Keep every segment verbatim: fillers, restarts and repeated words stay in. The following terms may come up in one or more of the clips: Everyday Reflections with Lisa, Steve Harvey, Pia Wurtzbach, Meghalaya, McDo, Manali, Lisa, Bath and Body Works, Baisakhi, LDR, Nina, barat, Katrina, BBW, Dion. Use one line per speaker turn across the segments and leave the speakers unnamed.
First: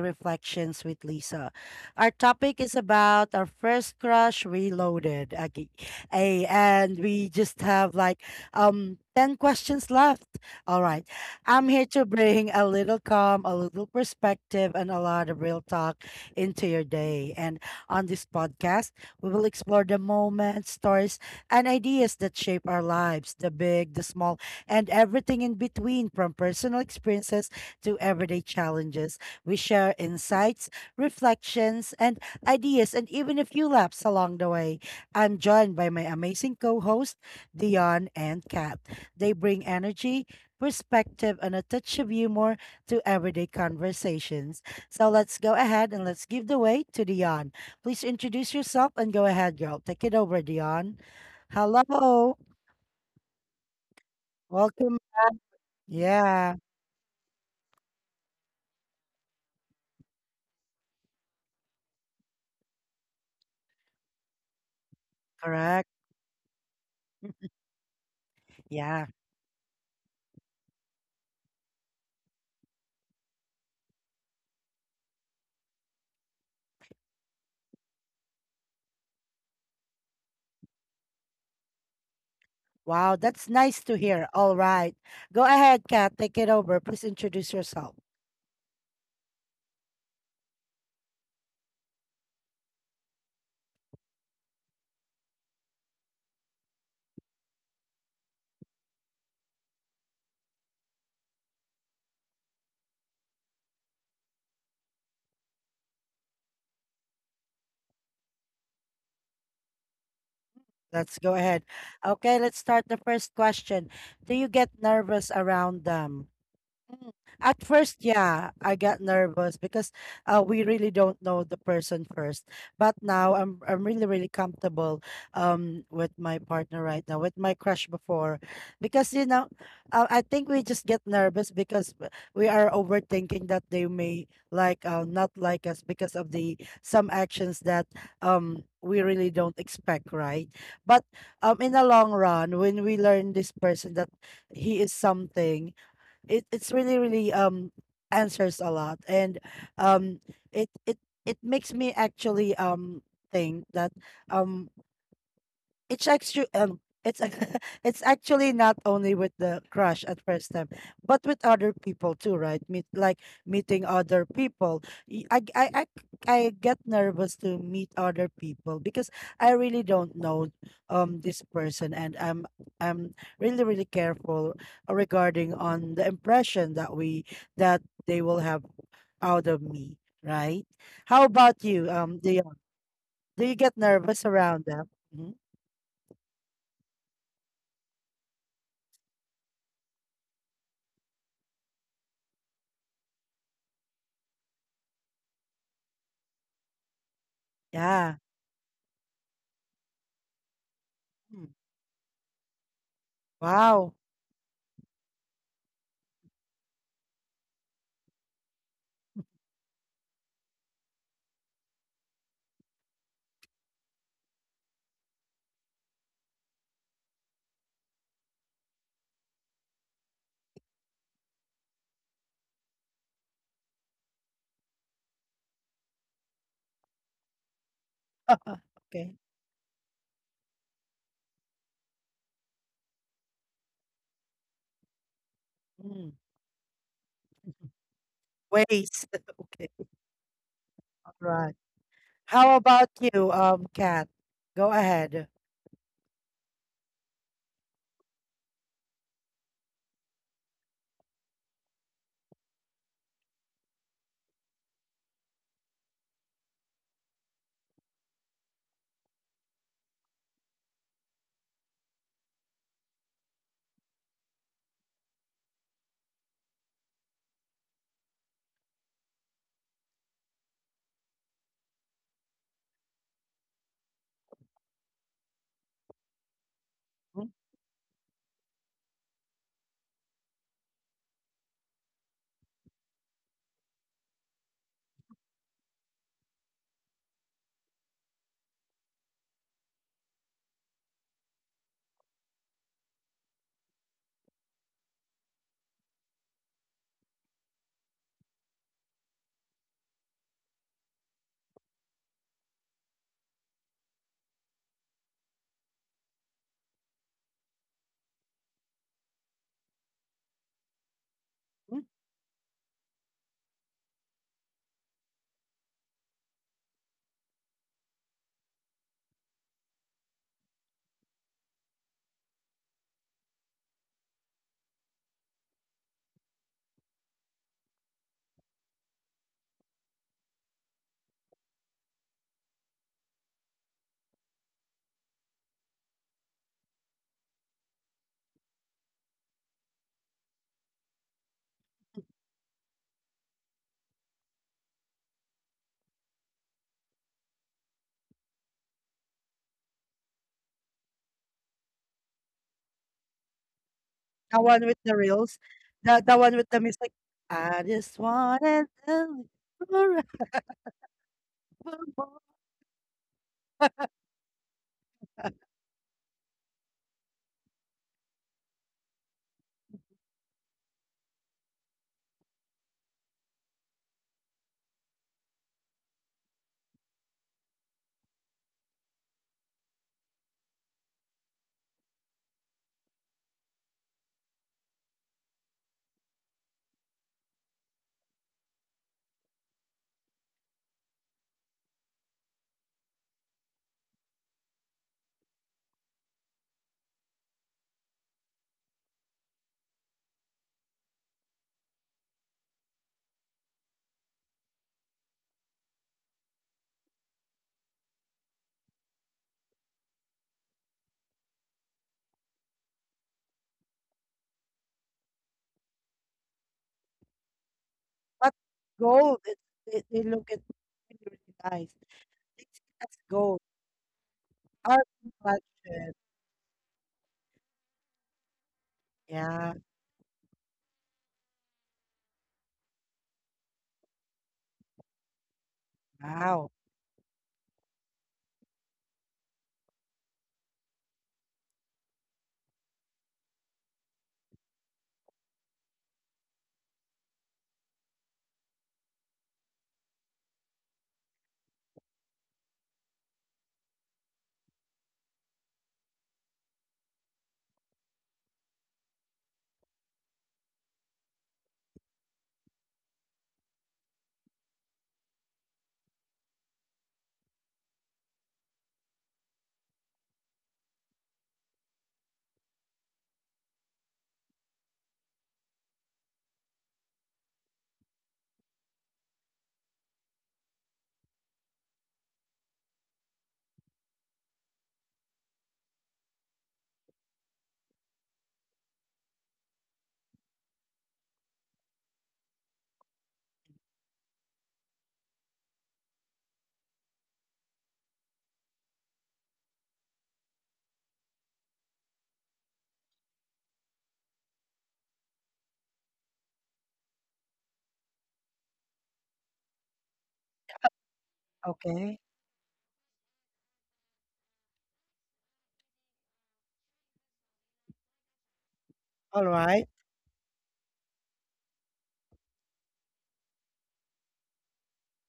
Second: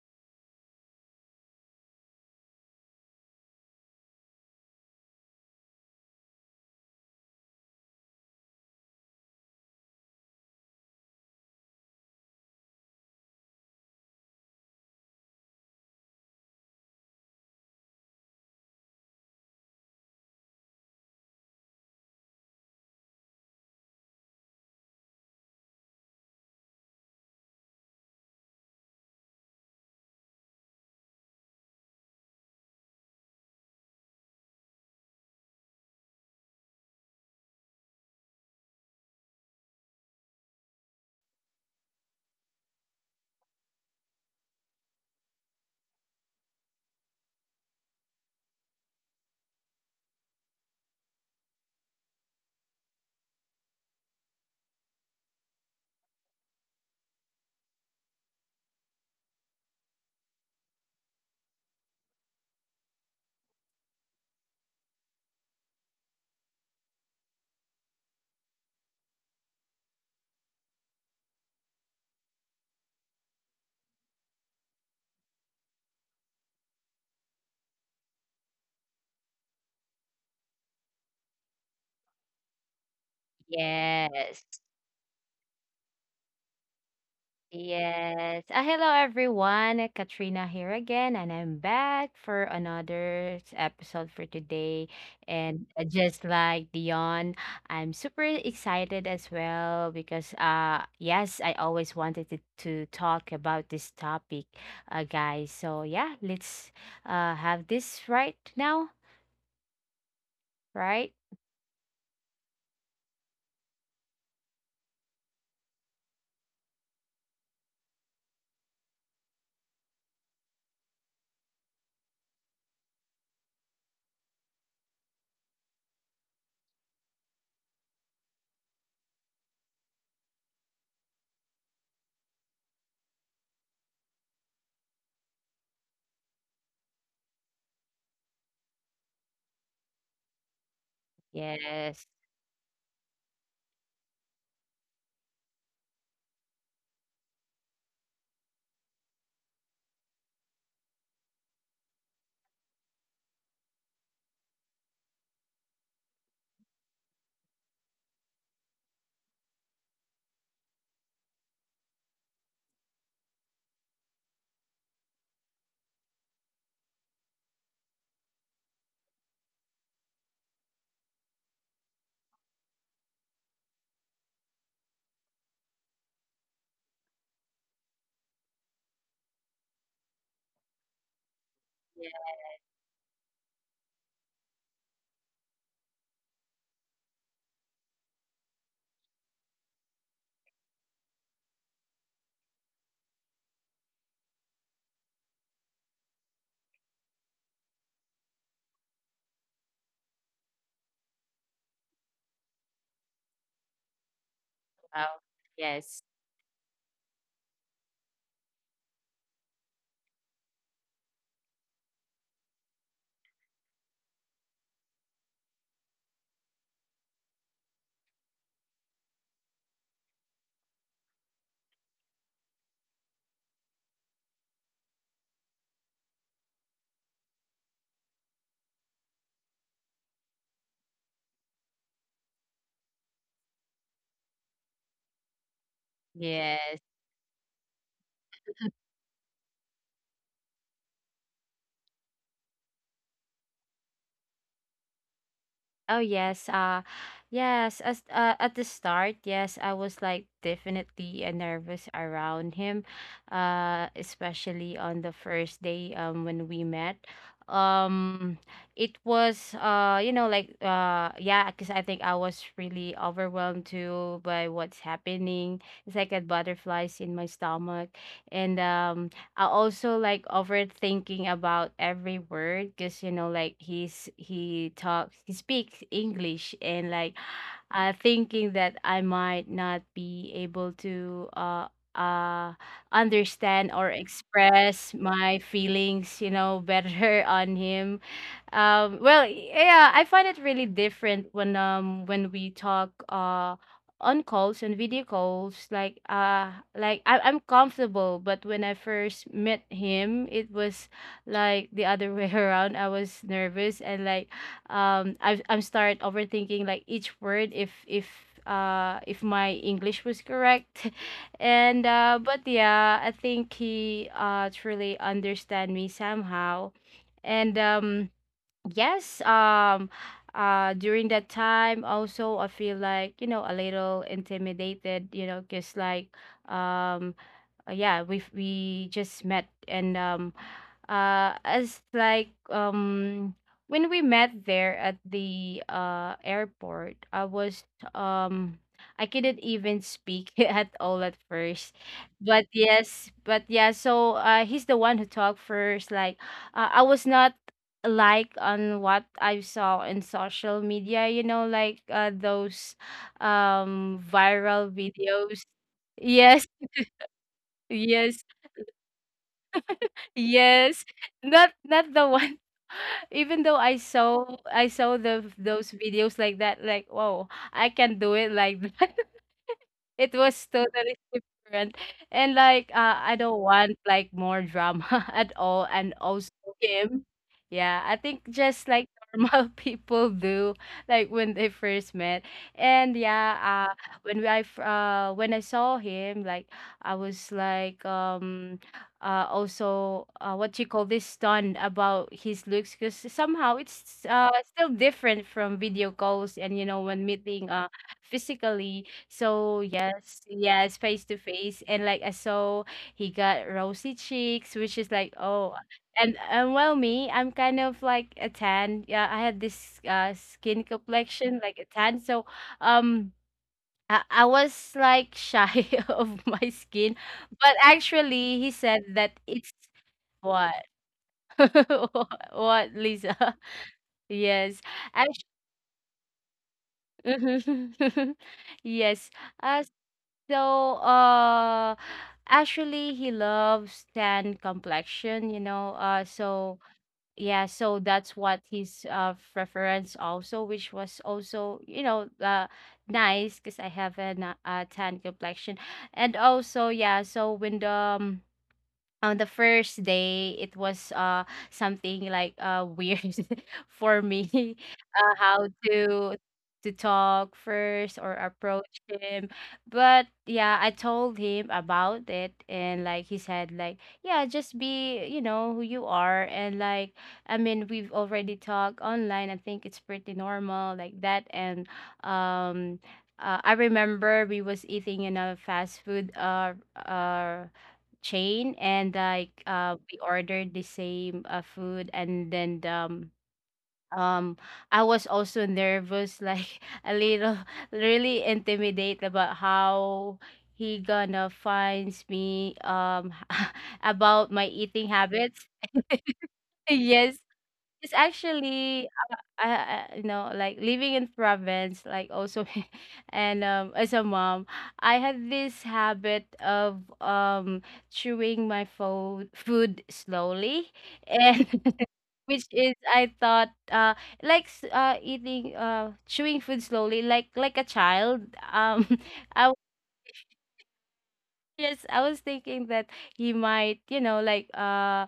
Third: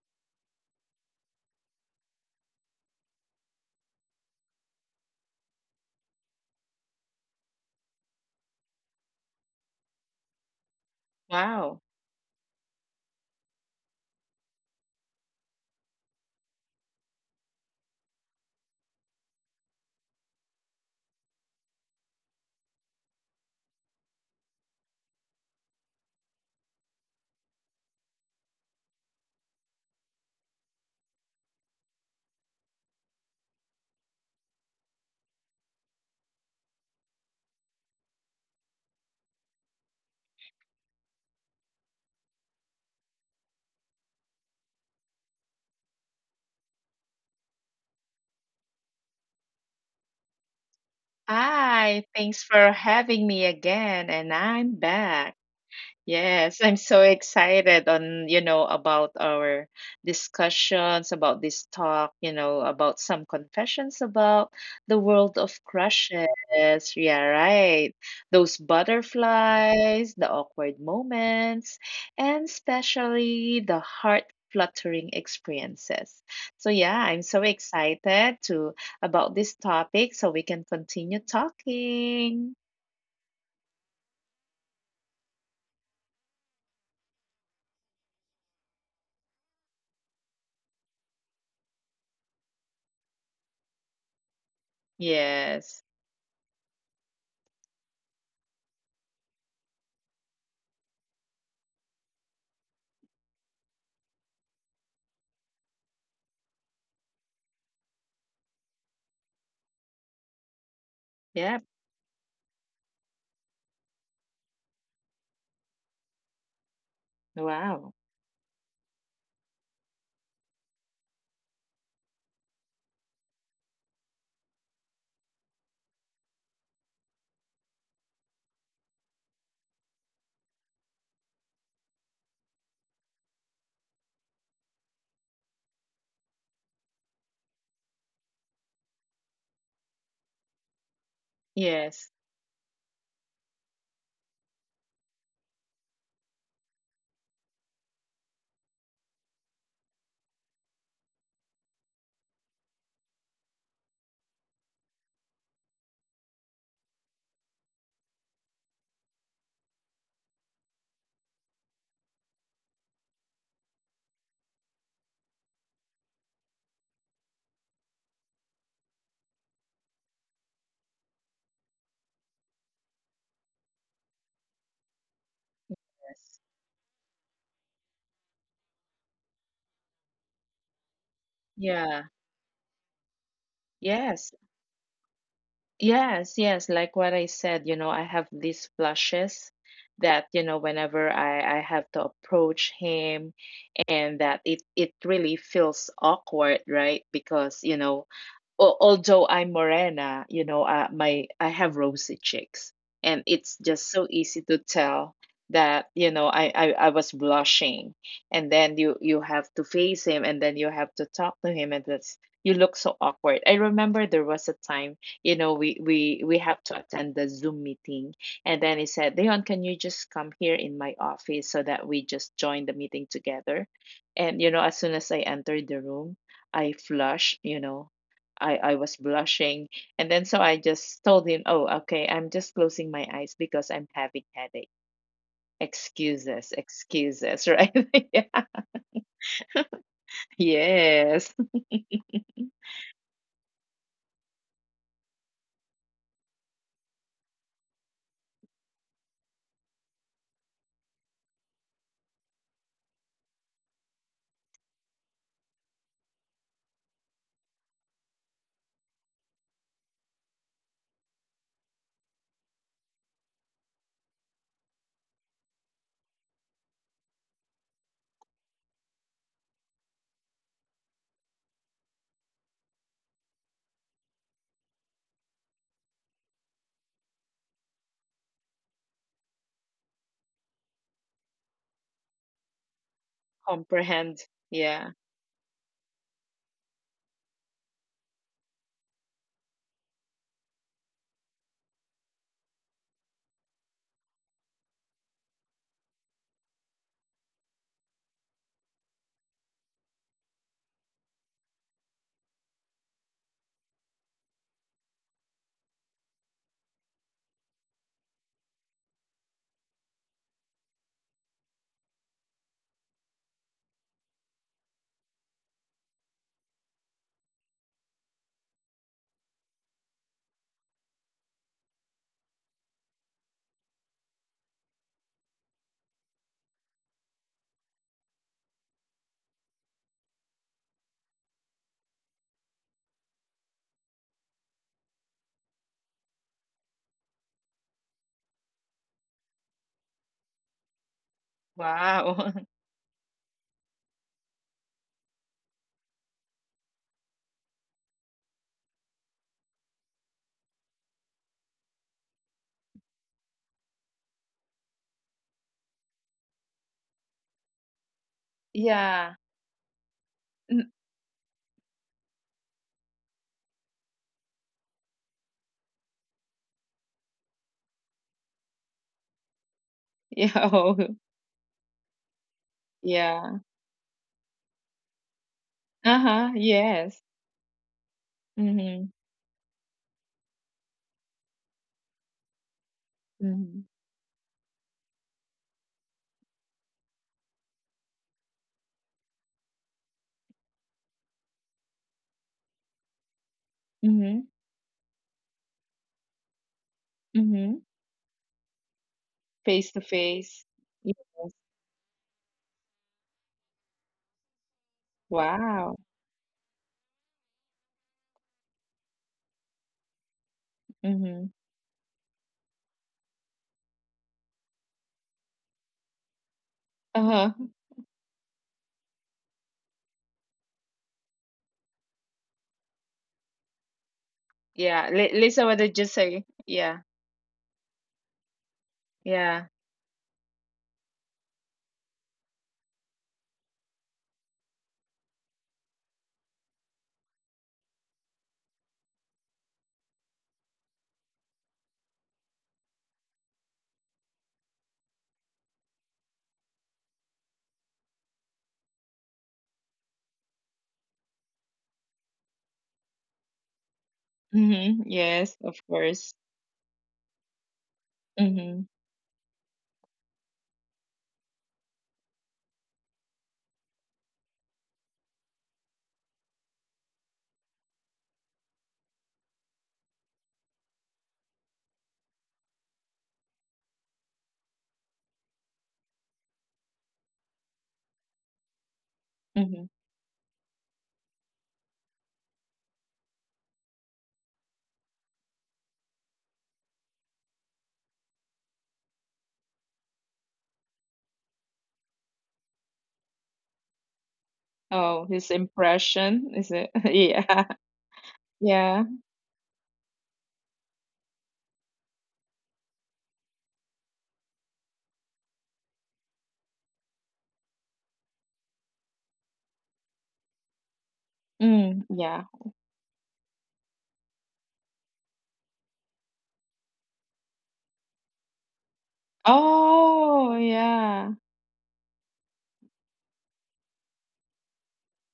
Reflections with Lisa. Our topic is about our first crush reloaded. Okay. Ay, and we just have like um ten questions left. All right. I'm
Wow.
here to bring a little calm, a little perspective, and a lot of real talk into your day. And on this podcast, we will explore the moments, stories, and ideas that shape our lives, the big, the small, and everything in between, from personal experiences to everyday challenges. We share insights, reflections, and ideas, and even a few laps along the way. I'm joined by my amazing co host, Dion and Kat. They bring energy, perspective, and a touch of humor to everyday conversations. So let's go ahead and let's give the way to Dion. Please introduce yourself and go ahead, girl. Take it over, Dion.
Hi,
Hello.
thanks for having me again, and I'm
Welcome.
back.
Yeah,
Yes, I'm so excited on, you know, about our discussions, about this talk, you know, about some confessions about the world of
correct.
crushes. Yeah, right. Those
Yeah.
butterflies, the awkward moments, and especially the heart fluttering experiences. So yeah, I'm so excited to about this topic so we can continue talking.
Wow, that's nice to hear.
Yes,
All right. Go ahead, Kat. Take it over. Please introduce yourself.
yes. Ah, hello everyone. Uh, Katrina here again, and I'm back for another s- episode for today. And
Yes.
uh, just like Dion, I'm super excited as well because uh yes, I always wanted to, to talk about this topic, uh guys. So yeah, let's uh have this right now, right?
Let's go
Yep.
ahead. Okay, let's start the first question. Do you get nervous around them? Mm. At
Wow.
first, yeah, I got nervous because uh, we really don't know the person first. But now I'm I'm really really comfortable um with my partner right now, with my crush before, because you know, uh, I think we just get nervous because w- we are overthinking that they may like, uh, not like us because of the some actions that um we really don't expect, right? But um in the
Yes.
Yes.
long run, when we learn this person, that he is something, it it's really really um answers a lot and um it it it makes me actually um think that, um it's actually, um it's ac- it's actually not only with the crush at first time, but with other people too, right? Meet like meeting other people. Y- I, g- I I c- I get nervous to meet other people because I really don't know um this person, and I'm I'm really really careful regarding on the impression that we that they will have out of me, right? How about you,
Yeah.
um do you, do you get nervous
Yes.
around them? Mhm.
Yes. Yes. Like what I said, you know, I have these flushes that, you know, whenever I, I have to approach him and that it, it really feels awkward, right? Because, you know,
Yeah.
al- although I'm morena, you know, uh, my I have rosy cheeks, and it's just
Wow.
so easy to tell
Wow.
that
Yes.
you know I, I I was blushing, and then you you have to face him, and then you have to talk to him, and that's you look so awkward. I remember there was a time, you know, we we we have to attend the Zoom meeting, and then he said, Leon, can you just come here in my office so that we just join the meeting together? And you know, as soon as I entered the room, I flushed, you know, I, I was
Okay.
blushing. And then so I just told him, oh, okay, I'm just closing my eyes because I'm having headache.
Mm.
Excuses,
Yes.
excuses, right? yeah.
Ways. Okay. All
Yes.
right. How about you, um, Kat? Go ahead.
Oh yes, uh yes, as uh, at the start, yes, I was like definitely uh, nervous around him, uh especially on the first day um when we met. Um it was uh you know like uh yeah, because I think I was really overwhelmed too by what's happening. It's like I had butterflies in my stomach, and um I also like overthinking about every word because you know like he's he talks he speaks English, and like
Mhm.
uh thinking that I might not be able to uh uh understand or
Comprehend. Yeah.
express my feelings you know better on him. Um well, yeah, I find it really different when um when we talk uh on calls and video calls, like uh like I- I'm comfortable, but when I first met him, it was like the other way around. I was nervous, and like um i i'm start overthinking like each word, if if uh if my English was correct and
Mhm.
uh but yeah, I think he uh truly understand me somehow. And um yes. Um uh during that time also, I feel like you know a little intimidated, you know because like um uh, yeah, we we just met. And um uh as like um when we met there at the uh airport, i was um I couldn't even speak at all at first.
Wow.
But yes, but yeah, so uh he's the one who talked first, like uh, I was not like on what I saw in social media, you know like uh, those um
The one
viral
with the reels.
videos.
The the one
Yes.
with the music. I just
Yes.
wanted
yeah.
to live
N-
Yes, not not the
forevermore.
one. Even though I saw I saw the those videos like that, like, whoa, I can do it like that.
Mhm.
It
Yeah.
was
Oh,
totally different. And like uh, I
yeah.
don't want like more drama at all, and also
Uh-huh. Yes.
him. Yeah, I think just
Mm-hmm.
like normal people do, like when they first met. And
Mm-hmm.
yeah, uh when we, I f- uh when I saw him, like I was like um uh also uh what you call this, stunned about his looks, because somehow it's
Mm-hmm.
uh still different from video calls, and you know when meeting
Mm-hmm.
uh physically. So
Face to
yes,
face.
yes,
Yes.
face to face, and like I saw, he got rosy cheeks, which is like, oh,
Wow.
and and well, me, I'm kind of like a tan. Yeah, I had this uh skin
Mm-hmm.
complexion like a tan, so um. I I was like shy of my skin,
Uh-huh.
but
But
actually he said that
gold, it,
it's
they, they look at
what
really, really nice. They see
what,
that's
Lisa?
gold.
Yes,
Our
Yeah. Li- Lisa, what
complexion.
did you say? Yeah.
actually, yes.
Yeah.
Uh,
Yeah.
So, uh, actually, he loves tan complexion, you know. Uh,
Wow.
so yeah, so that's what his uh preference also, which was also, you know, uh, nice, because I have an uh, uh, tan complexion. And also, yeah, so when the um, on the first day, it was uh something like uh weird for me
Mhm.
uh,
Yes,
how
of course.
to to talk first or
Mhm.
approach him. But yeah, I told him about it, and like he said like, yeah, just be you know who you are. And like, I mean, we've already talked online, I think it's pretty normal like that. And um uh, I remember we was eating in a fast food uh uh chain, and like
Mhm.
uh we ordered the same uh, food. And then um um I was also nervous, like a little really intimidated about how he gonna finds me um about my eating
Oh, his
habits.
impression, is it?
Yes,
Yeah.
it's
Yeah.
actually, I, I you know like living in province, like also and um as a mom, I had this habit of um chewing my fo- food slowly, and
Mm,
Okay.
yeah.
which is I thought uh like s- uh eating uh chewing food slowly, like like a child. um
All
I...
right.
Oh, yeah.
Yes, I was thinking that he might, you know, like uh,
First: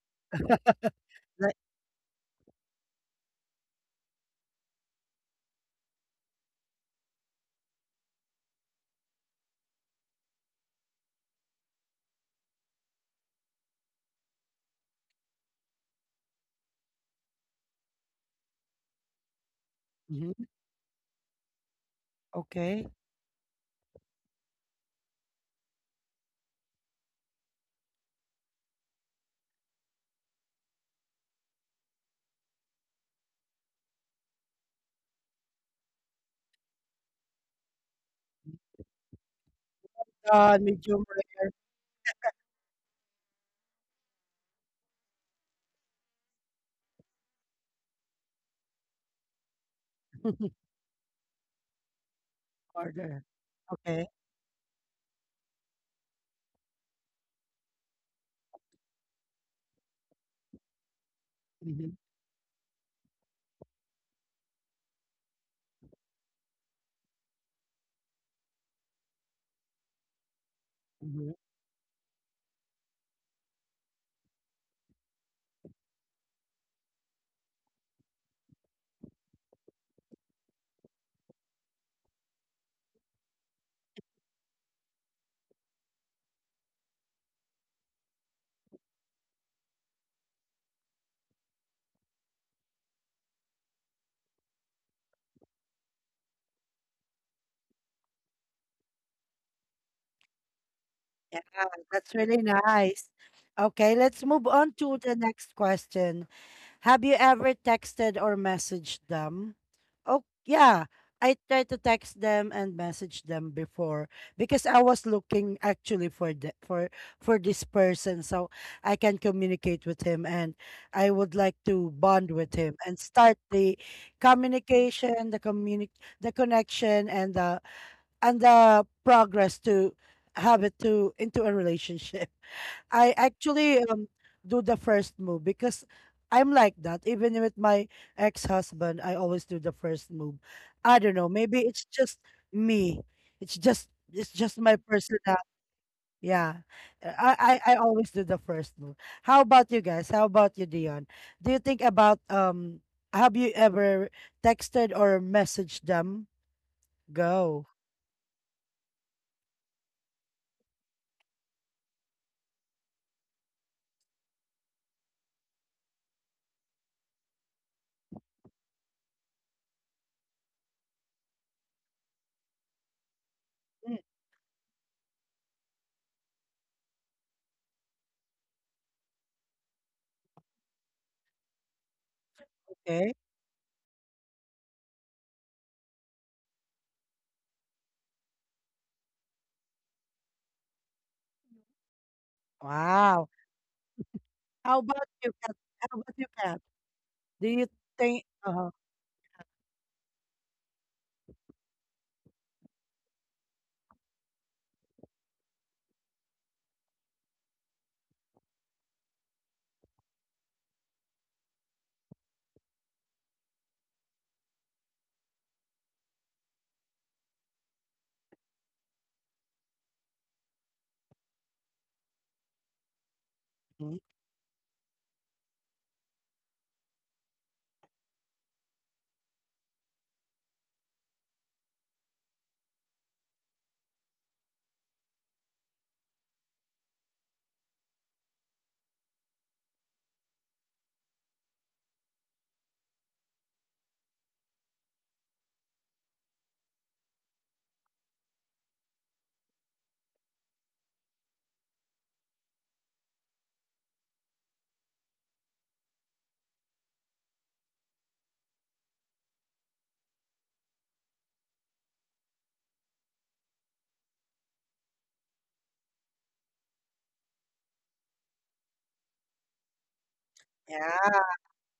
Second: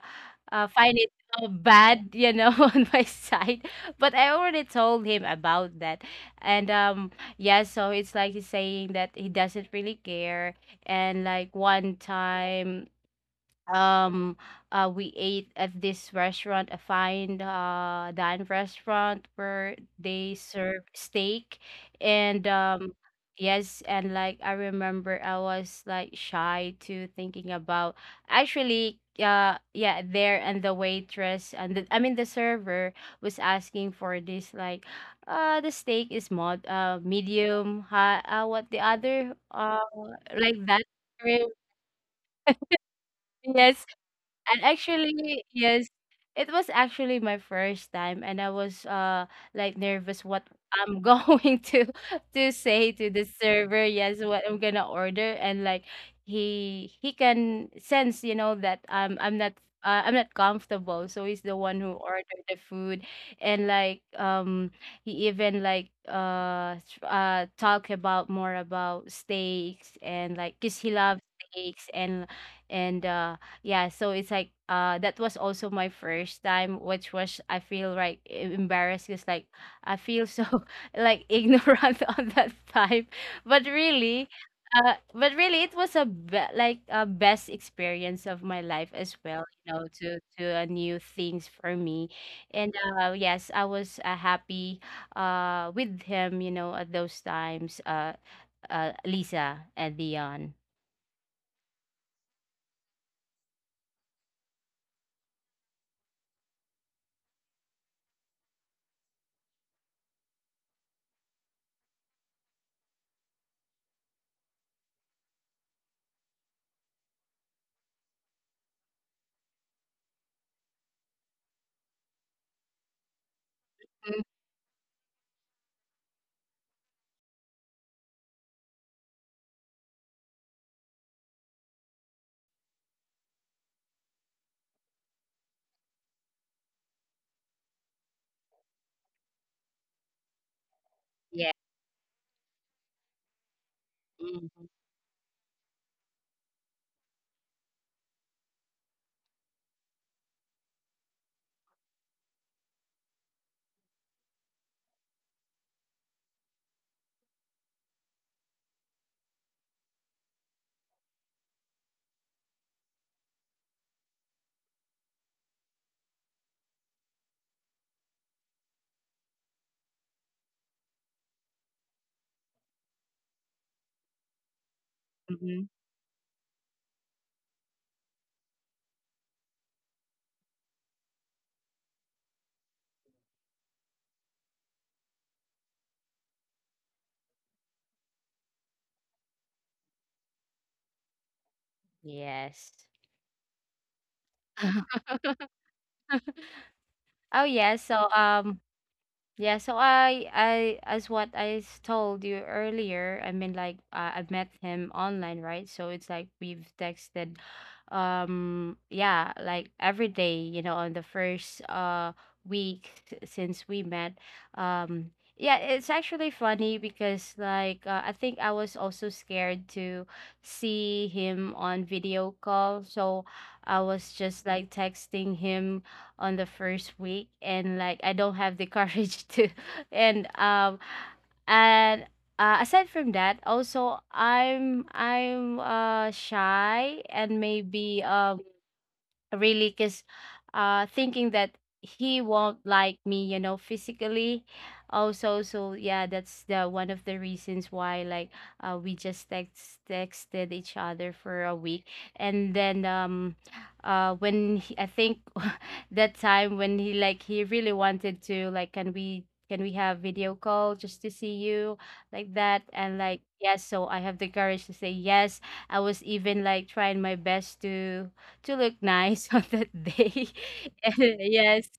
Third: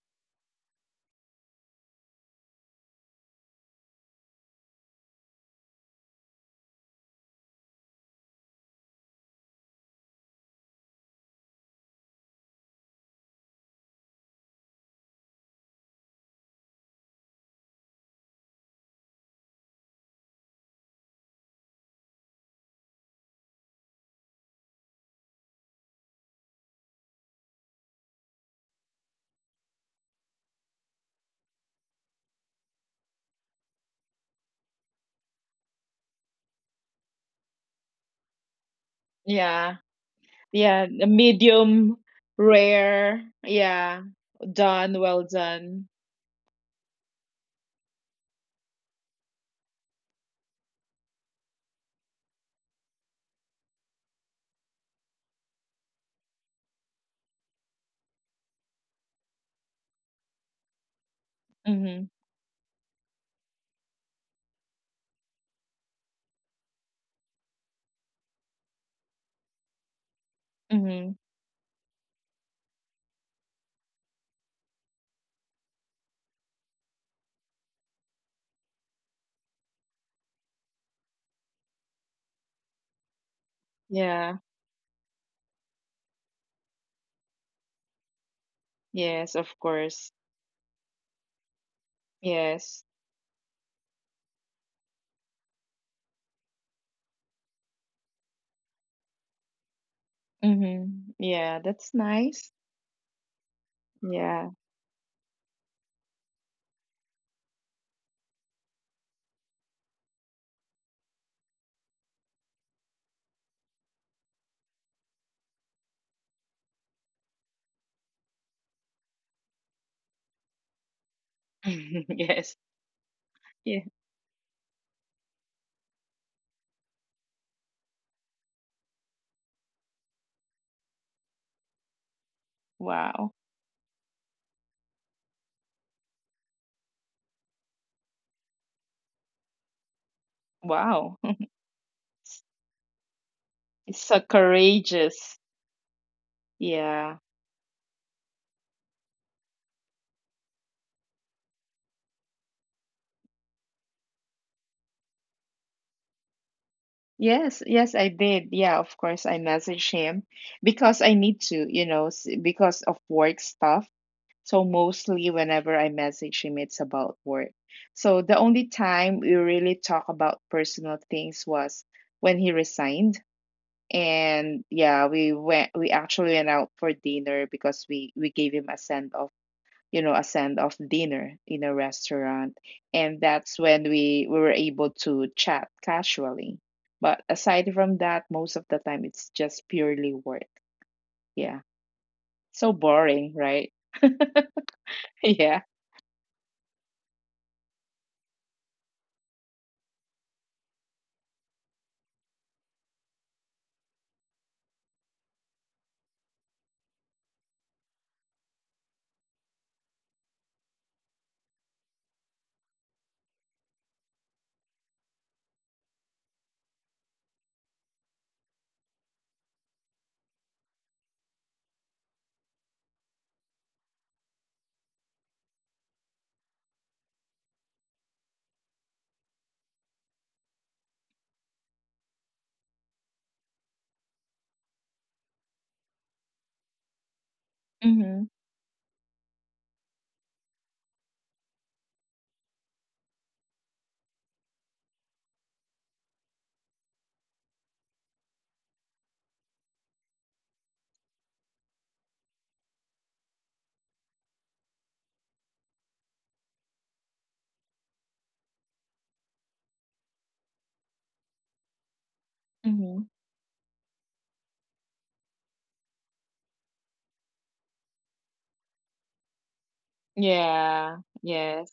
uh find it uh,
Like,
bad, you know, on my side. But I already told him about that, and um, yeah. So it's like he's saying that he doesn't really care, and like one time, um uh we ate at this restaurant, a fine uh dine restaurant, where they
mhm.
serve steak. And
Okay.
um yes, and like I remember, I was like shy to thinking about, actually, uh yeah, there. And the waitress and the, I mean the server, was asking for this, like uh the steak is mod uh medium high, uh what the other,
Yeah.
uh like
Uh,
that,
Yeah,
medium
the
rare
right?
medium rare.
Yes.
Yeah.
And
Done, well
actually, yes,
done.
it was actually my first time, and I was uh like nervous what I'm going to to say to
order.
the server.
Okay.
Yes, what I'm gonna order. And like, he he can sense, you know, that um I'm not. Uh, I'm not comfortable, so he's the one who
Mm-hmm.
Mhm.
ordered the food. And like um he even like uh s- uh talk about more about steaks, and like, cause he
Mhm.
loves
Mm-hmm.
steaks. And and uh yeah, so it's like uh that was also my first time, which was I feel like e- embarrassed, because like I feel so like ignorant on that time. But really,
Yeah.
uh but really, it was a be like a best experience of my life as
Yes,
well,
of
you know,
course.
to to uh, new things for me. And
Yes.
uh yes, I was uh, happy uh with him, you know, at those times, uh uh Lisa and Dion.
Mhm.
Yeah,
Yeah, that's
that's really
nice.
nice. Okay, let's move
Yeah.
on to the next question. Have you ever texted or messaged them? Oh, yeah. I tried to text them and message them before because I was looking actually for the, for for this person, so I can communicate with him, and I would like to bond with
Yes.
him and start the
Yeah.
Mm,
communication, the communi the connection, and the and the progress to have it to into a relationship. I
Wow.
actually um do the first move because I'm like that. Even with my ex-husband, I always do the first move. I don't
Wow.
know.
yeah.
Maybe it's just me. It's just
It's so
it's just
Mhm.
my personal.
courageous.
Yeah, Uh,
Yeah.
I, I I always do the first move. How about you guys? How about you, Dion? Do you think about um? Have you ever texted or messaged them?
Yes,
Go.
yes, I did. Yeah, of course, I messaged him because I need to, you know, s- because of work stuff. So mostly whenever I message him, it's about work. So the only time we really talk about personal things was when he resigned.
Mm,
And yeah, we
Mhm.
went, we actually went out for dinner because we we gave him a send off, you know, a send off dinner in a restaurant,
okay.
and that's when we, we were able to chat casually. But aside from that, most of the time it's just purely work. Yeah, so
Yes.
Wow.
boring, right?
How about you, Kat?
yeah.
How about you, Kat?
Oh
Do you
yeah, so
think
um
uh
yeah, so I I as what I s- told you earlier, I mean, like uh, I met him online, right? So it's like we've texted um yeah, like every day, you know, on the first uh week s- since we met. Um yeah, it's actually funny because like uh, I think I was also scared to see him on video call, so I
Mhm.
was just like texting him on the first week. And like, I don't have the courage to. And um and uh, aside from that, also I'm I'm uh shy, and maybe
Mm-hmm.
um really, because uh thinking that he won't like me, you know physically, also. So yeah, that's the one of the reasons why, like uh, we just text texted each other for a week. And then um uh when he, I think that time when he, like he really wanted to, like can we can we have video call, just to see you, like that. And
Mm-hmm.
like, yes, so I have the courage to say yes. I was even like trying my best to to look nice on that day.
Yeah.
And
Yeah.
yes,
Yes.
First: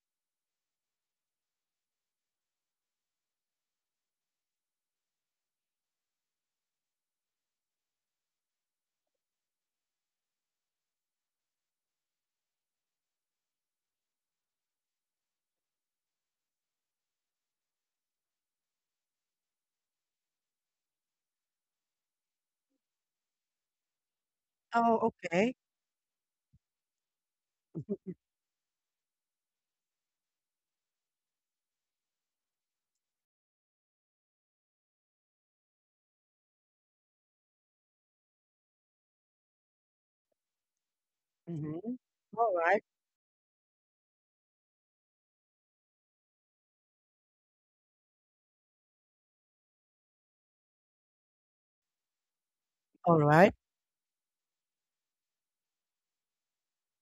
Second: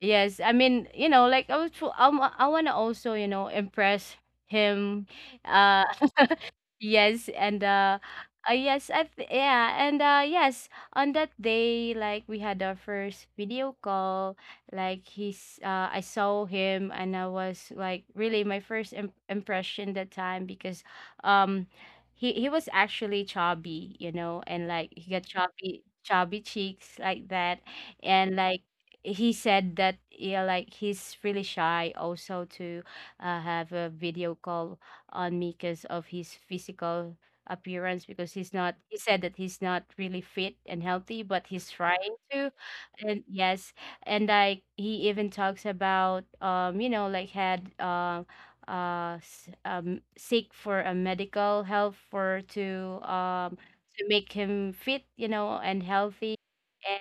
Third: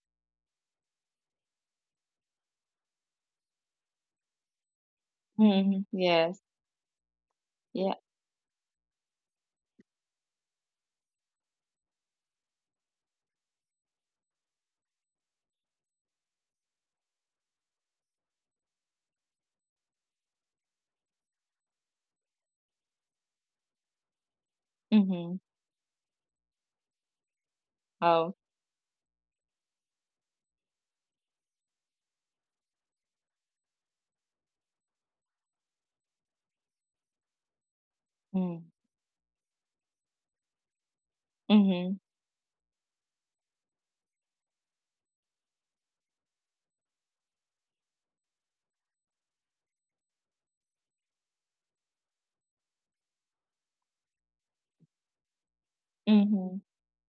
yes. I mean, you know, like I was, tr- I, wa- I want to also, you know, impress him. Uh,
Mm-hmm. Yes.
Yes, and
Yeah.
uh, uh yes, I th yeah, and uh yes, on that day, like we had our first video call, like he's uh I saw him, and I was like really my first im impression that time, because um he he was actually chubby, you know, and like
Oh,
he got
Mm-hmm.
okay.
chubby chubby cheeks, like that.
Oh.
And like he said that, yeah, like he's really shy also to uh, have a video call on me, because of his physical appearance, because he's not he said that he's not really fit and healthy, but he's
Mm-hmm.
Mhm.
trying to.
All right.
And yes, and like he even talks about um you know like had uh uh s- um seek for a medical help, for to
All right.
um to make him fit, you know and healthy.
Mm-hmm.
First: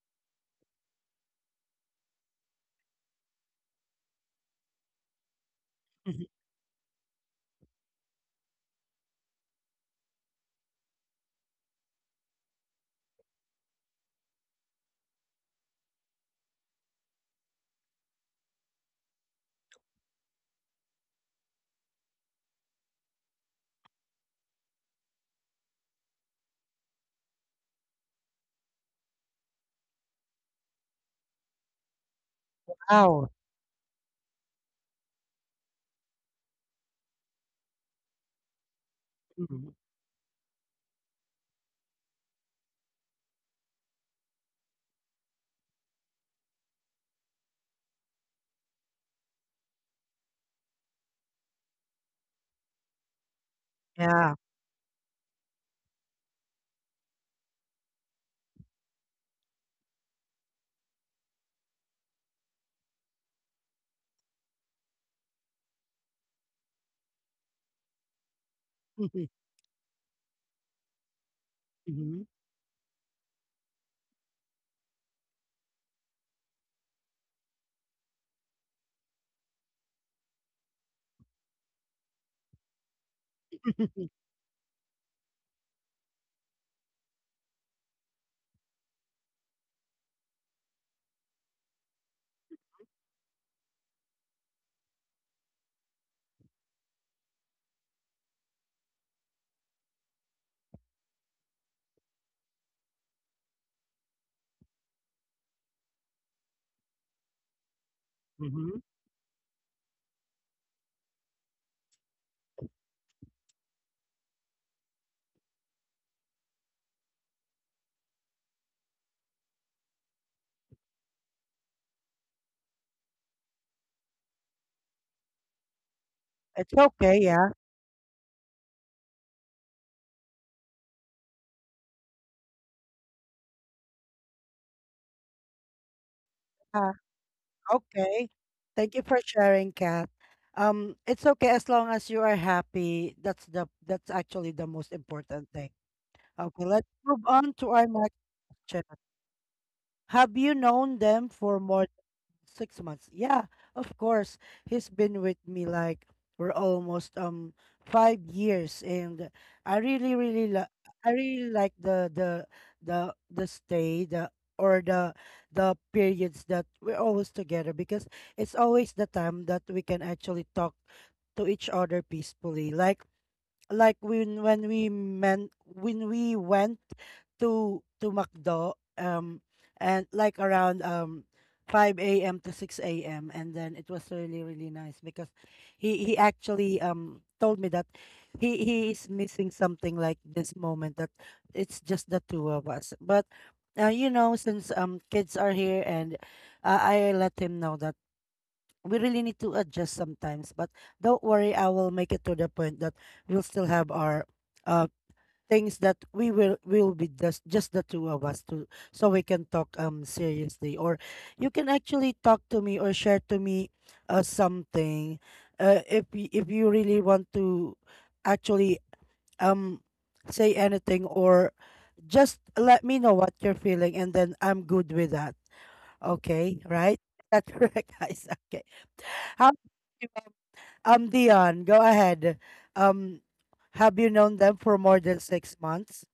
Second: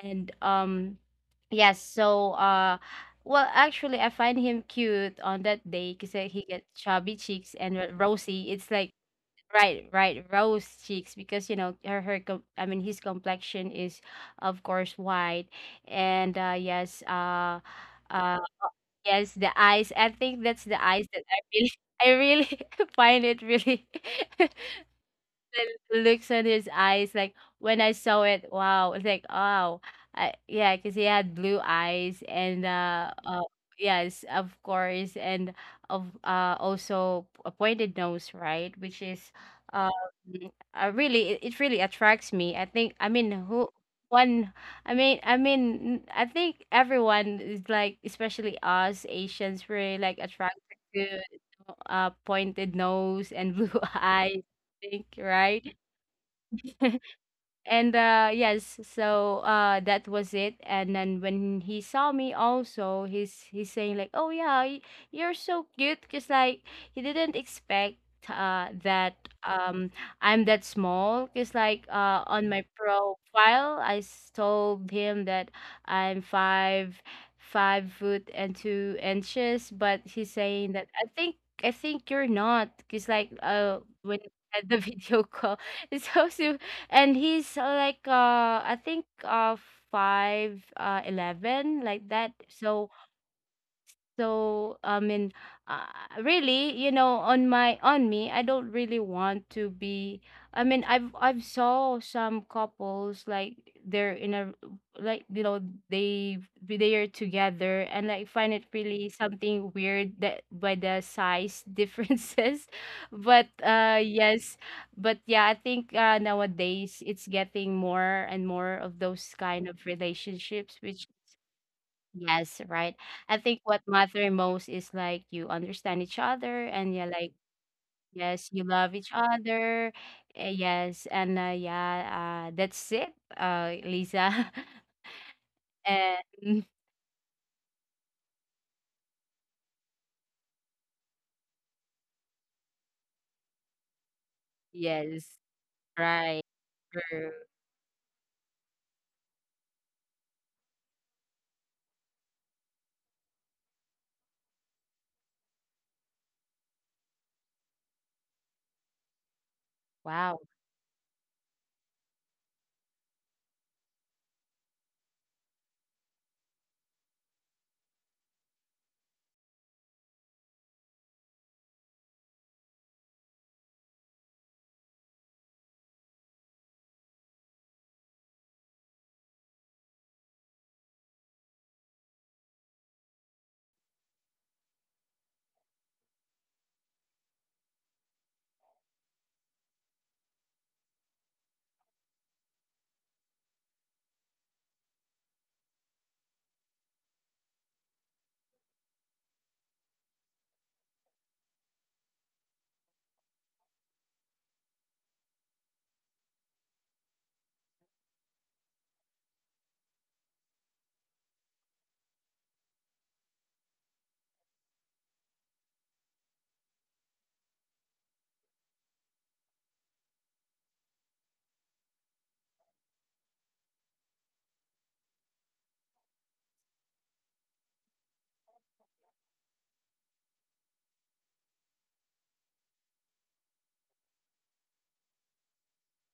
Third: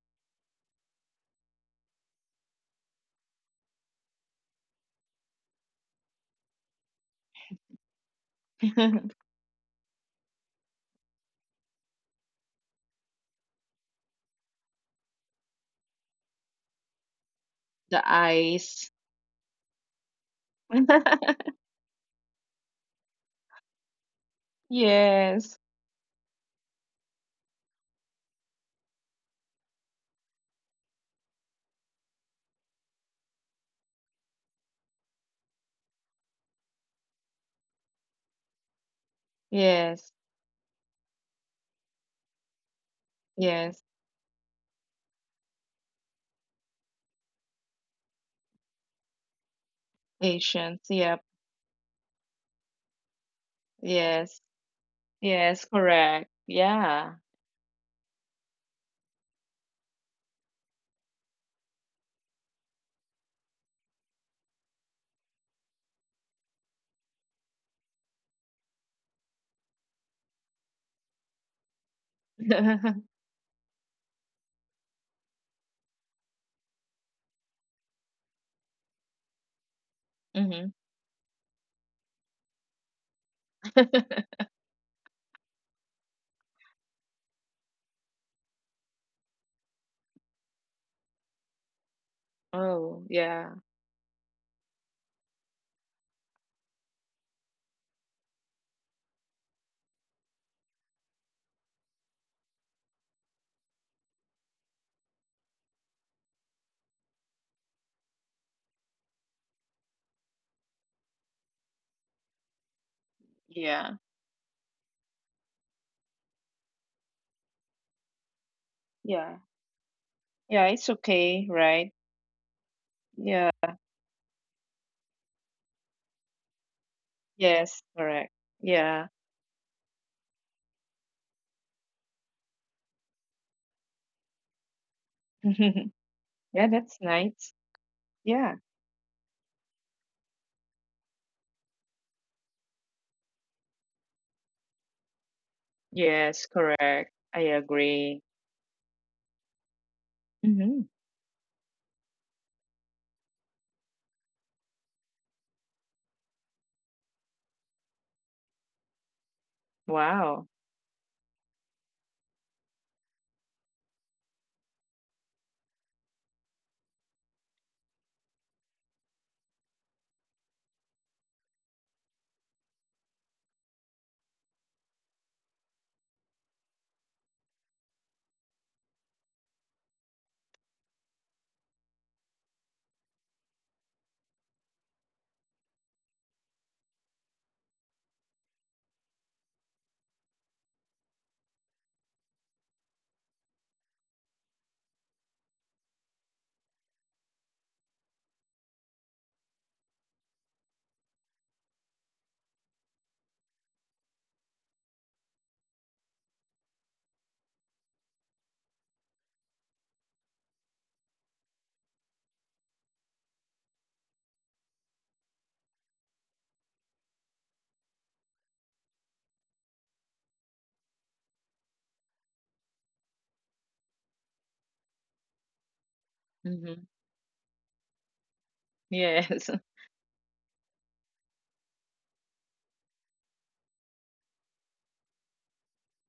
And um yes. So uh well, actually, I find him cute on that day, because
Mhm.
he gets chubby cheeks and r- rosy. It's like, right, right, rose cheeks, because you know her her. Com- I mean, his complexion is, of course, white. And uh, yes, uh,
the
uh,
eyes.
yes, the eyes. I think that's the eyes that I really, I really find it really.
yes.
The looks on his eyes, like when I saw it, wow, it's like, wow, I, yeah, because he had blue eyes. And uh,
Wow.
uh, yes, of course. And of uh, also a pointed nose, right? Which is
Mhm.
um,
Yes.
uh, really, it, it really attracts me. I think, I mean who
Yes.
one I mean I mean I think everyone is like, especially us Asians, we like attracted
Patience.
to
Yep.
uh pointed nose and blue
Yeah.
eyes,
Yes.
think,
Yes,
right?
correct. Yeah.
And uh yes, so uh that was it. And then when he saw me also, he's he's saying like, oh yeah, y- you're so cute, because like he didn't expect uh that um I'm that small, because like uh
Mhm.
on my profile i s- told him that I'm five five foot and two inches, but he's
hmm.
saying that i think I think you're not, because like uh
Mhm.
when at the video call it's so. And he's, uh, like, uh I think uh five, uh eleven, like that. So
Oh, yeah.
so i mean uh, really, you know, on my, on me, I don't really want to be. i mean I've, i've saw some couples like they're in a, like, you know, they they are together and like find it
Mhm.
really something weird, that by the size differences, but uh
Yeah.
yes. But yeah, I think uh nowadays it's getting more and more of those
Yeah.
kind of
Yeah,
relationships
it's
which.
okay, right?
Yes, right. I
Yeah.
think what matter most is like you understand each other,
It's
and yeah,
okay,
like
yeah.
Yes, correct.
yes, you love each
Yeah.
other. Eh, yes, and uh, yeah, uh, that's it, uh, Lisa. And
Yeah,
Uh,
that's nice.
okay.
Yeah.
Thank you for sharing, Kat. Um, it's okay as long as you are happy. That's the that's actually the most
yes,
important thing.
right.
Yes,
Okay, let's
correct.
move
True.
I
on to our next
agree.
question. Have you
Hmm.
known them for more Six months. Yeah, of course. He's been with me like we're almost um five years, and I really,
Wow.
really,
Wow.
li- I really like the the the the stay the or the the periods that we're always together because it's always the time that we can actually talk to each other peacefully. Like like when when we meant when we went to to McDo, um and like around um five a m to six a m, and then it was really really nice because he he actually um told me that he he is missing something like this moment, that it's just the two of us, but uh, you know, since um kids are here, and uh, I let him know that we really need to adjust sometimes, but don't worry, I will make it to the point that we'll still have our uh things that we will will be just just the two of us, to so we can talk, um seriously, or you can actually talk to me or share to me uh something, uh if y- if you really want to actually um say anything, or just let me know what you're feeling, and then I'm good with that. Okay,
Hmm.
right? That's correct, guys. Okay, how
Yes.
um, Dion, go ahead. Um, have you known them for more than six months?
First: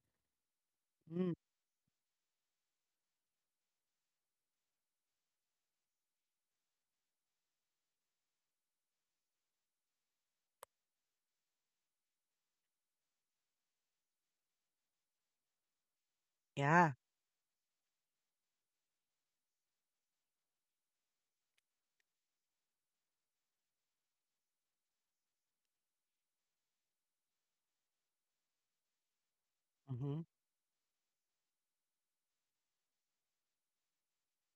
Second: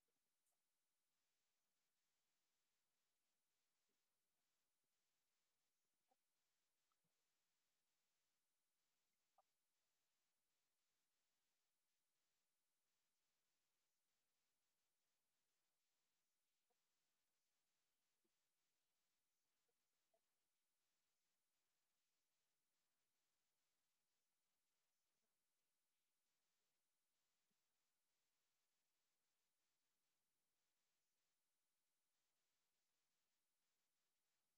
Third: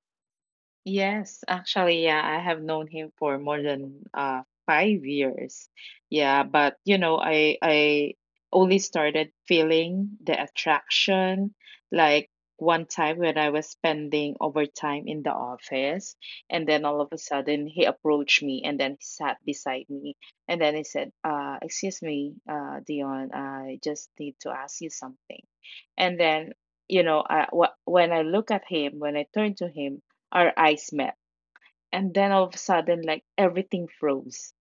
Mm,
Yes, actually, yeah, I have known him for more than uh five years. Yeah, but you know, I I only started feeling the attraction like one time when I was spending overtime in the office, and then
yeah.
all of a sudden he approached me and then he sat beside me, and then he said, uh, excuse me, uh, Dion, I just need to ask you something. And then, you know, I, wh- when I look at him, when I turn to him,
Mm-hmm.
our eyes met. And then all of a sudden, like everything froze.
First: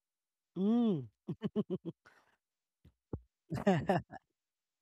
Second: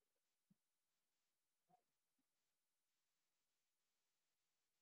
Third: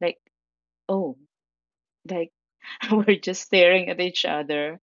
Like,
Mm.
oh, like we're just staring at each other.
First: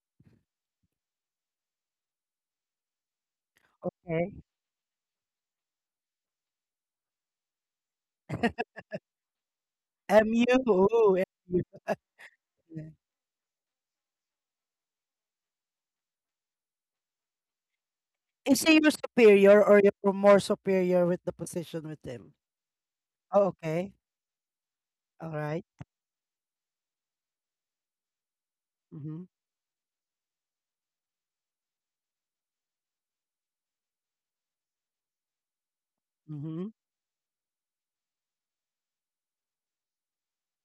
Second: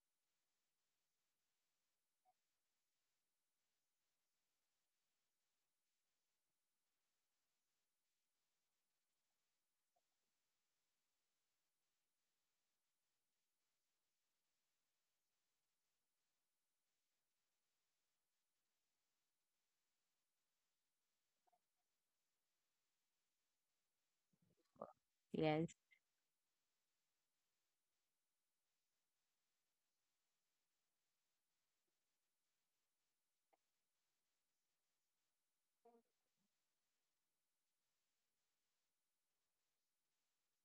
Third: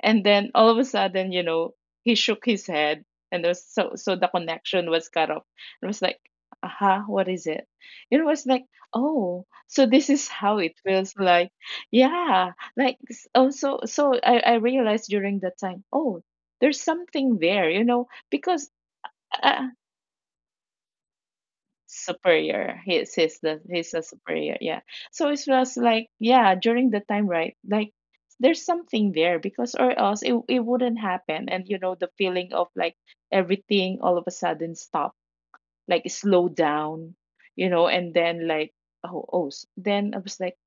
And then all of a sudden, you know, he shook his head and there was so so the
okay.
connection was cut off. It was like, aha, what is it? It was like, oh, so this is
MU.
how it feels
Ooh,
like.
MU.
Yeah. Like s- oh so so I, I realized during that time, oh, there's something there, you know,
Is
because
he your superior,
uh,
or you're more superior with the position with him?
superior. He's he's
Oh,
the he's
okay.
a superior. Yeah. So
All
it
right.
was
Yes.
like yeah during the time right like there's something
Mm-hmm.
there because or else it it wouldn't happen. And you know the feeling of like everything all of a sudden like slow
Mm-hmm.
down, you know, and then like oh oh s- then I was like,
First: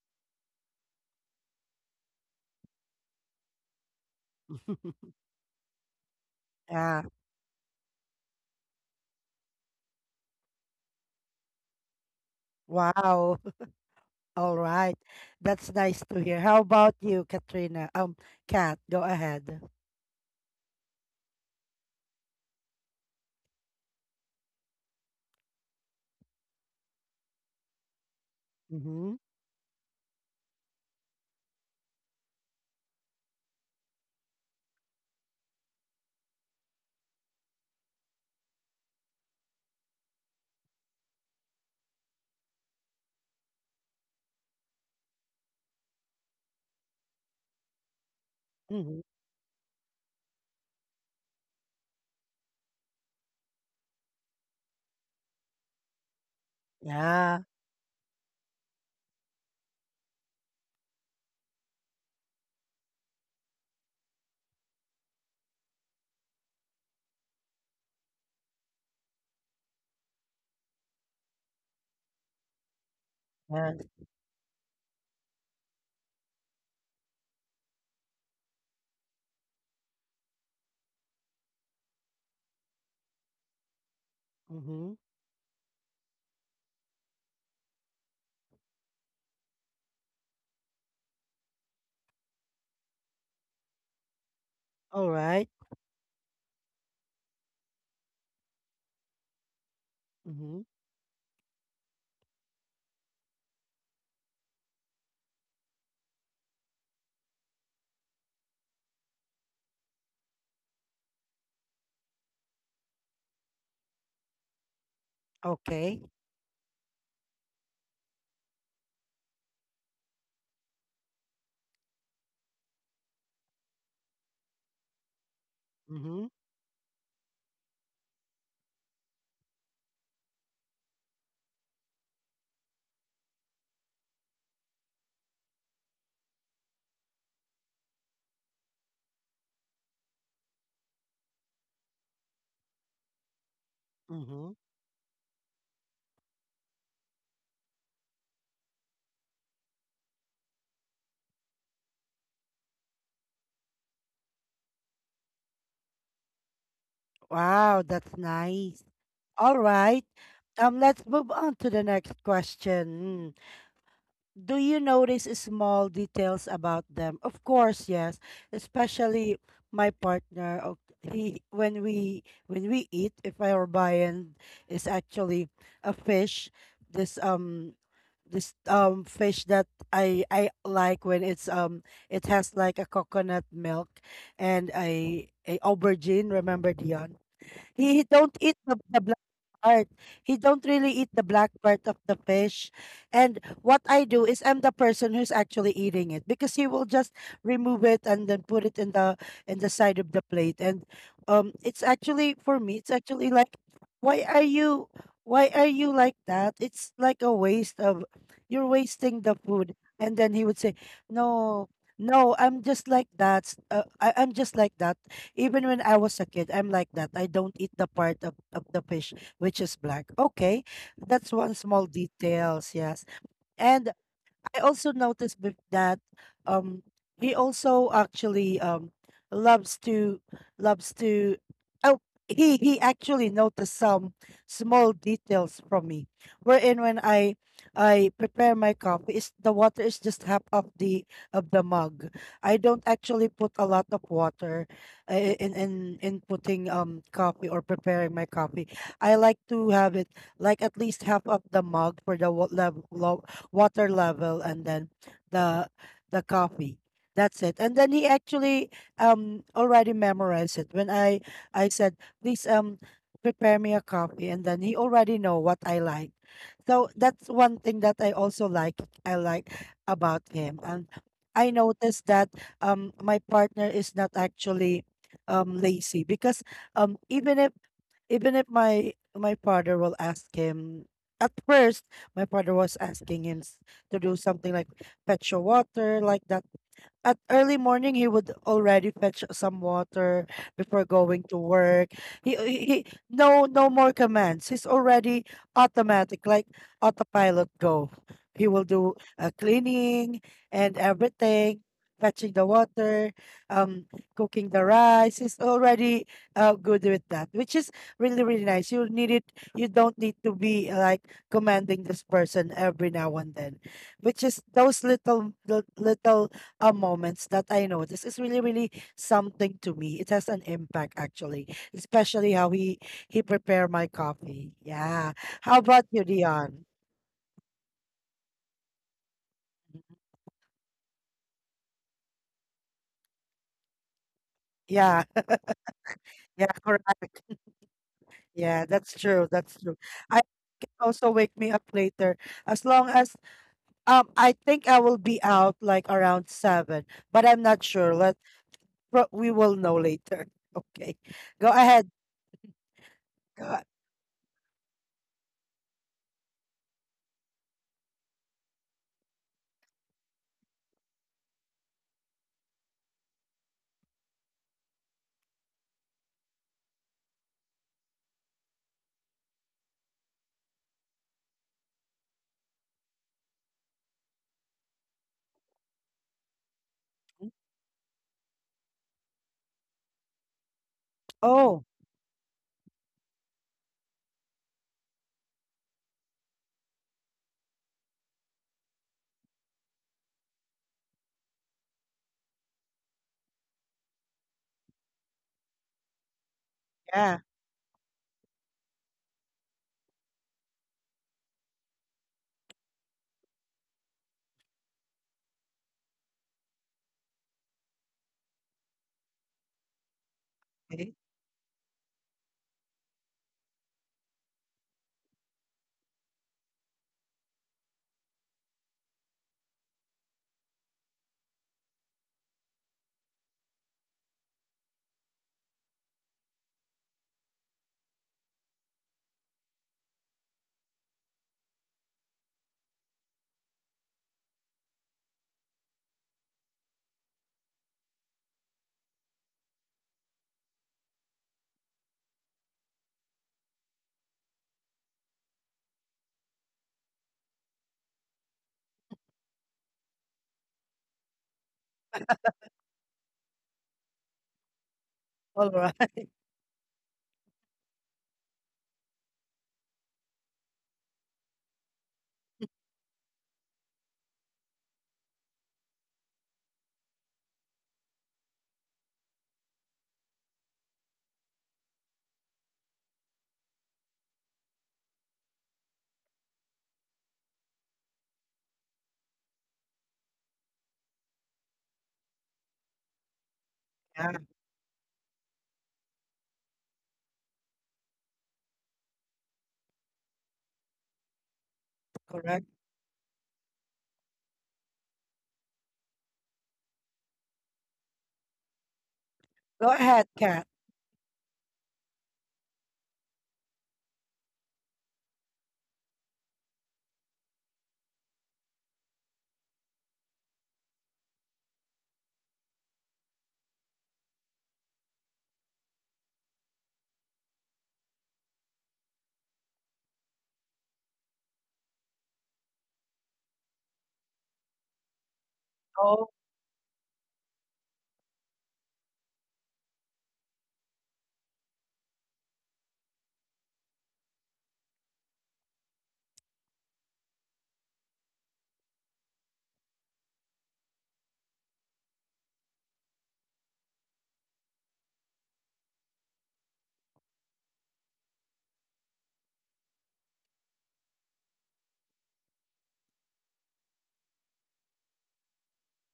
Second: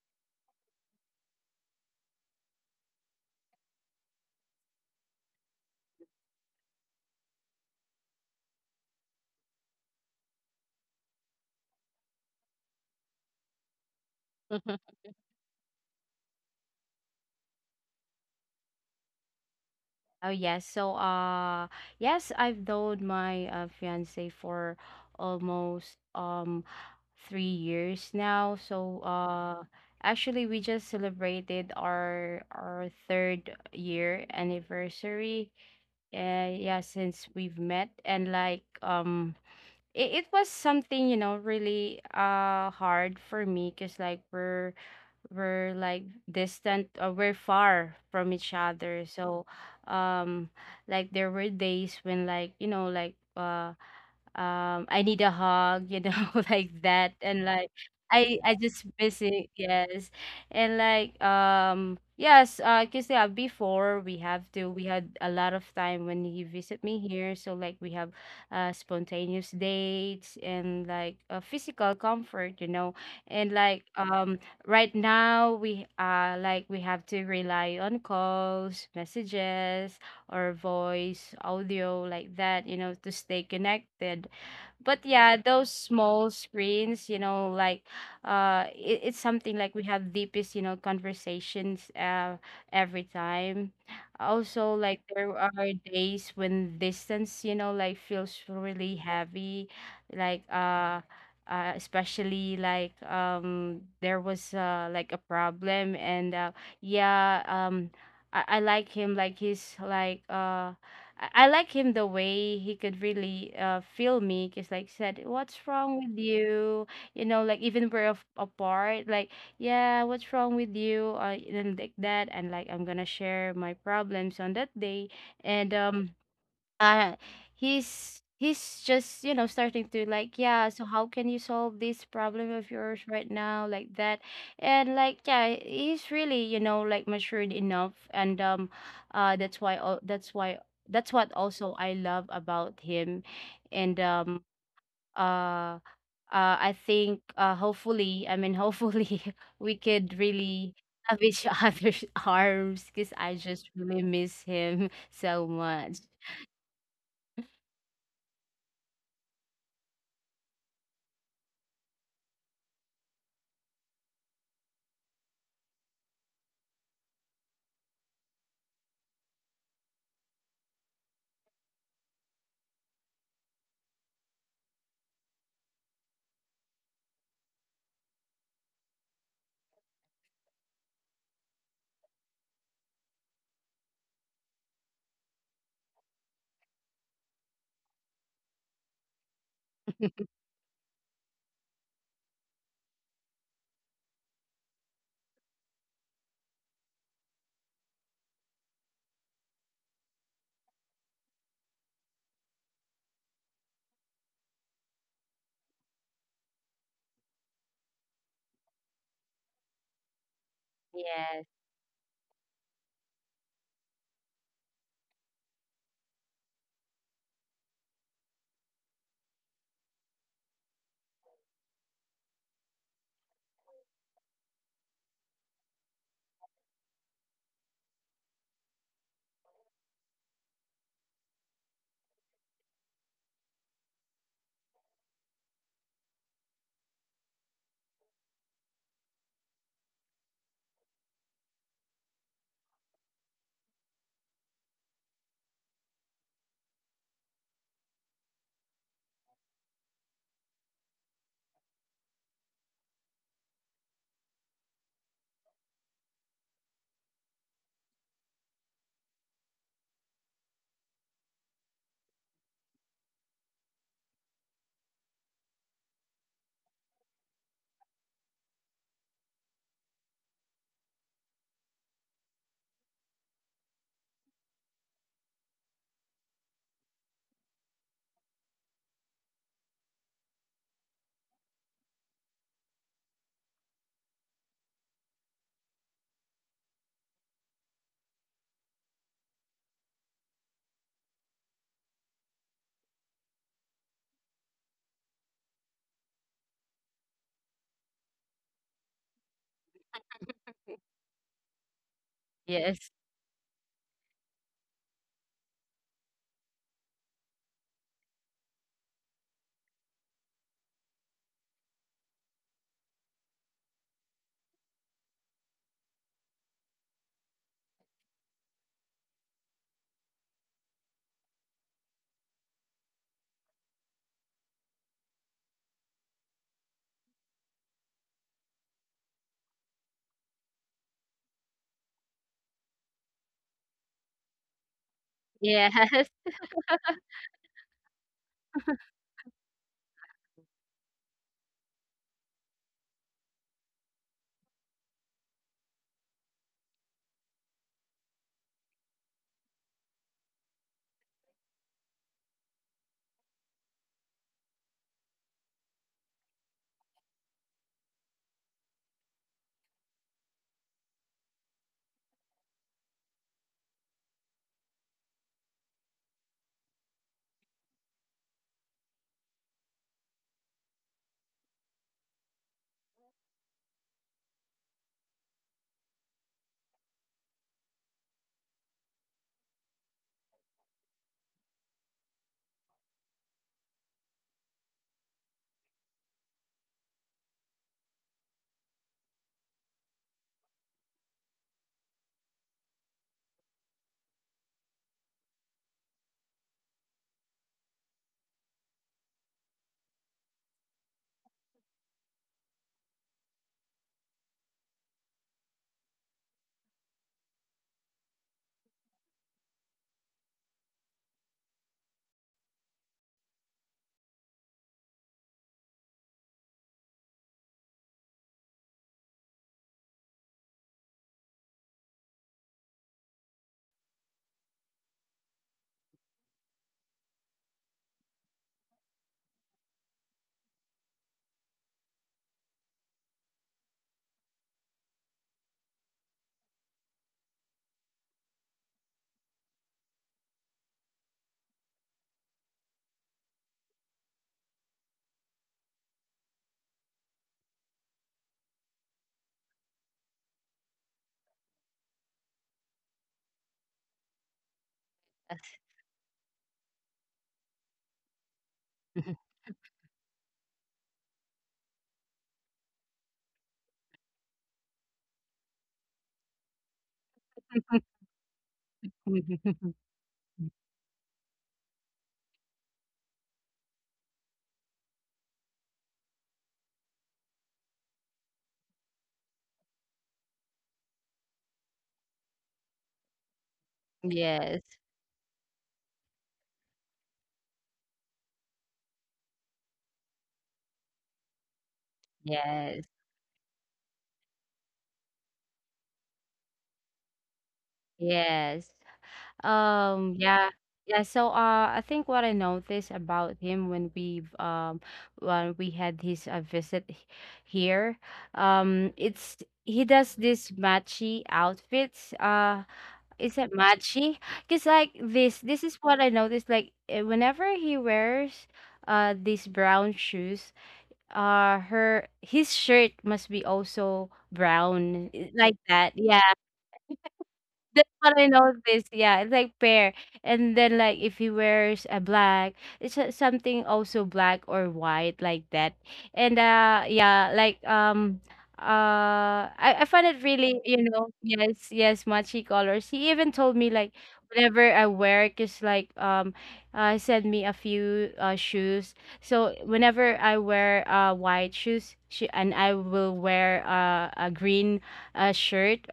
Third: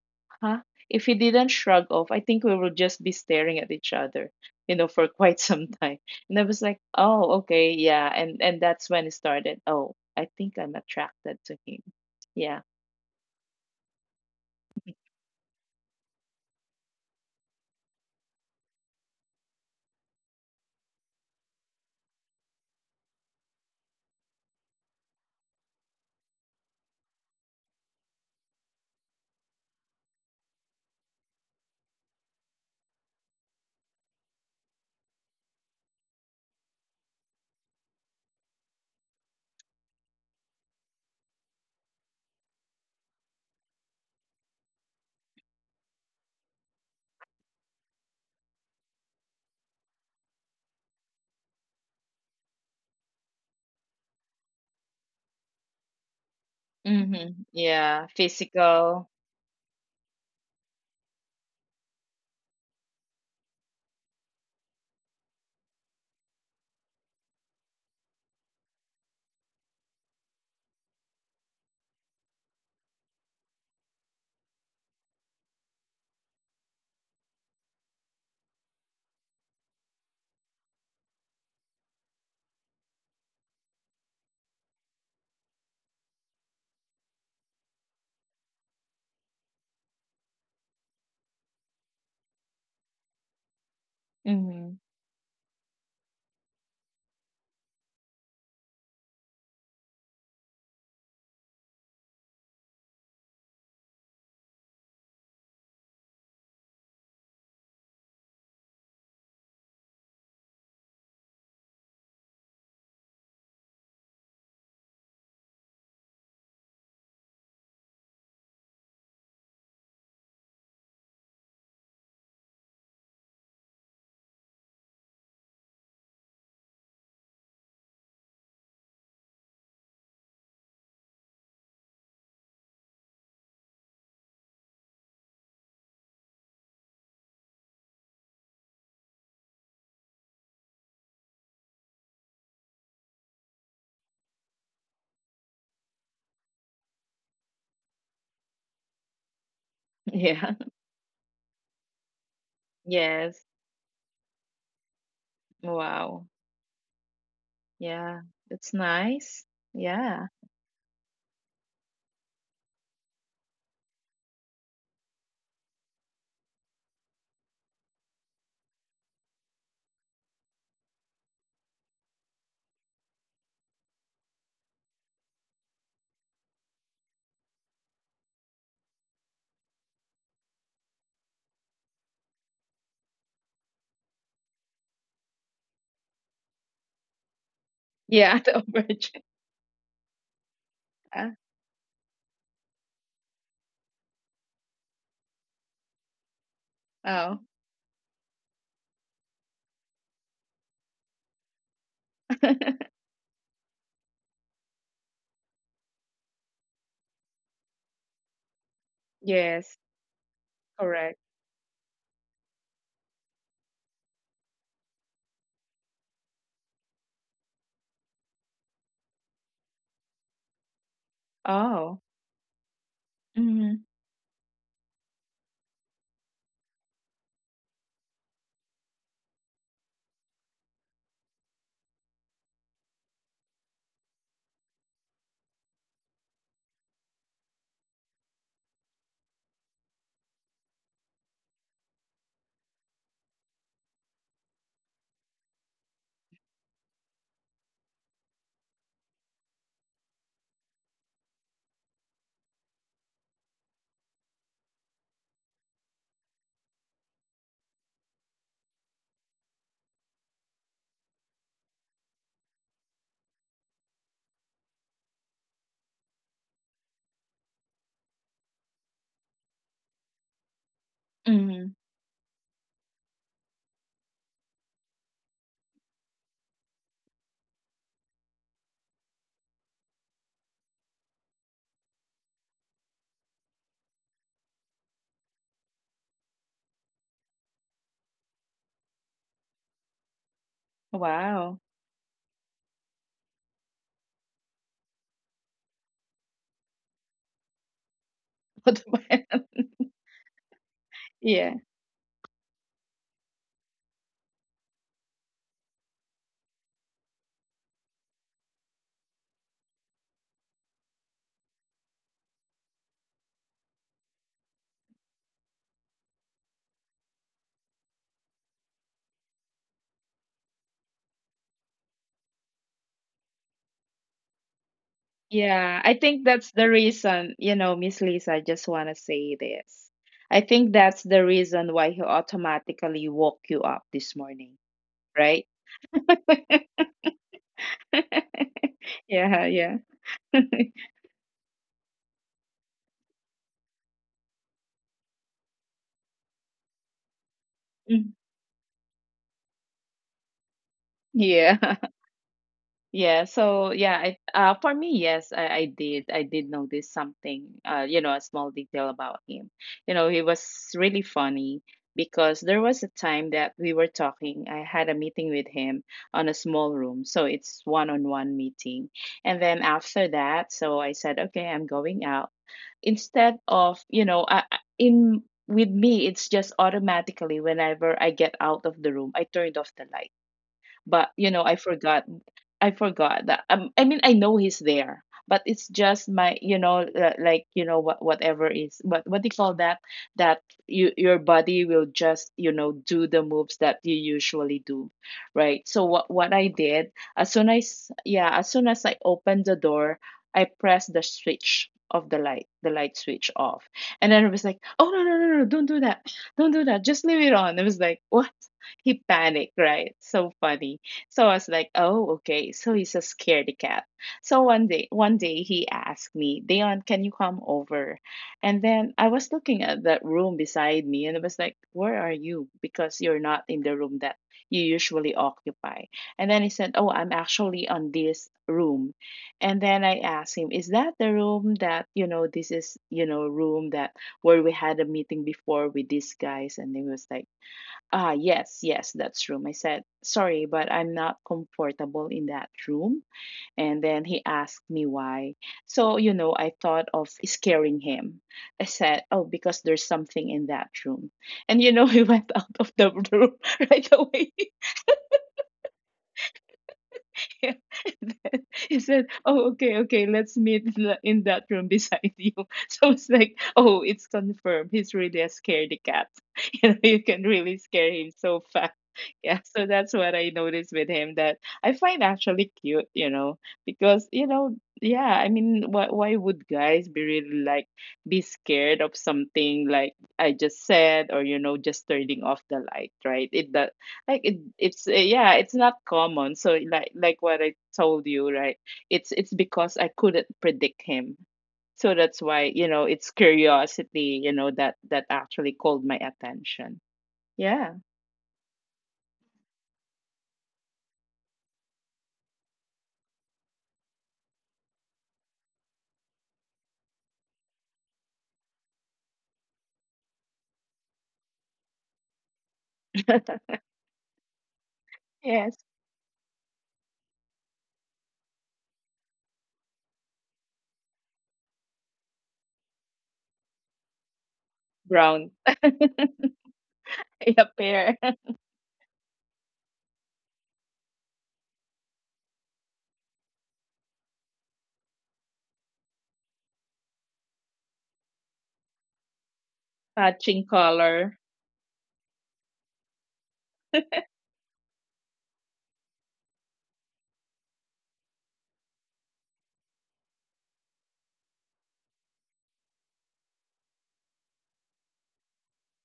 huh? If he didn't shrug off, I think we will just be staring at each other, you know, for quite some time. And I was like,
yeah.
oh okay, yeah, and and that's when it started. Oh, I think I'm attracted to him. Yeah.
Wow. All right. That's nice to hear. How about you, Katrina? Um, Kat, go ahead.
Oh yes. So uh yes, I've known my uh, fiance for almost um three years now. So
Mm-hmm.
uh actually we just celebrated our our third year anniversary. Uh, yeah, since we've met. And like um it, it was something, you know, really uh hard for me, because like we're we're like distant, or we're far from each
Mm-hmm.
other. So um like there were days when, like, you know, like uh um, I need a hug, you know, like that.
Mm-hmm.
Yeah.
And like
Yeah.
I I just
Physical.
miss it, yes. And like um yes, uh 'cause yeah, before we have to we had a lot of time when he visit me here. So like we have uh spontaneous dates and like, uh, physical comfort, you know. And
Yeah.
like um right now we uh like we have to rely on calls, messages, or voice, audio, like that, you know, to stay connected.
Mhm.
But yeah, those small screens, you know, like uh it, it's something like we have deepest, you know, conversations uh every time. Also
Mm-hmm.
like
All
there
right.
are days when distance, you know, like feels really heavy, like
Mhm.
uh uh, especially like um there was uh like a problem. And uh yeah, um I, I like him, like he's like, uh I, I like him the way he could really uh feel me, because like, said what's wrong
Okay.
with you, you know, like even we're af- apart, like, yeah, what's wrong with you? Uh, and like that, and like I'm gonna share my problems on that day. And um
Mhm.
uh he's he's just, you know, starting to, like, yeah, so how can you solve this problem of yours right now, like that. And like yeah, he's really, you know, like, matured enough. And um uh that's why, al- that's why, that's what also I love about him. And um
Mhm.
uh uh, I think uh, hopefully, I mean, hopefully, we could
Yeah.
really have each other's arms, because I
Yes.
just really miss him so much.
Wow.
Wow, that's
Yeah. That's
nice.
nice.
All right.
Yeah.
Um, let's move on to the next question. Mm. Do you notice small details about them? Of course, yes. Especially my partner. o- He, when we when we eat, if our viand is actually a fish, this um this um fish that I I like, when it's, um it has like a coconut milk and a a aubergine. Remember Dion? He, he don't
Yeah.
eat
The
the, the black
virgin.
part. He don't really eat the black part of the fish. And what I do is I'm the person who's actually eating it, because he will just
Oh.
remove it and then put it in the in the side of the plate. And um it's actually, for me, it's actually like, why are you, why are you like that? It's like a waste of, you're wasting the food.
yes.
And then he would say,
Correct.
Yes.
no, no, I'm just like that. s- Uh, I, I'm just like that. Even when I was a kid, I'm like that. I don't eat the part of, of the fish which is black. Okay, that's one small
Oh.
details. Yes,
Mhm.
and I also noticed bef- that um he also actually um loves to loves to oh he he actually noticed some small details from me, wherein when I I prepare my coffee, is the water is just half of the of the mug. I don't actually put a lot of water, uh, in in in putting, um coffee, or preparing my coffee. I like to have it like at least half of the mug for the wa- lev- lo- water level, and then the the coffee. That's it. And then he actually um already memorized it. When I I said, please um prepare me a coffee, and then he already know what I like. So that's one thing that I also like I like about him. And I
Mhm.
noticed that um my partner is not actually um lazy, because um even if even if my my father will ask him, at first, my father was asking him s- to do something like fetch your water, like that. At early morning, he would already fetch some water before going to
Wow.
work. He, he he- no no more commands, he's already automatic, like autopilot go. He will
What
do,
the
uh,
man?
cleaning and
Yeah.
everything, fetching the
Yes.
water, um cooking the rice. He's already, uh, good with that, which is really really nice. You need it. You don't need to be, uh, like commanding this person every now and then, which is those little little uh, moments that I notice is really, really something to me. It has an impact actually, especially how he he prepare my coffee. Yeah. How
Yeah.
about
I
you,
think that's
Dion?
the reason, you know, Miss Lisa, I just want to say this. I think that's the reason why he automatically woke you up this morning,
Yeah,
right?
Yes.
yeah, correct. Yeah, that's true.
yeah,
That's true.
yeah.
I it can also wake me up later, as long as um I think I will be out like around seven, but I'm not sure.
Mm.
Let, but we will know later. Okay, go
Yeah.
ahead.
Yeah,
Go a-
so yeah, I, uh, for me, yes, I, I did. I did notice something, uh, you know, a small detail about him. You know, he was really funny because there was a time that we were talking. I had a meeting with him on a small room, so it's one-on-one meeting. And then after that, so I said, okay, I'm going out. Instead of, you know, I, I- in with me, it's just automatically whenever I get out of the room, I turned off the light. But you know I
Oh,
forgot. I forgot that um, I mean I know he's there, but it's just my, you know, uh, like you know what whatever is what what do you call that, that you your body will just you know do the moves that you usually do, right? So what what I did
yeah.
as soon as yeah as soon as I opened the door, I pressed the switch of the light, the light switch off. And then it was like oh no no no no don't do that, don't do that, just leave it on. It was like what, he panicked, right? So funny.
Okay.
So I was like, oh, okay. So he's a scaredy cat. So one day, one day he asked me, Dion, can you come over? And then I was looking at that room beside me and I was like, where are you? Because you're not in the room that you usually occupy. And then he said, oh, I'm actually on this room. And then I asked him, is that the room that, you know, this is, you know, room that where we had a meeting before with these guys? And he was like, Ah, yes, yes, that's room. I said, sorry, but I'm not comfortable in that room. And then he asked me why. So, you know, I thought of scaring him. I said, oh, because there's something in that room. And, you know, he went out of the room right away.
All right.
And then he said, oh, okay, okay, let's meet in the- in that room beside you. So it's like, oh, it's confirmed. He's really a scaredy cat. You know, you can really scare him so fast. Yeah, so that's what I noticed with him that I find actually cute, you know, because you know, yeah, I mean, why why would guys be really like be scared of something like I just said, or you know, just turning off the light, right? It that
Yeah,
like it
Yes.
it's uh, yeah, it's not common. So like like what I told you, right? It's it's because I couldn't predict him. So that's
correct.
why, you know,
Yes.
it's curiosity, you know, that that actually called my attention. Yeah.
Yes.
Go ahead,
Um,
Kat.
yeah. Yeah, so uh I think what I noticed about him when we've um when we had his uh, visit h- here, um it's, he does this matchy outfits. Uh is it matchy? Cause like this
Yes.
this is what I noticed, like, eh, whenever he wears uh these brown shoes, uh her his shirt must be also brown. I
Brown.
like that.
Oh
Yeah.
in a
That's
pair.
what I noticed. Yeah, it's like pear. And then like if he wears a black, it's, uh, something also black or white, like that. And uh yeah, like um uh I, I find it
Matching
really, you know,
color.
yes, yes, matchy colors. He even told me like whenever I wear, cause like um uh send me a few uh shoes. So whenever I wear uh white shoes, she, and I will wear, uh, a green, uh, shirt,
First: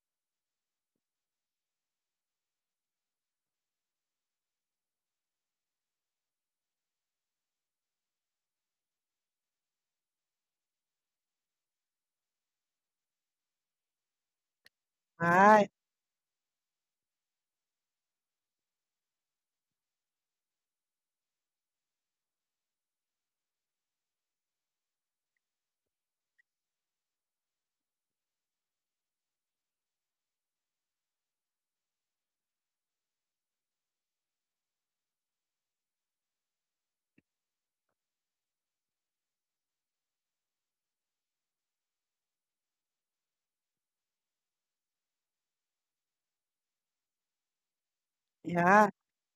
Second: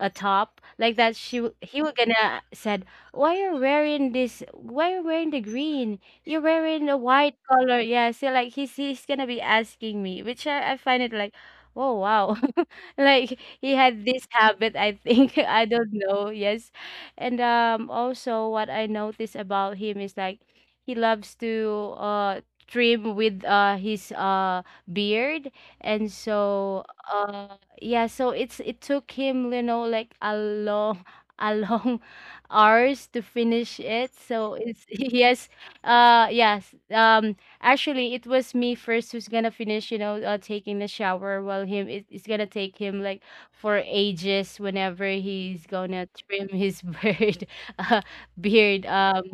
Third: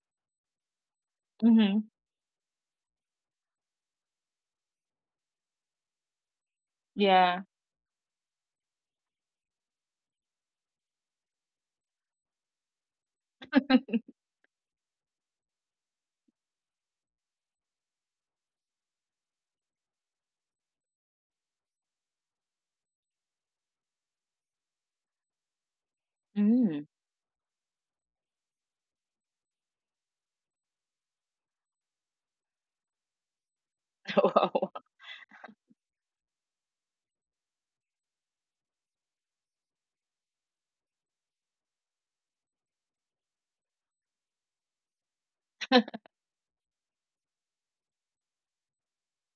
a top, like that, she w- he
Mm-hmm.
was gonna said, why are you wearing this, why are you wearing the green, you're wearing a white
Yeah.
color? Yeah, so like he's he's gonna be asking me, which i, I find it like, oh wow, like he had this habit, I think. I
my.
don't know, yes. And um also what I noticed about him is like he loves to uh trim with uh his uh beard. And
Mm.
so uh, yeah, so it's, it took him, you know, like a long, a long hours to finish it. So
Wow.
it's, yes, uh yes, um actually it was me first who's gonna finish, you know, uh, taking the shower, while him, it, it's gonna take him like for ages whenever he's gonna trim his beard uh, beard.
Yeah.
um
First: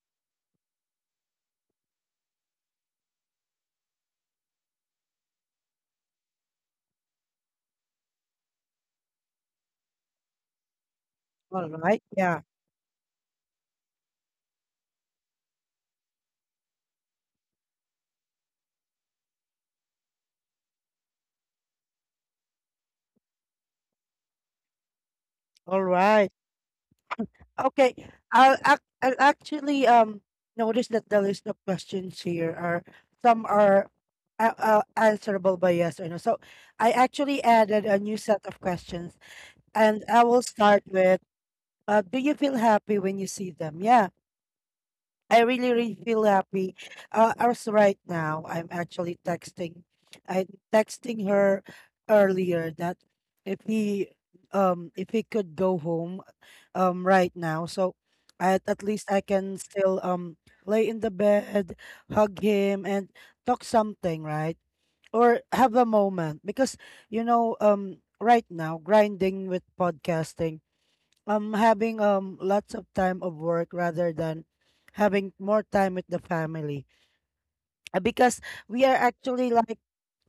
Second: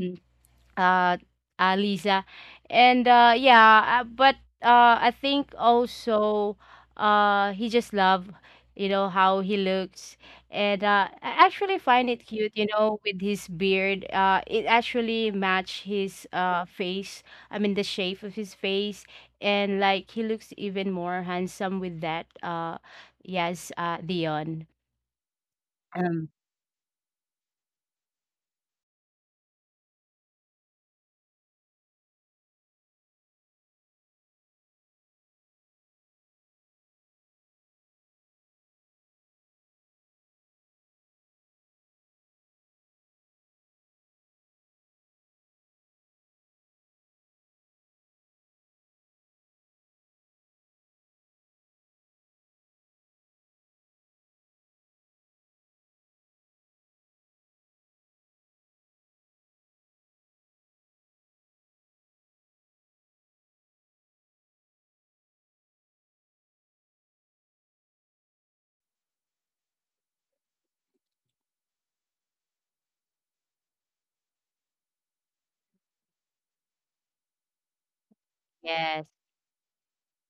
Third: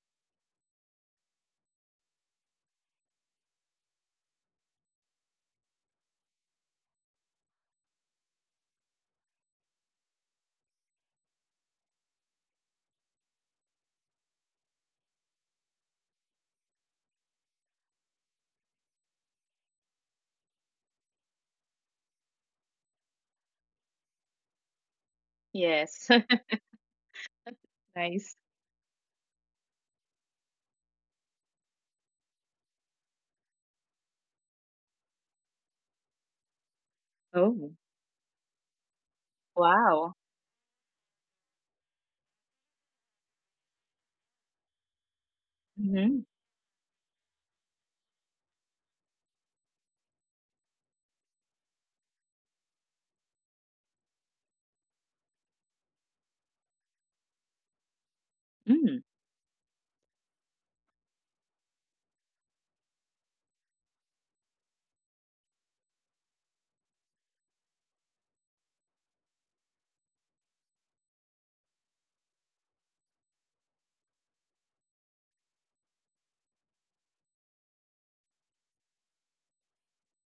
uh, uh Lisa. And uh yeah, uh, but uh I think also uh he just love, you know, how he looks. And uh I
All
actually
right.
find it
Yeah.
cute, you know, with his beard. Uh it actually match his uh face. I mean, the shape of his face, and like he looks even more handsome with that. Uh yes, uh Dion.
All
Yes.
Um
right. Okay.
Nice.
I'll, ac- I'll actually um notice that the list of questions here are, some are, uh, uh, answerable by yes or no. So I actually
Oh.
added a new set of questions, and
Wow.
I will start with. Uh, do you feel happy when you see them? Yeah. I really, really
Mm-hmm.
feel happy. Uh, as right now, I'm actually texting. I'm texting her earlier that if he, um, if he could go home, um, right now, so at at
Mm.
least I can still um lay in the bed, hug him, and talk something, right? Or have a moment because you know, um, right now grinding with podcasting um having um lots of time of work rather than having more time with the family. Uh, because we are
yes,
actually like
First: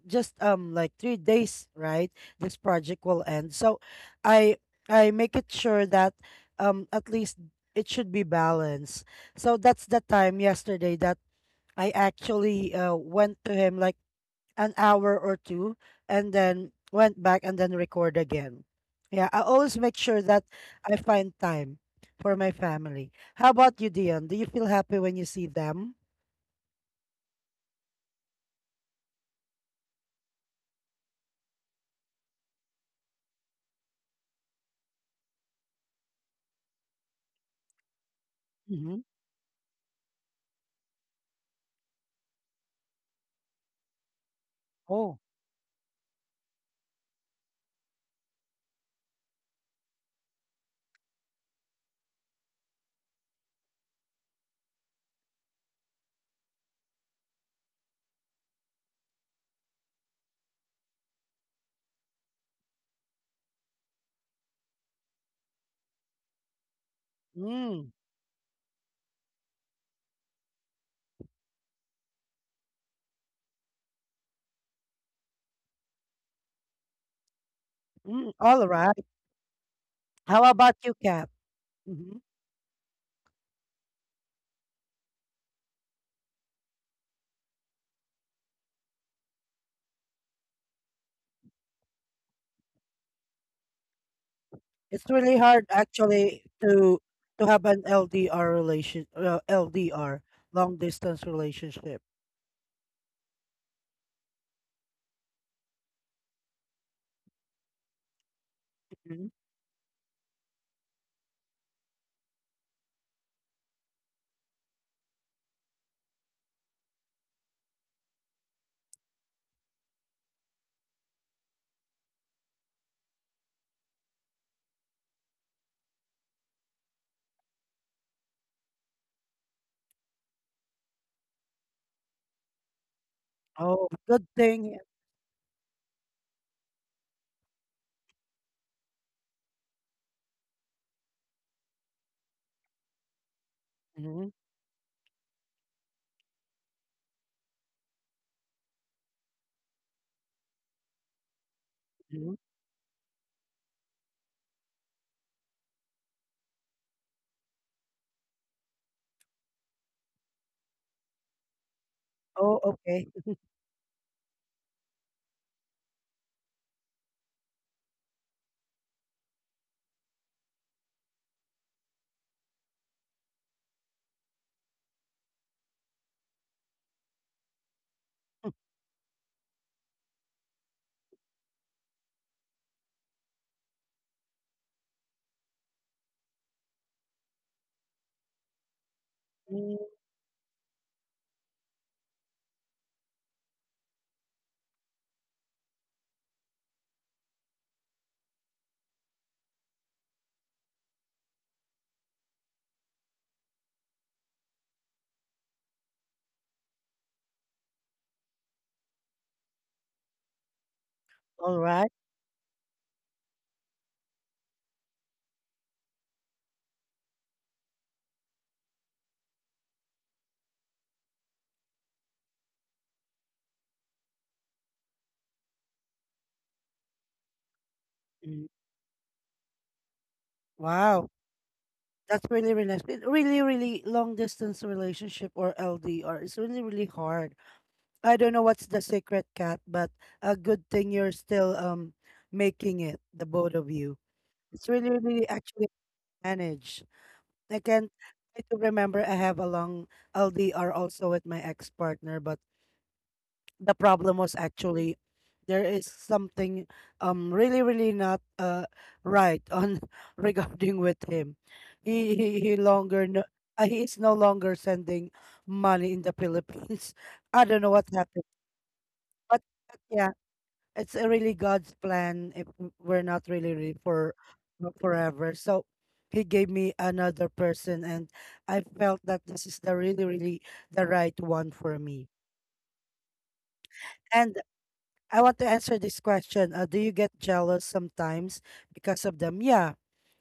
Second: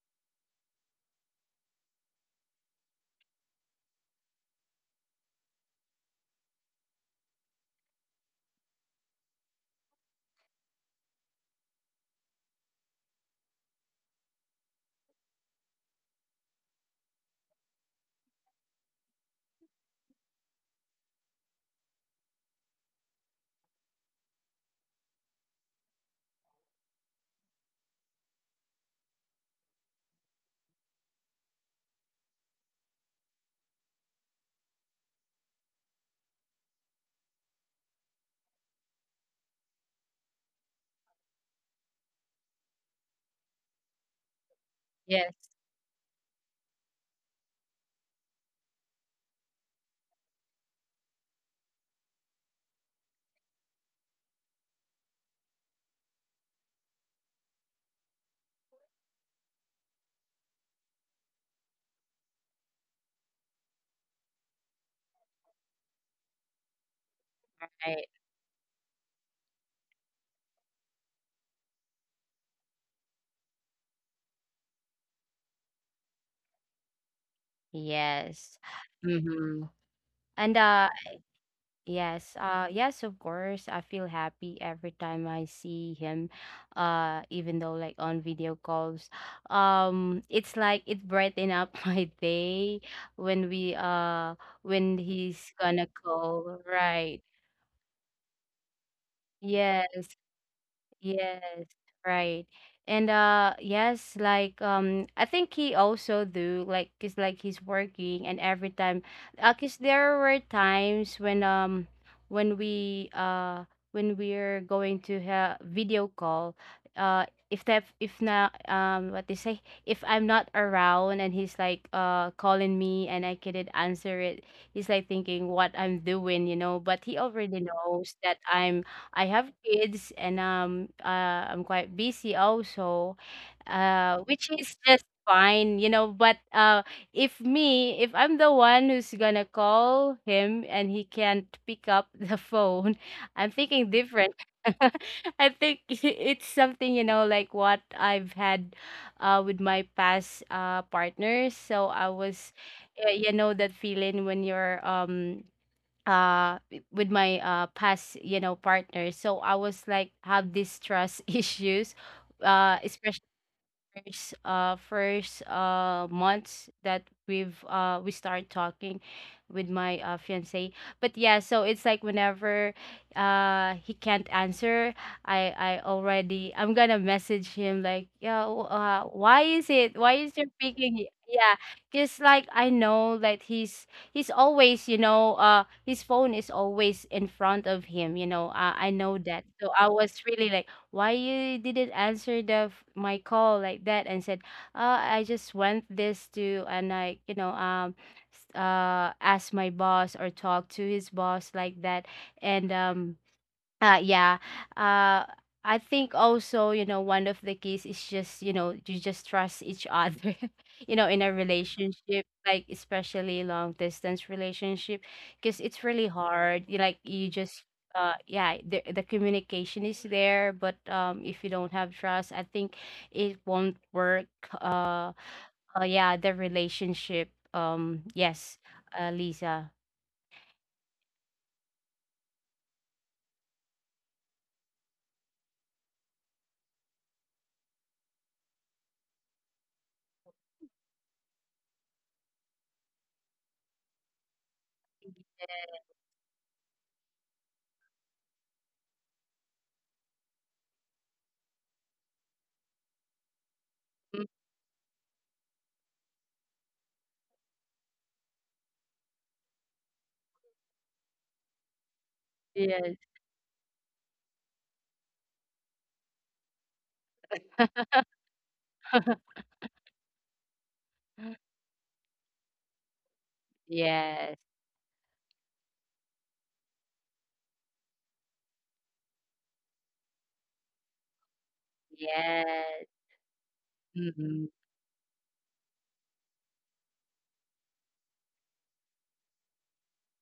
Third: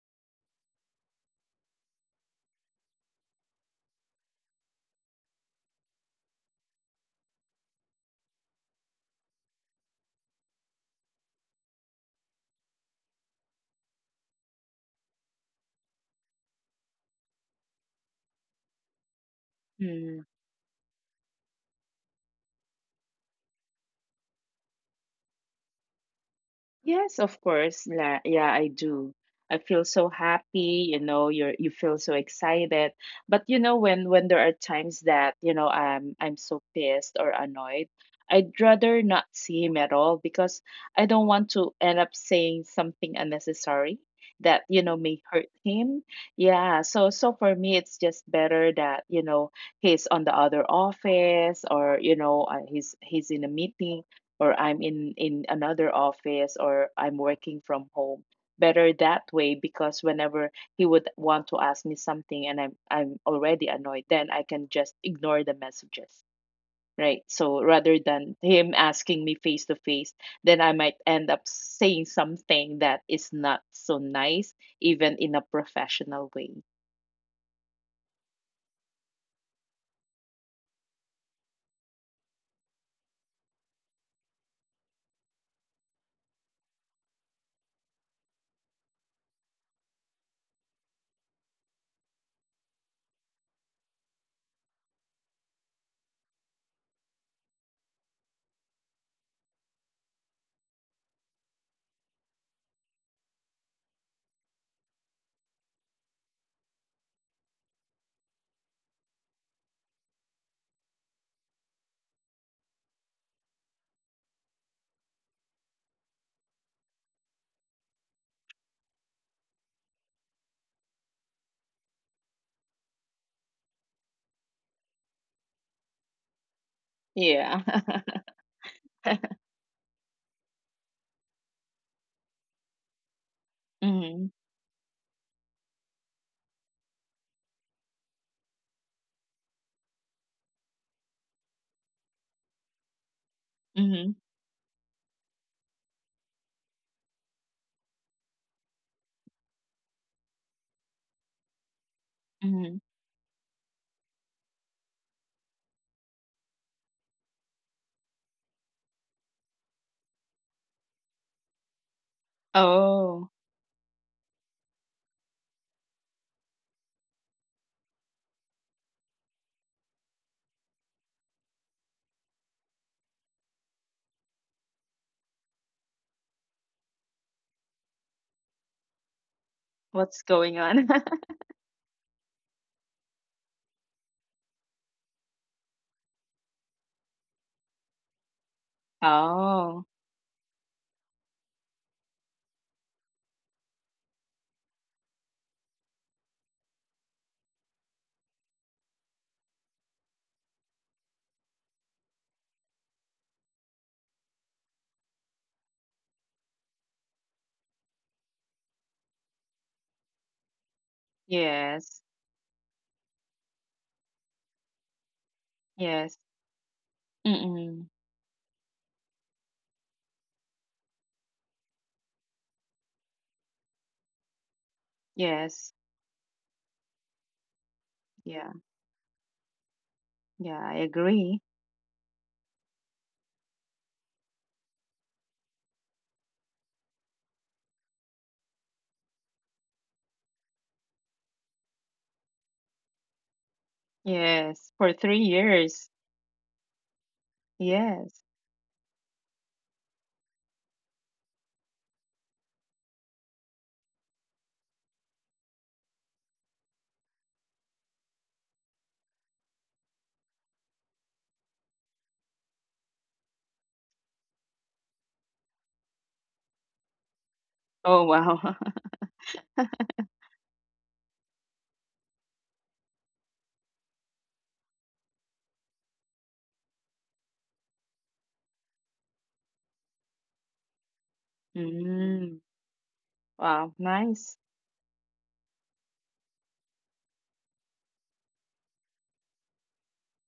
just um like three days, right, this project will end. So i i make it sure that um at least it should be balanced. So that's the time yesterday that I actually uh, went to him like an hour or two and then went back and then record again. Yeah, I always make sure
Mm.
that I find time for my family. How about you, Dion? Do you feel happy when you see them?
Yes, of course. La- Yeah, I do. I feel so happy, you know, you're you feel so excited. But you know, when when there are times that, you know, um I'm so pissed or annoyed, I'd
Mm-hmm.
rather not see him at all because I don't want to end up saying something unnecessary that, you know,
Oh,
may
yes,
hurt him. Yeah, so so for me it's just better that, you know, he's on the other office, or, you know, uh, he's he's in a meeting, or I'm in in another office, or I'm working from home. Better that way because whenever he would want to ask me something and I'm I'm already annoyed, then I can just ignore the messages. Right. So
mm,
rather
right.
than him asking me face to face, then I might end up saying something that is not so nice, even in a professional way.
mm,
Yes.
all right.
Mm-hmm.
How
And
about
uh
you, Kat? Mm-hmm.
yes, uh, yes, of course. I feel happy every time I see him, uh, even though like on video calls. Um, it's like it brighten up my day when we uh when
It's really
he's
hard
gonna
actually
call,
to
right?
to have an L D R relation, uh,
Yes.
L D R, long distance
Yes,
relationship.
right. And uh yes, like um I think he also do, like, cause like he's working. And every time,
Mhm.
uh, cause there were times when um when we uh when we're going to have video call, uh if that, if not, um what they say, if I'm not around and he's like uh calling me and I couldn't answer it, he's like thinking what I'm doing, you know. But he
Yeah.
already knows that I'm I have kids. And um uh, I'm quite busy also,
Oh,
uh,
mm-hmm.
good
which is
thing.
just fine, you know. But uh, if me, if I'm the one who's gonna call him and he can't pick up the phone, I'm thinking
Mm-hmm.
Mhm,
different. I think, it's something, you know, like what I've had, uh, with my past uh, partners. So I
mhm.
was,
Mm-hmm.
uh, you know, that feeling when you're um uh w- with my uh past, you know, partner. So I was like, have these trust issues
Oh,
uh
okay.
Oh,
first uh first uh months that we've uh we started talking with my uh fiance. But yeah, so it's like whenever uh he can't answer, I I already, I'm gonna message him like, yeah, w- uh, why is it, why
what's
is your
going on?
picking, y- yeah? Because like I know that he's he's always, you know, uh his phone is always in front of him, you know, uh, I know that. So
oh,
I
Mhm,
was really like, why you didn't answer the f- my call, like that. And said, uh, I just went this to, and I, you know, um s- uh ask my boss or talk to his boss, like that. And um uh, yeah. Uh, I think also, you know, one of the keys is just, you know, you just trust each other, you know, in a
all right.
yes.
relationship, like, especially long distance relationship, because it's really
Yes.
hard. You, like, you just
Mm-mm.
uh yeah, the the communication is there. But um if you don't have trust, I think it won't work. Uh,
Yes.
uh yeah, the relationship. Um,
Yeah.
Mm-hmm.
yes, uh, Lisa.
Yeah, I
Wow,
agree.
that's really, really nice. It really, really long distance relationship or L D R is really, really hard. I don't know what's the secret, Cat, but a good thing you're still um making it, the both of you.
Yes.
It's
For
really,
three
really actually
years.
managed. I can't.
Yes.
I do remember I have a long L D R also with my ex partner, but the problem
Mm,
was actually there is something um really really not uh right on regarding with him. he he, he
yes.
longer no, uh, he is no longer sending money in the Philippines. I don't know what
Oh,
happened,
wow.
but, but yeah, it's a really god's plan. If w- we're not really, really for
Yes.
for forever, so he gave me another person, and I felt that this is the really really the right one for me.
Mm.
Yes.
Wow. Nice.
Mm.
I want to answer this question. Uh, do you get jealous sometimes because of them? Yeah,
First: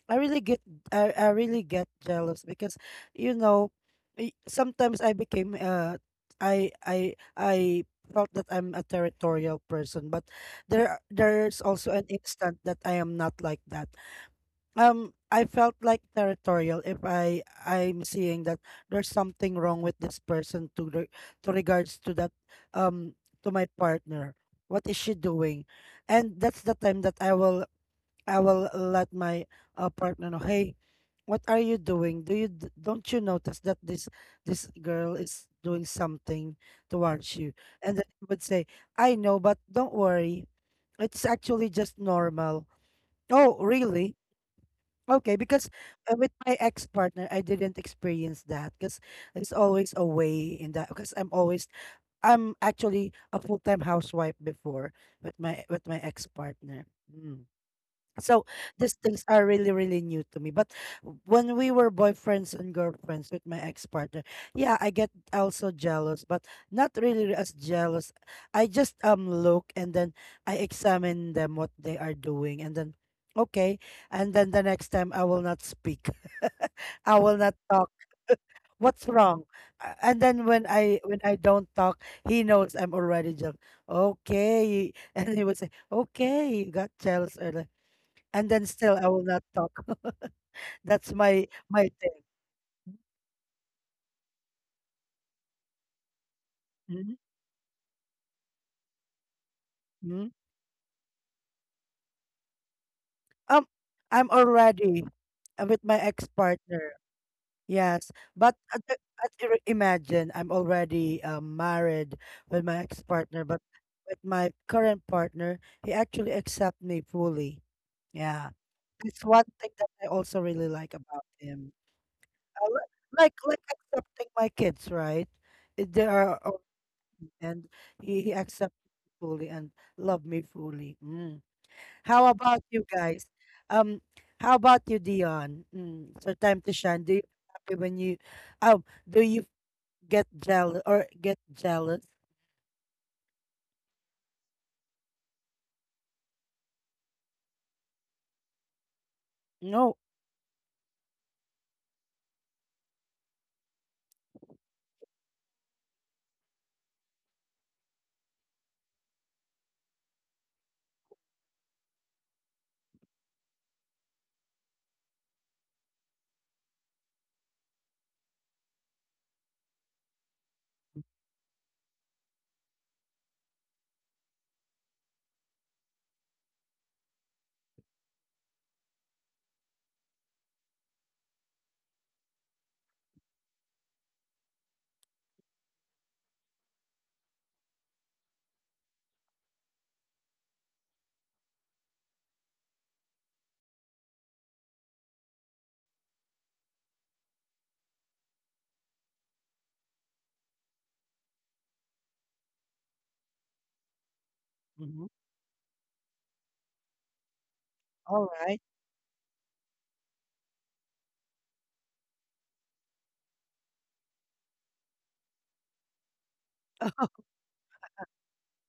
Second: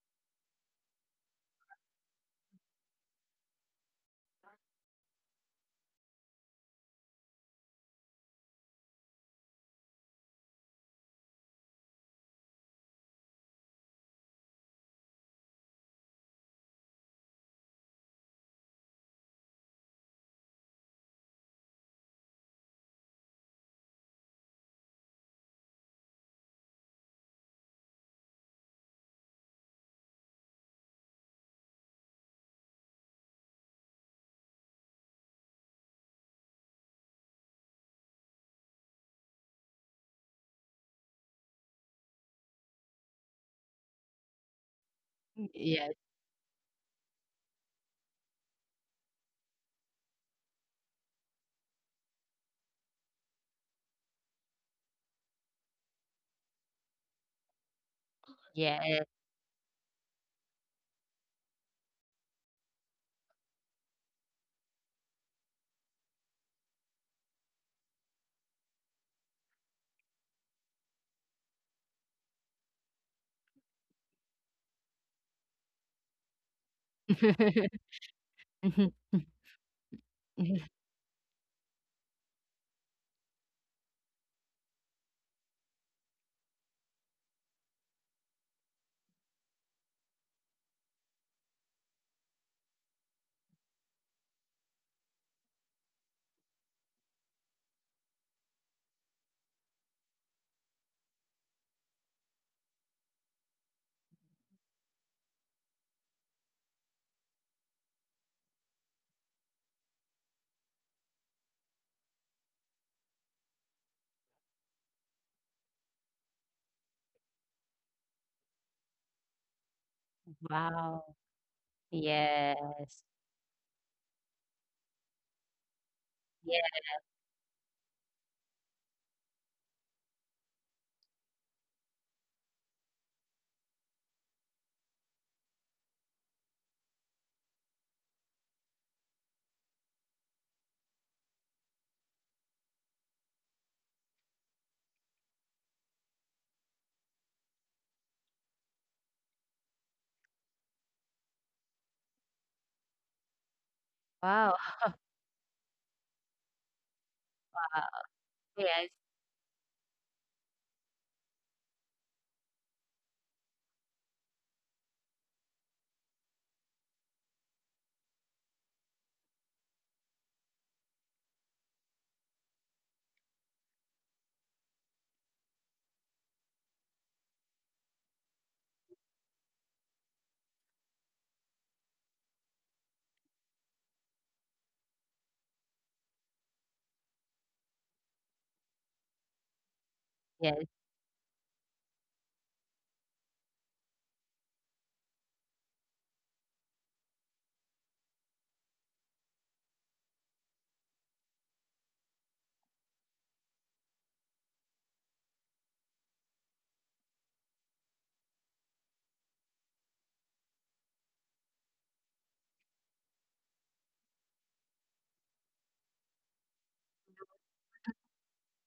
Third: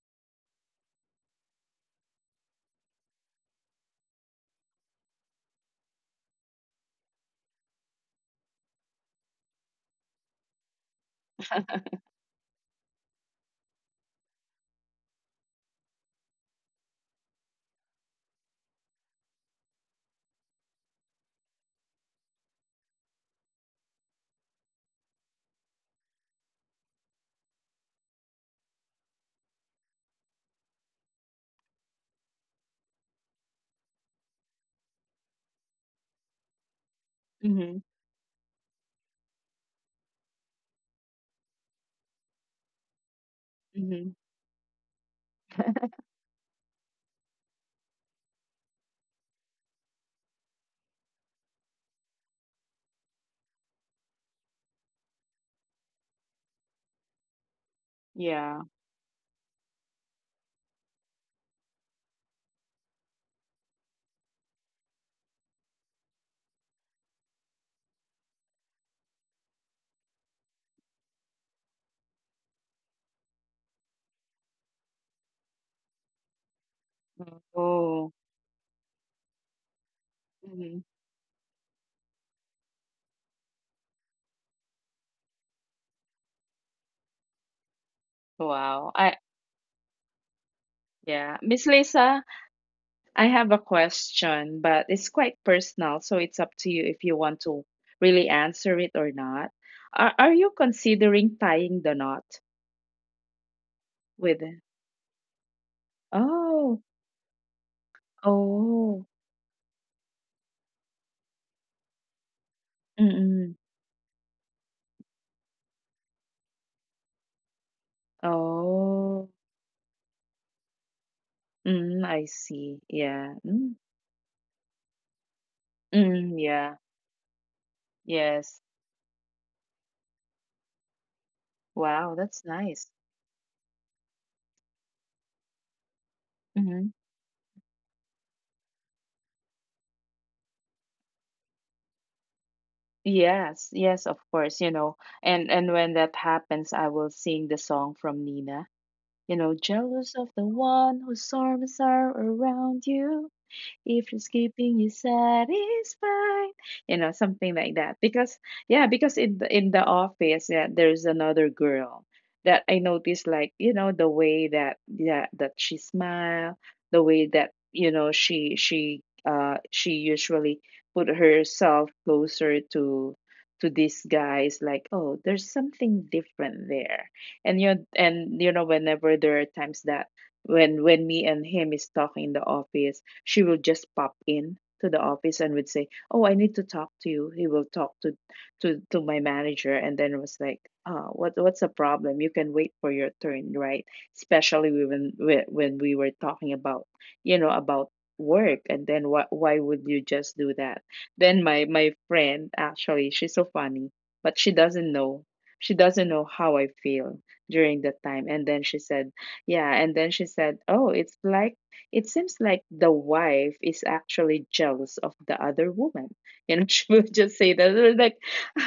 I really get. I, I really get jealous because you know, y- sometimes I became uh I I I felt that I'm a territorial person, but there there's also an instant that I am not like that. um I felt like territorial if I I'm seeing that there's something wrong with this person to re- to regards to that, um to my partner. What is she doing? And that's the time that I will I will let my uh, partner know, "Hey, what are you doing? Do you d- don't you notice that this this girl is doing something towards you?"
Mm-hmm.
And then he would say, "I know, but don't worry. It's actually just normal." Oh,
Mm-hmm.
really? Okay, because
Yes,
uh, with my ex-partner, I didn't experience that because there's always a way in that. Because I'm always, I'm actually a full-time housewife before with my with my ex-partner. Hmm. So
Yeah.
these
yes.
things are really, really new to me. But when we were boyfriends and girlfriends with my ex-partner, yeah, I get also jealous, but not really as jealous. I just um look and then I examine them what they are doing and then okay. And then the next time I will not speak. I will not talk.
Oh.
What's wrong? Uh, and then when
Mm-hmm.
i when i don't talk, he knows I'm already jealous. Okay. And he would say, "Okay, you got jealous earlier," and then
Wow.
still I
I
will not talk. That's
yeah.
my
Miss
my thing.
Lisa, I have a question, but it's quite personal, so it's up to you if
Mhm,
you want to really answer it or not. Are
mhm.
are you considering tying the knot
Um, I'm
with
already uh, with my
Oh.
ex-partner. Yes, but uh, the-
Oh.
uh, ir- imagine I'm already uh, married with my ex-partner,
Mm-mm.
but with my current partner, he actually accept me fully. Yeah, it's
Oh,
one thing that I also really like
Wow.
about him.
mm, I
I
see.
li-
Yes.
like
Yeah.
like
Mm,
accepting my kids, right? Uh, they
mm,
are.
Yes.
yeah.
And he, he
Yes.
accepted me fully and loved me fully. Mm.
Wow,
How
that's
about you
nice.
guys? Um, how about you, Dion? Mm. So time to
Hmm.
shine. Do you happy when you, oh, do you get jealous or get jealous?
Yes, yes, of course, you know. And and when that happens, I will sing the song from Nina. You know,
No.
jealous of the one whose arms are around you. If your
Wow.
skipping is satisfied, you know, something like
Ha.
that because
Yes.
Yeah, because in the, in the office, yeah, there's another girl that I noticed, like, you know, the way that, yeah, that she smile, the way that, you know, she she uh she usually put herself closer to to these guys. Like, oh, there's something different there. And you know, and you know whenever there are times that when when me and him is talking in the office, she will just pop in to the office and would say, "Oh, I need to talk to you." He will talk to to to my manager, and then was like,
Yes.
"Ah, what what's the problem? You can wait for your turn, right?" Especially when when when we were talking about, you know, about work, and then why why would you just do that? Then my my friend actually, she's so funny, but she doesn't
Mhm.
know. She doesn't know how I feel during that
All
time, and
right.
then she said, yeah, and then she said, "Oh, it's like it seems like the wife is actually jealous of the other woman. You know," she would just say that, they like,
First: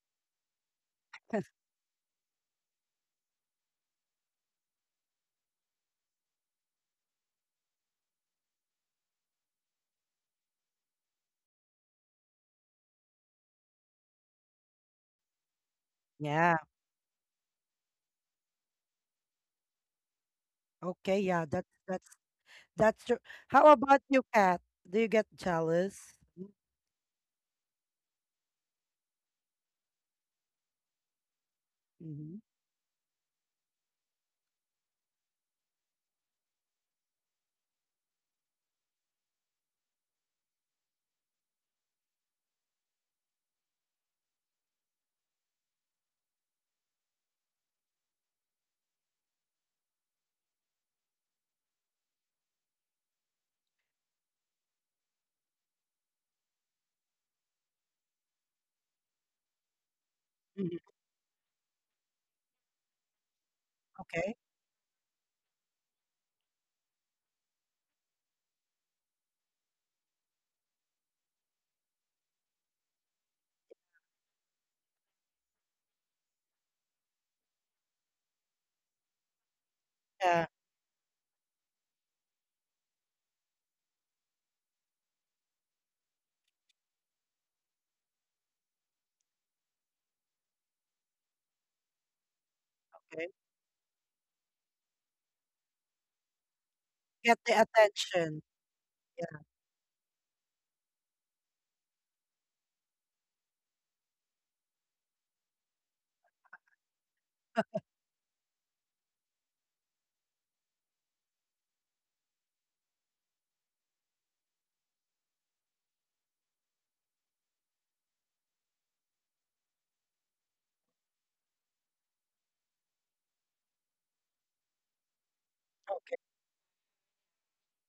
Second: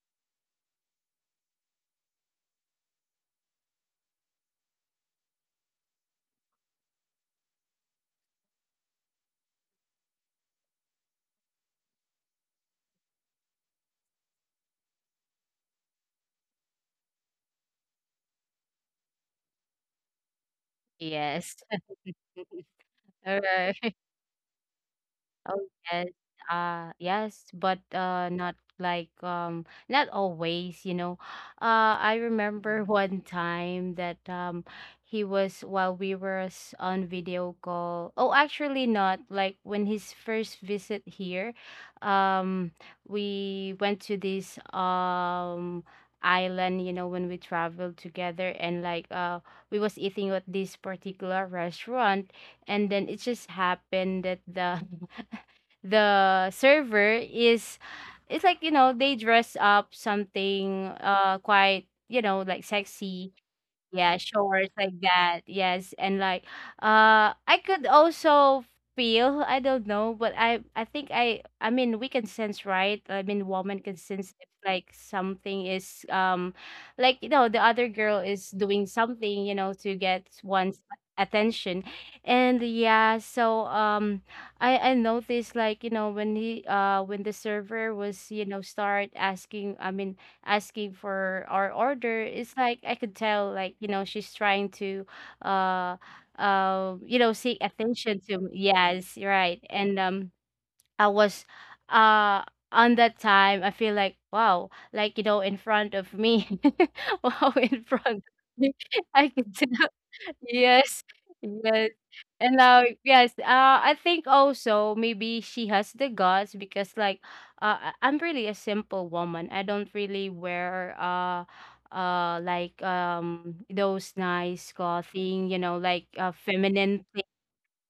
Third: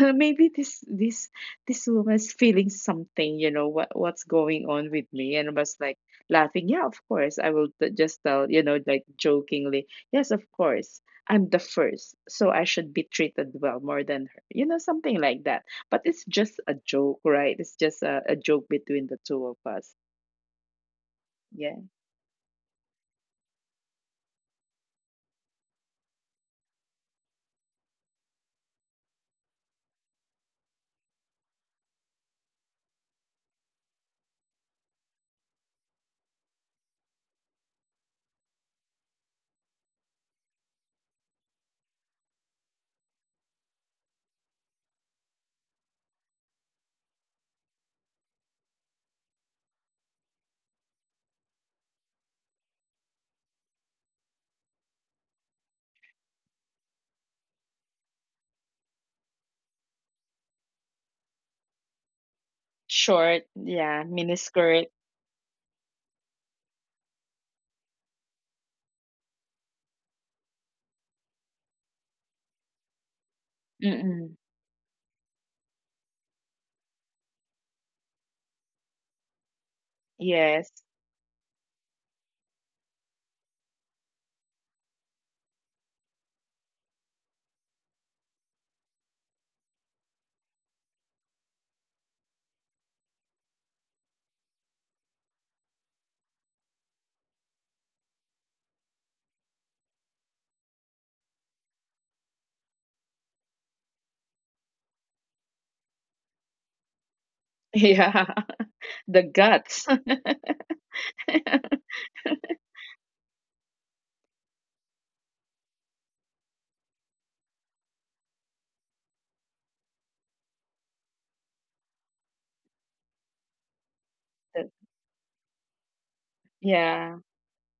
"Uh, maybe this this this woman's feeling something, you know, what what's going on with me," and was like laughing. Yeah, of course. I will t- just tell, you know, like jokingly, yes, of course. I'm the first, so I should be treated well more than her. You know, something like that. But it's
Yeah.
just a joke, right? It's just a, a joke between the two of us.
Okay. Yeah.
Yes.
That's
Yeah.
that's that's true. How
Alright.
about you, Kat? Do you get
Oh, yes.
jealous?
Uh, yes, but uh, not like um, not always, you know. Uh, I
Mm-hmm.
remember one time that, um, he was, while we were s- on video call. Oh, actually not. Like when his first visit here, um, we went to this um island, you know, when we traveled together. And like uh, we was eating at this particular restaurant. And then it just happened that the the server is, it's like, you know, they dress up something uh quite, you know, like sexy,
Short, yeah,
yeah,
Okay.
shorts,
miniskirt.
like that. Yes. And like uh I could also feel, I don't know, but I I think I I mean, we can sense, right? I mean, woman can sense
Mm-mm.
if like something is, um like, you know, the other girl is doing something, you know, to get
Yeah.
Yes.
one's attention. And yeah, so um I I noticed like, you know, when he uh when the server was, you know, start asking, I mean, asking for our order, it's like, I could
Okay.
tell, like, you know, she's trying to uh um you know,
Get
seek
the
attention to
attention.
me. Yes, you're
Yeah.
right. And um I was uh on that time, I feel like, wow, like, you know, in front of me, wow, in front
Yeah.
of me,
The
I could tell.
guts.
Yes, yes. And now, yes, uh, I think also maybe she has the guts because, like, uh, I- I'm really a simple woman. I don't really wear, uh, uh, like, um, those nice
The-
clothing, you know, like, uh, feminine,
Yeah.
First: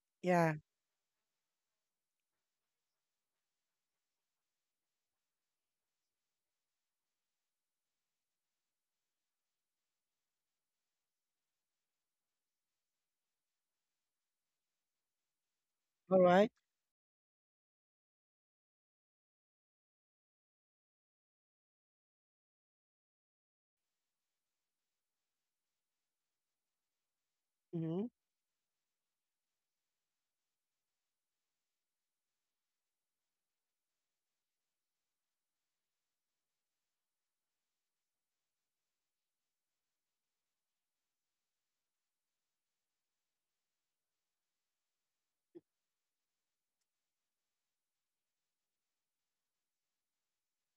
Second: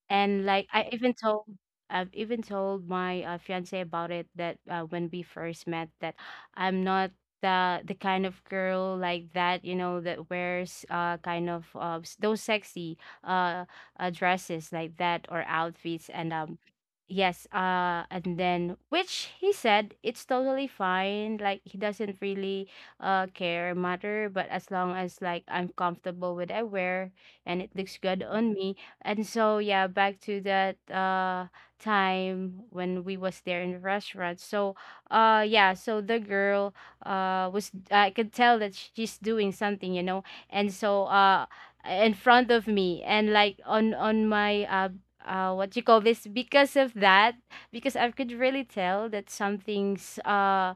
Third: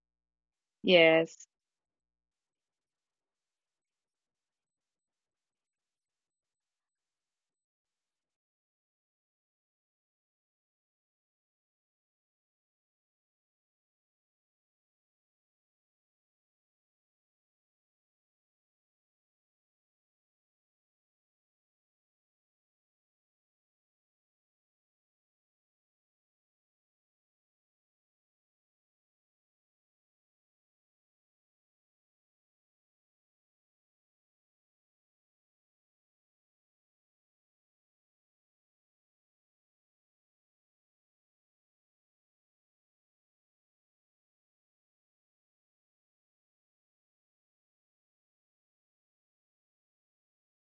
and
Yeah.
like I even told
Yes.
I've even told my uh, fiance about it that uh, when we first met that I'm not the the kind of girl like that, you know, that wears uh kind of uh, s- those sexy uh, uh dresses like that or outfits.
All
and
right.
um yes uh and then which, he said, it's totally fine. Like, he doesn't really uh care, matter, but as long as like I'm comfortable with what I wear and it looks
Mm-hmm.
good on me. And so, yeah, back to that uh time when we was there in the restaurant. So uh yeah, so the girl uh was, I could tell that she's doing something, you know. And so, uh in front of me, and like, on on my uh uh what you call this, because of that, because I could really tell that something's uh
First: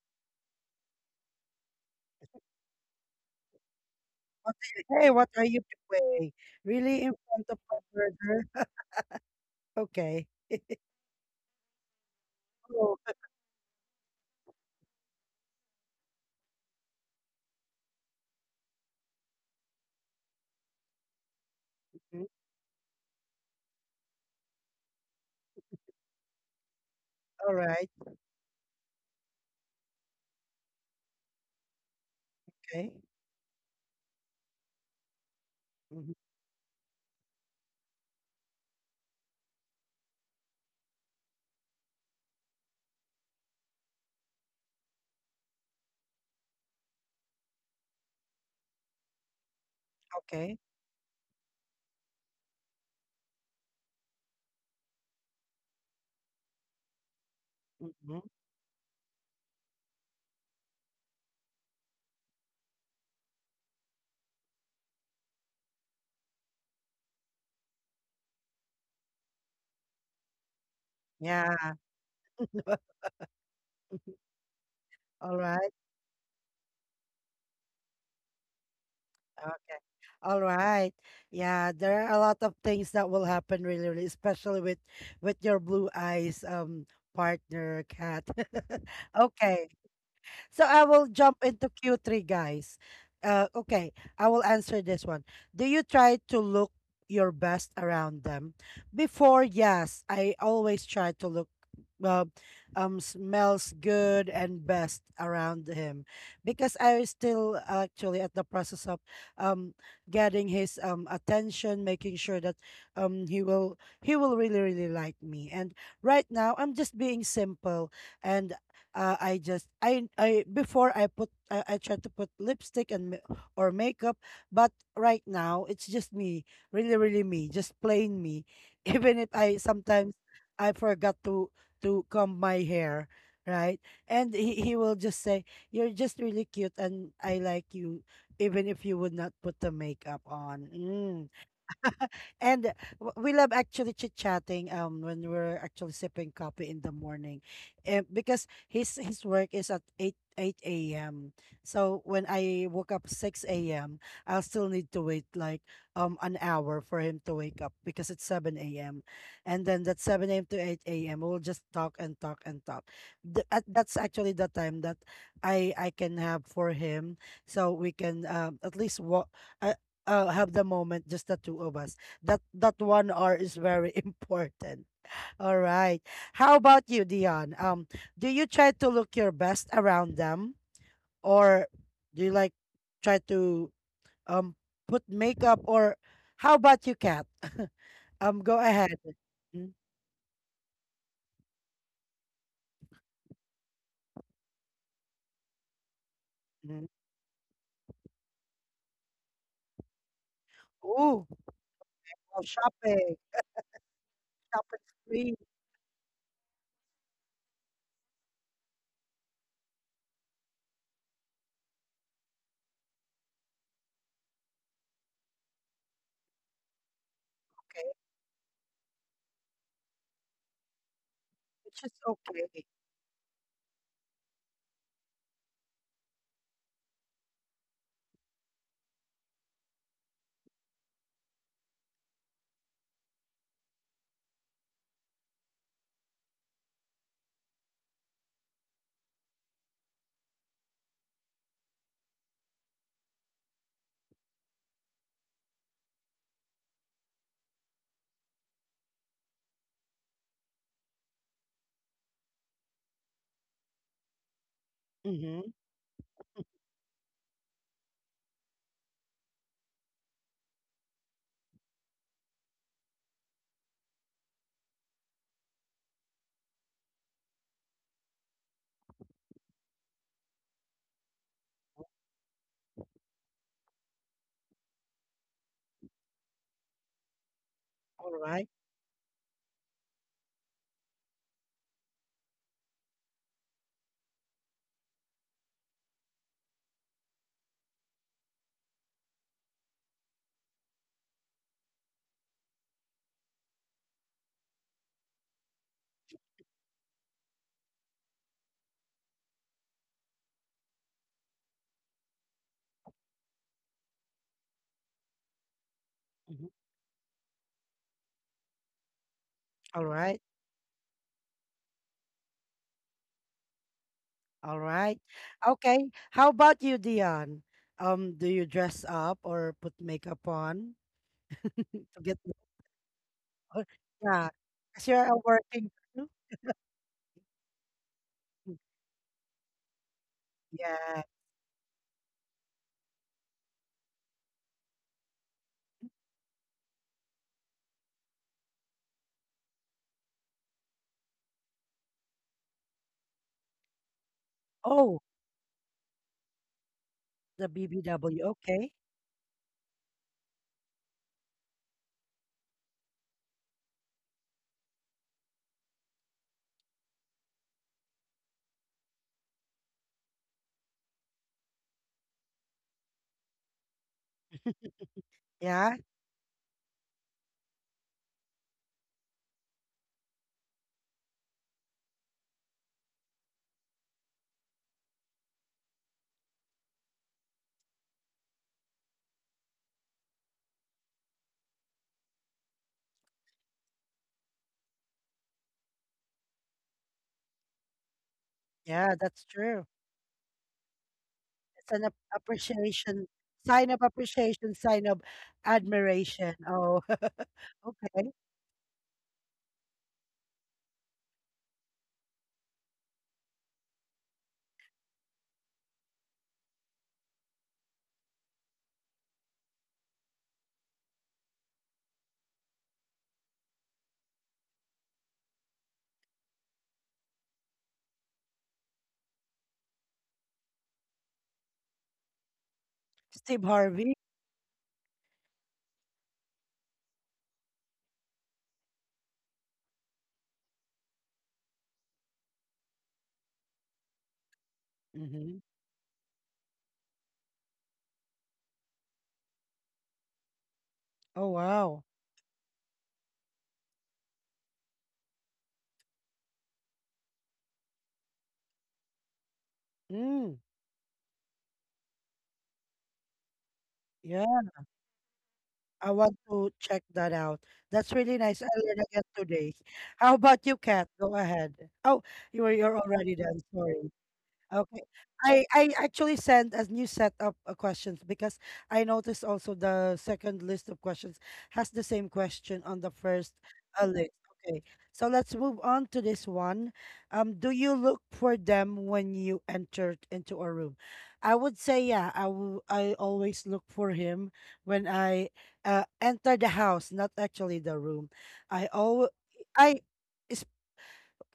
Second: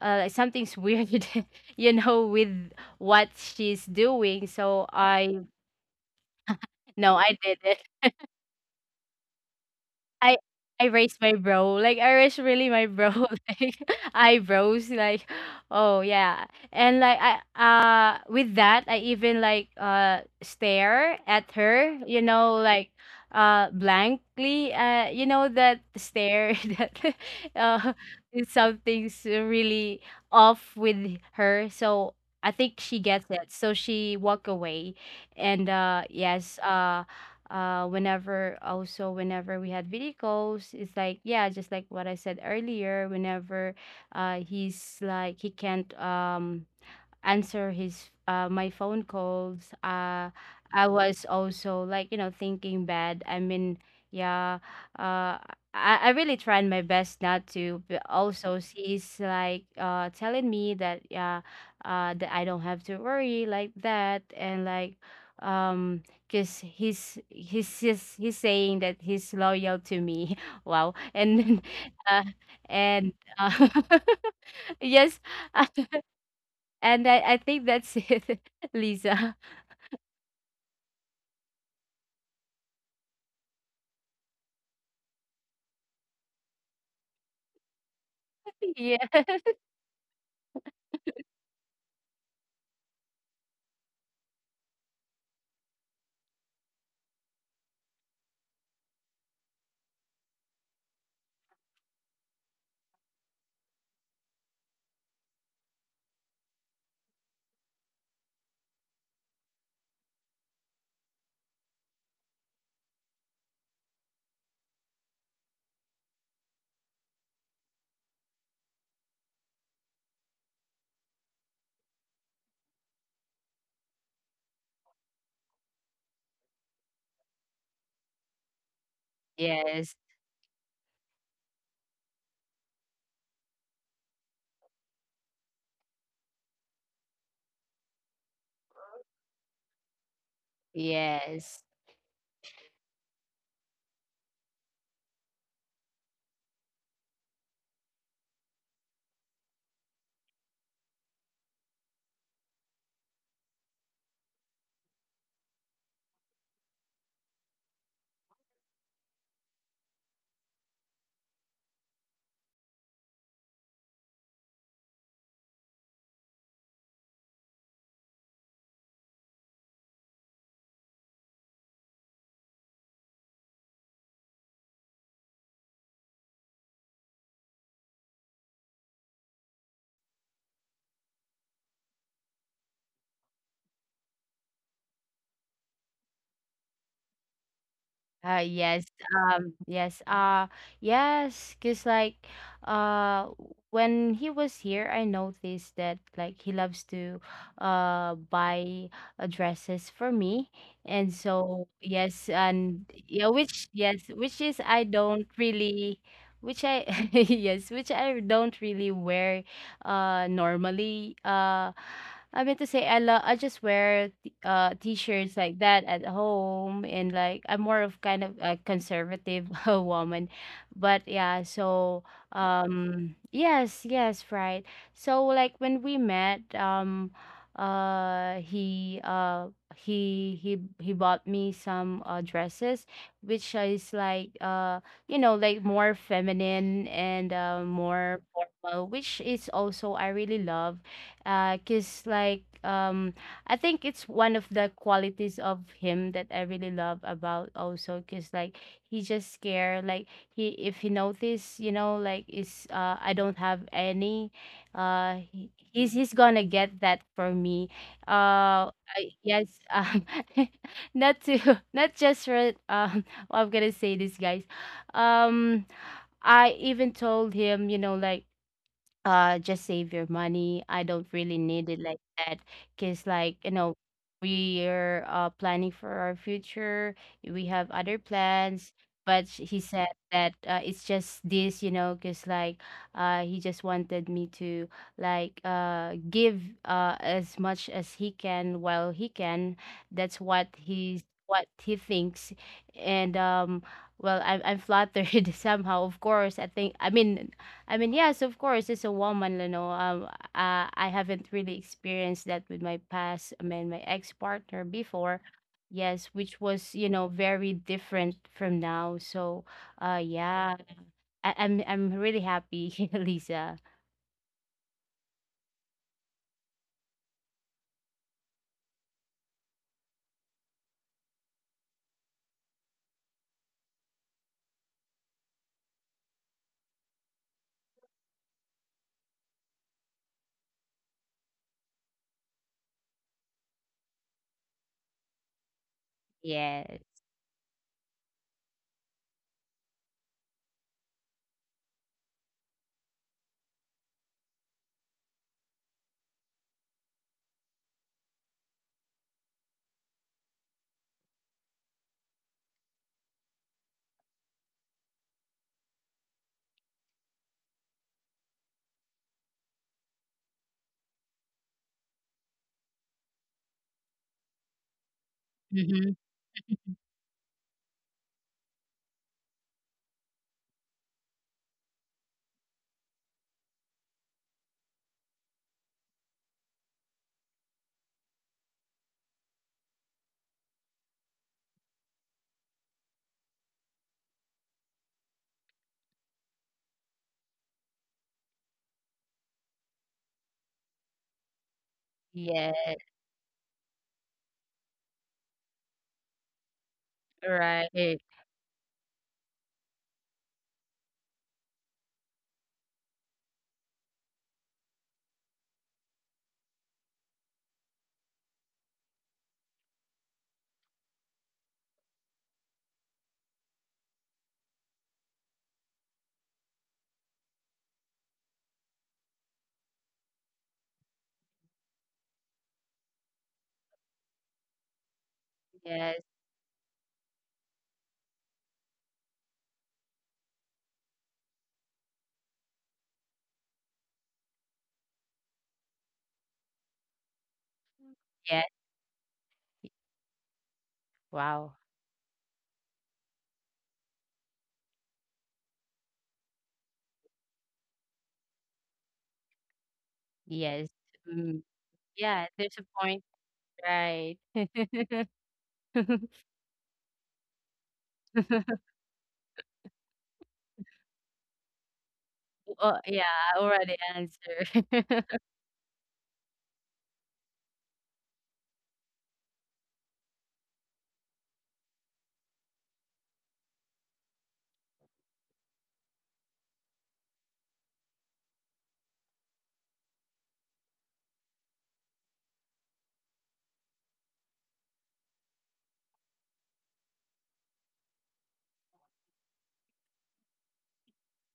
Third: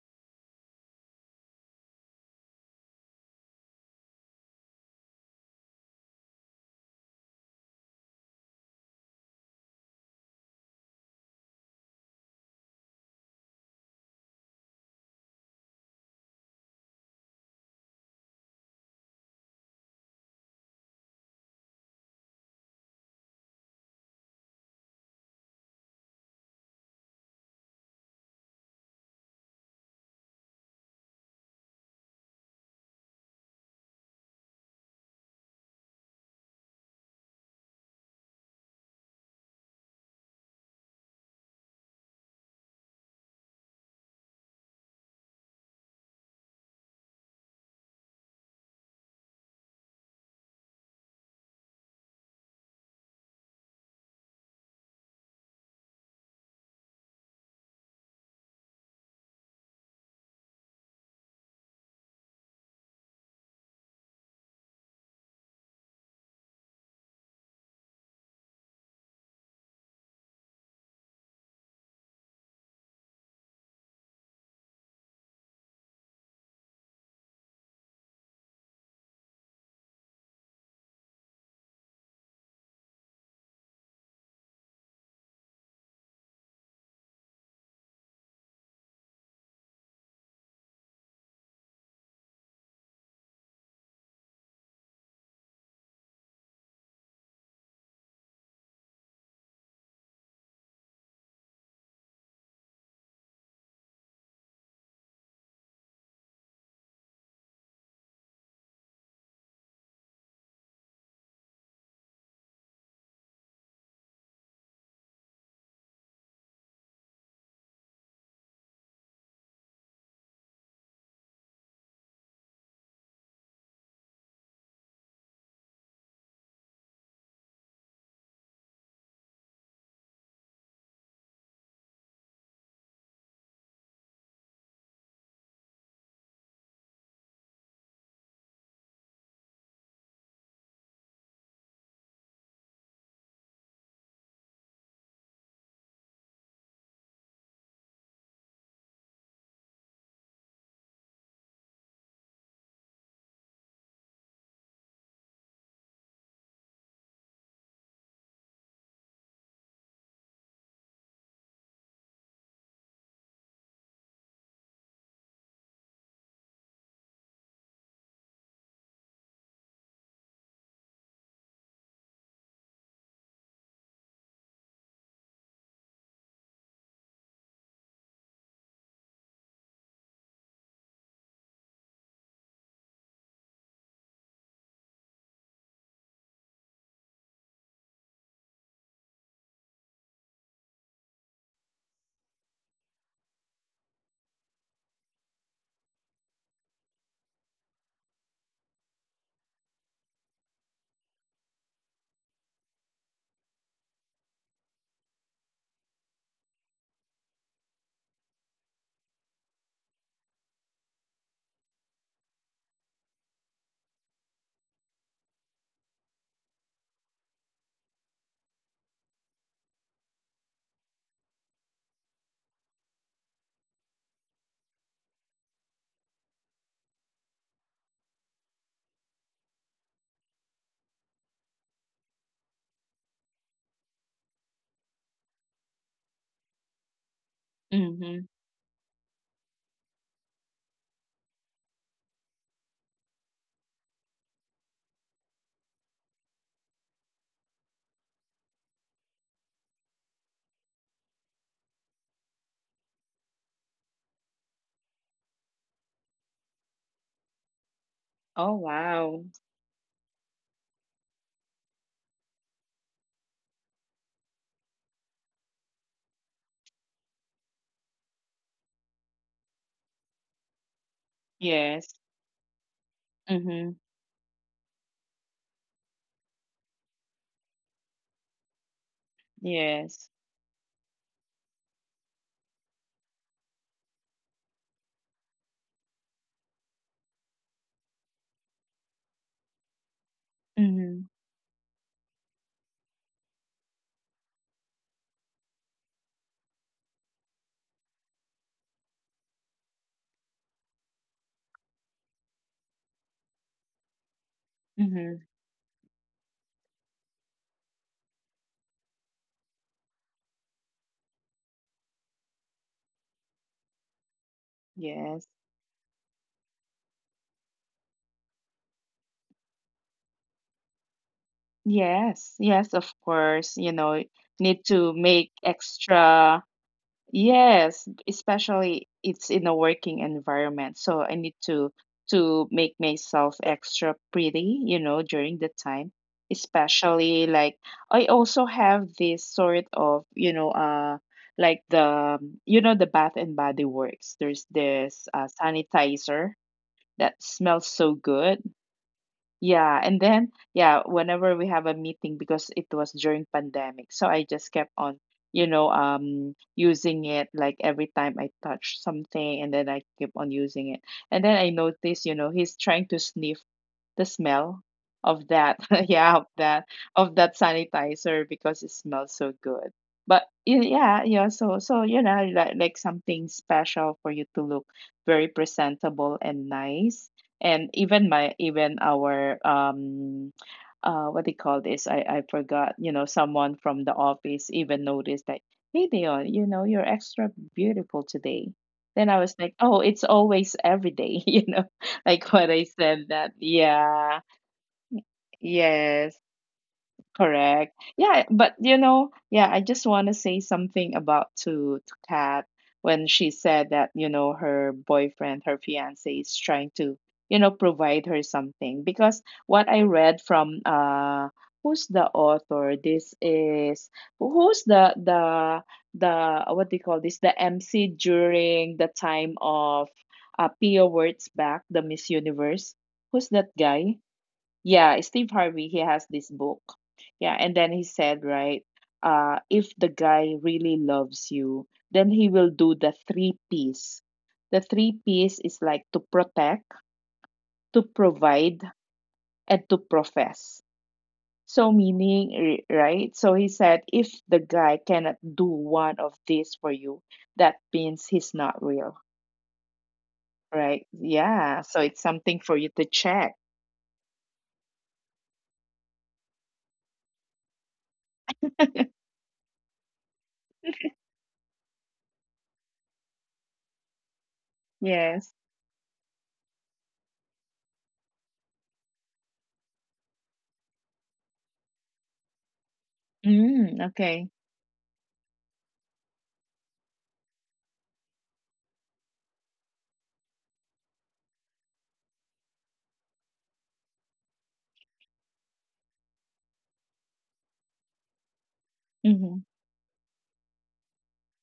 uh, like, something's weird, you know, with what she's doing. So
Hey, what
I,
are you doing? Really in
no, I
front of
didn't.
my burger? Okay.
I I raised my brow, like, I raised really my
Oh,
brow, like, eyebrows, like, oh yeah. And like, I uh with that, I even like uh stare at her, you
mhm,
know, like, uh blankly, uh you know, that stare that
all right.
uh something's really off with her. So I think
Okay.
she gets it, so she walk away. And uh
Hmm.
yes, uh uh whenever, also, whenever we had video calls, it's like, yeah, just like what I said earlier. Whenever uh he's like, he can't um answer his uh my phone calls. Uh
Okay.
I was also like, you know, thinking bad. I mean, yeah, uh I, I really tried my best not to, but
Hmm.
also she's like uh telling me that, yeah, uh that I don't have to worry like that. And like, um because he's he's just he's saying that he's loyal to me. Wow.
Yeah.
And uh, and uh, yes.
All right.
And I I think that's it, Lisa.
Okay. All right. Yeah, there are a lot of things that will happen really, really, especially with with your blue eyes um partner, Cat.
Yeah.
Okay. So I will jump into Q three, guys. Uh, okay, I will answer this one. Do you try to look your best around them? Before, yes, I always try to look uh, um smells good and best around him because I was still actually at the process of um getting his um attention, making sure that um he will he will really really like me. And right now, I'm just being simple and uh, I just I I before I put I, I tried to put lipstick and ma- or makeup, but right now it's just me, really really me, just plain me. Even if I
Yes.
sometimes I forgot to to comb my hair, right? And he he will just say, "You're just really cute, and I like you, even if you would not put the makeup on." Mm.
Yes.
And w- we love actually chit-chatting um when we're actually sipping coffee in the morning. Eh, because his his work is at eight eight a m. So when I woke up six a m, I'll still need to wait like um an hour for him to wake up because it's seven a m. And then that seven a m to eight a m we'll just talk and talk and talk. Th- at- that's actually the time that I I can have for him so we can um at least walk, uh, uh, have the moment just the two of us. That that one hour is very important. All right. How about you, Dion? Um, do you try to look your best around them, or do you like try to um put makeup, or how about you, Kat? Um,
Uh,
go
yes,
ahead.
um,
Mm,
yes, uh, yes, because like, uh, when he was here, I noticed that like, he loves
mm.
to uh, buy uh, dresses for me. And
Ooh,
so, yes,
oh,
and
shopping,
yeah, which, yes, which is,
shopping
I don't
spree.
really, which I, yes, which I don't really wear, uh, normally, uh. I mean to say, I love, I just wear uh t-shirts like that at home, and like, I'm more
Okay,
of kind of a conservative woman. But yeah,
which is
so
okay.
um yes, yes, right. So like, when we met, um uh he uh he he he bought me some uh dresses, which is like uh you know, like, more feminine and uh,
Mm-hmm.
more formal, which is also I really love, uh cuz like, um I think it's one of the qualities of him that I really love about also, because like, he just care, like, he, if he notice, you know, like, is uh I don't have any, uh he,
Mm-hmm.
he's he's gonna get that for me.
Oh,
Uh I,
wow.
yes, um not to not just for, um I'm gonna say this, guys. um I even told him, you know, like, uh just save your money, I don't really need it
Yes.
like that. Because like, you
Mm-hmm.
know, we're uh planning for our future. We have other
All right.
plans. But sh- he said
Yes.
that, uh, it's just this, you know, because like, uh he just wanted me to, like, uh give uh as much as he can while he can. That's what
Mm-hmm.
he's what he thinks. And um well, i'm, I'm flattered somehow, of course. i think i mean I mean, yes, of course, as a woman, you know, um, uh, I haven't really experienced that with my past. I mean, my ex-partner
Mm-hmm.
before, yes, which
Mm-hmm.
was, you know, very different from now. So,
All
uh,
right.
yeah, I I'm I'm really happy, Lisa.
All right.
Yes.
Okay. How about you, Dion? Um, do you dress up or put makeup on to
Yes.
get
Yes, of course. You
more?
know,
Yeah,
need to
because you're
make
a working girl.
extra. Yes, especially it's in a working environment. So I
Yeah.
need to to make myself extra pretty, you know, during the time.
Yes.
Especially like I also have this sort of, you know, uh like the, you know, the Bath and Body Works. There's this
Oh,
uh, sanitizer that
the
smells so
B B W.
good.
Okay.
Yeah, and then yeah, whenever we have a meeting because it was during pandemic, so I just kept on, you know, um using it like every time I touch something and then I keep on using it. And then I noticed, you know, he's trying to sniff the smell of that,
Yeah.
Mhm.
yeah, of that of that sanitizer because it smells so good. But y- yeah, yeah, so so you know, like like something special for you to look very presentable and nice. And even my, even our um uh what they call this, i i forgot, you know, someone from the office even noticed that, "Hey, Dion, you know, you're extra beautiful today."
Yeah,
Then I
that's
was like,
true.
"Oh, it's always every day." You know,
It's an ap-
like what
Yeah.
I said,
appreciation,
that
sign of
yeah,
appreciation, sign of
yes.
admiration. Oh,
Correct.
Right.
okay.
Yeah, but you know, yeah, I just want to say something about to to Kat, when she said that, you know, her boyfriend, her fiance is trying to, you know, provide her something, because what I read from uh who's the author? This is, who's the the the what do you call this? The M C during the time of uh Pia Wurtzbach, the Miss Universe. Who's that
Steve
guy?
Harvey.
Yeah, Steve Harvey, he has
Yes,
this book. Yeah, and then he said, right, uh, if the guy really loves you, then he will do the three P's. The three P's
Mhm.
is like to protect, to
yes.
provide, and to profess.
Oh,
Wow.
So,
wow.
meaning, r- right? So he said, if the guy cannot do one of these for you, that means he's not real,
Mm,
Yes.
right?
Mm.
Yeah, so it's
Yeah,
something for
there's
you
a
to
point,
check.
right?
yeah, I want to check that out. That's really nice. I learned again today. How about you, Kat? Go ahead. Oh, you were
Oh,
you're
yeah,
already
I
done.
already
Sorry.
answered.
Okay.
Yes.
I, I actually sent a new set of uh, questions because I noticed also the second list of questions has the same question on the first
Mm,
uh, list.
okay.
Okay. So let's move on to this one. Um, do you look for them when you enter into a room? I would say, yeah, I will, I always look for him when I uh, enter the house, not actually the room. I always,
Mm-hmm.
I,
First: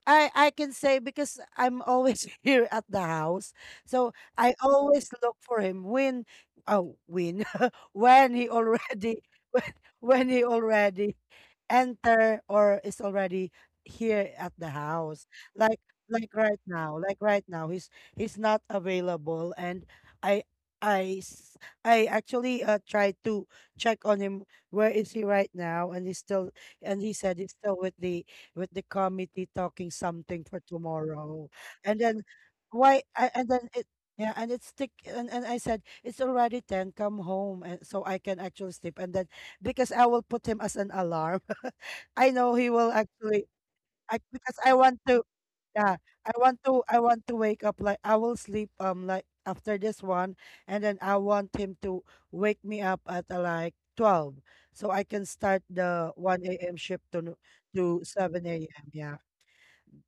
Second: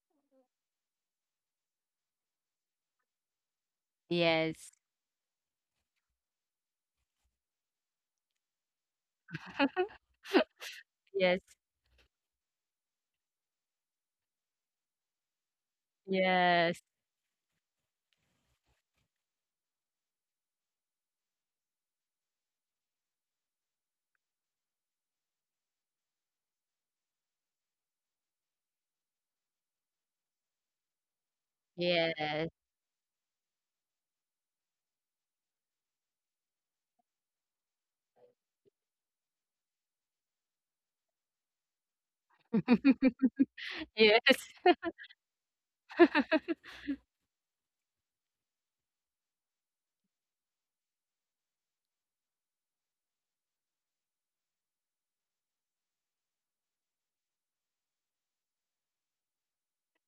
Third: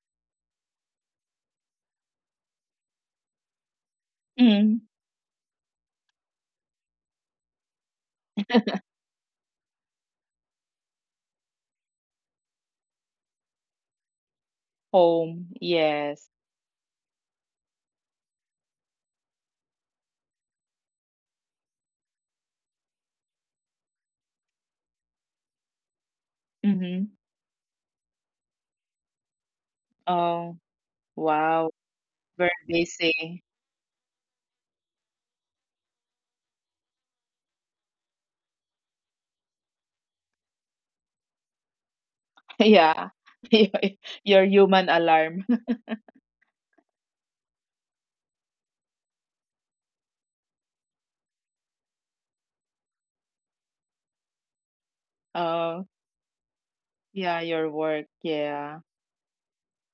I I can say because I'm always here at the house. So I
Yes.
Mm-hmm.
always look for him when, oh, when when he already when, when he already
Yes,
enter or is already here at the house.
Home,
Like
yes.
like right
yes,
now, like right now, he's he's not available, and I I s- I actually uh tried to check on him. Where is he right now? And he's still, and he
Mhm.
said he's still with the with the committee talking something for
Oh,
tomorrow.
wow.
And then
yes.
Very
why? a- And
busy.
then it. Yeah, and it's thick, and, and I said it's already ten. Come home, and so I can actually sleep. And then because I will put him as an alarm. I know he will
Yeah.
actually I
Yes,
Your
because I
human
want to.
alarm.
Yeah, I want to, I want to wake up. Like I will sleep um like after this one, and then I want him to wake me up at uh, like twelve so I can start
Oh,
the one a m shift to no-
yeah, your
to
work.
seven a m.
Yeah.
Yeah,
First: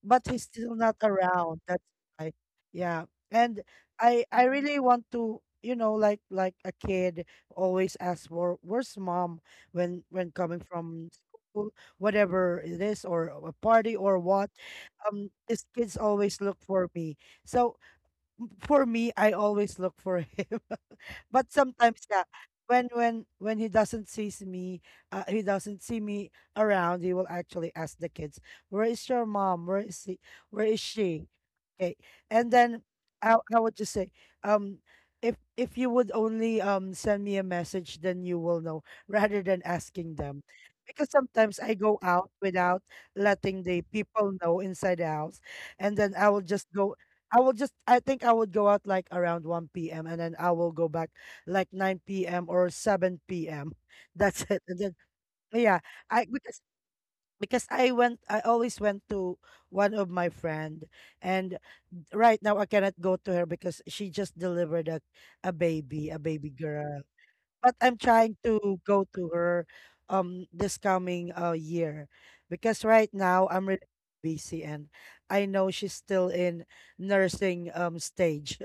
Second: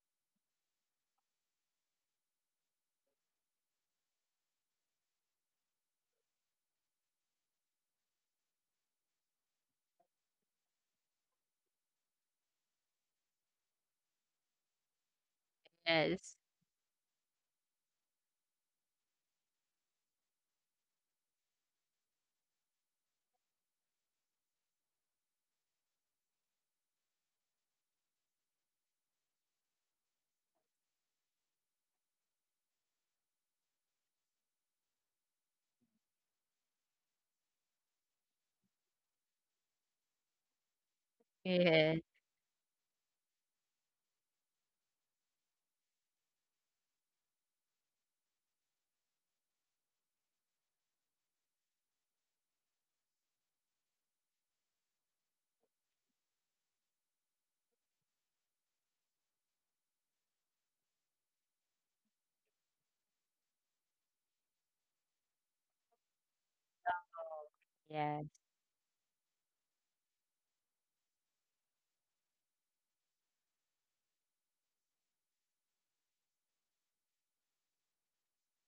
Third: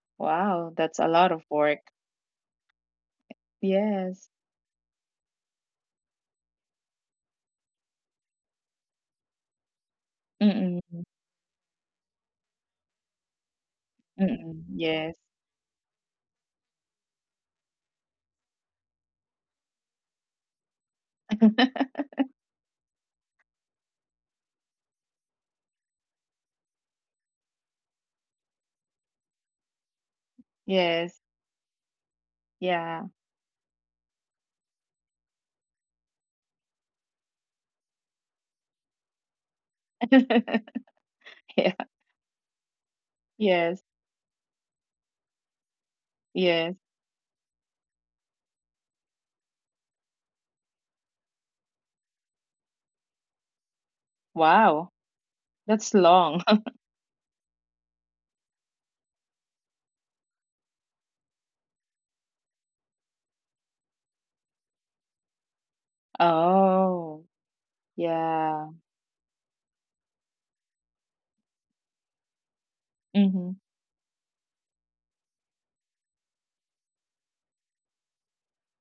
but he's
Wow,
still not
that's a lot of
around.
work.
That's why. Yeah. And I
Yes.
I really want to, you know, like like a kid always asks for where's mom when when coming
Mm-mm.
from school, whatever it is, or a party or what.
Mm-mm. Yes.
Um, these kids
yes,
always look for me. So for me, I always look for him. But sometimes yeah when when when he doesn't sees me, uh, he doesn't see me around, he will actually ask the kids where is your mom, where is he, where is
Yes.
she. Okay. And then
Yeah.
how, how would you say, um if if you would only um send me a message then you will know, rather than asking them because sometimes
Yeah.
I go
yes.
out without letting
Yes.
the people know inside the house, and then I will just
Yes.
go. I will just I think I would go out like around one p m and then I will go back like nine p m or seven p m That's it.
Wow.
And then yeah,
That's
I
long.
because because I went I always went to one of my friend, and right now I cannot go to her because she just delivered a, a baby, a baby girl.
Oh,
But I'm trying
Yes.
yeah.
to go to her um this coming uh year because right
Mm-hmm.
now I'm really busy, and I know she's still in nursing um stage.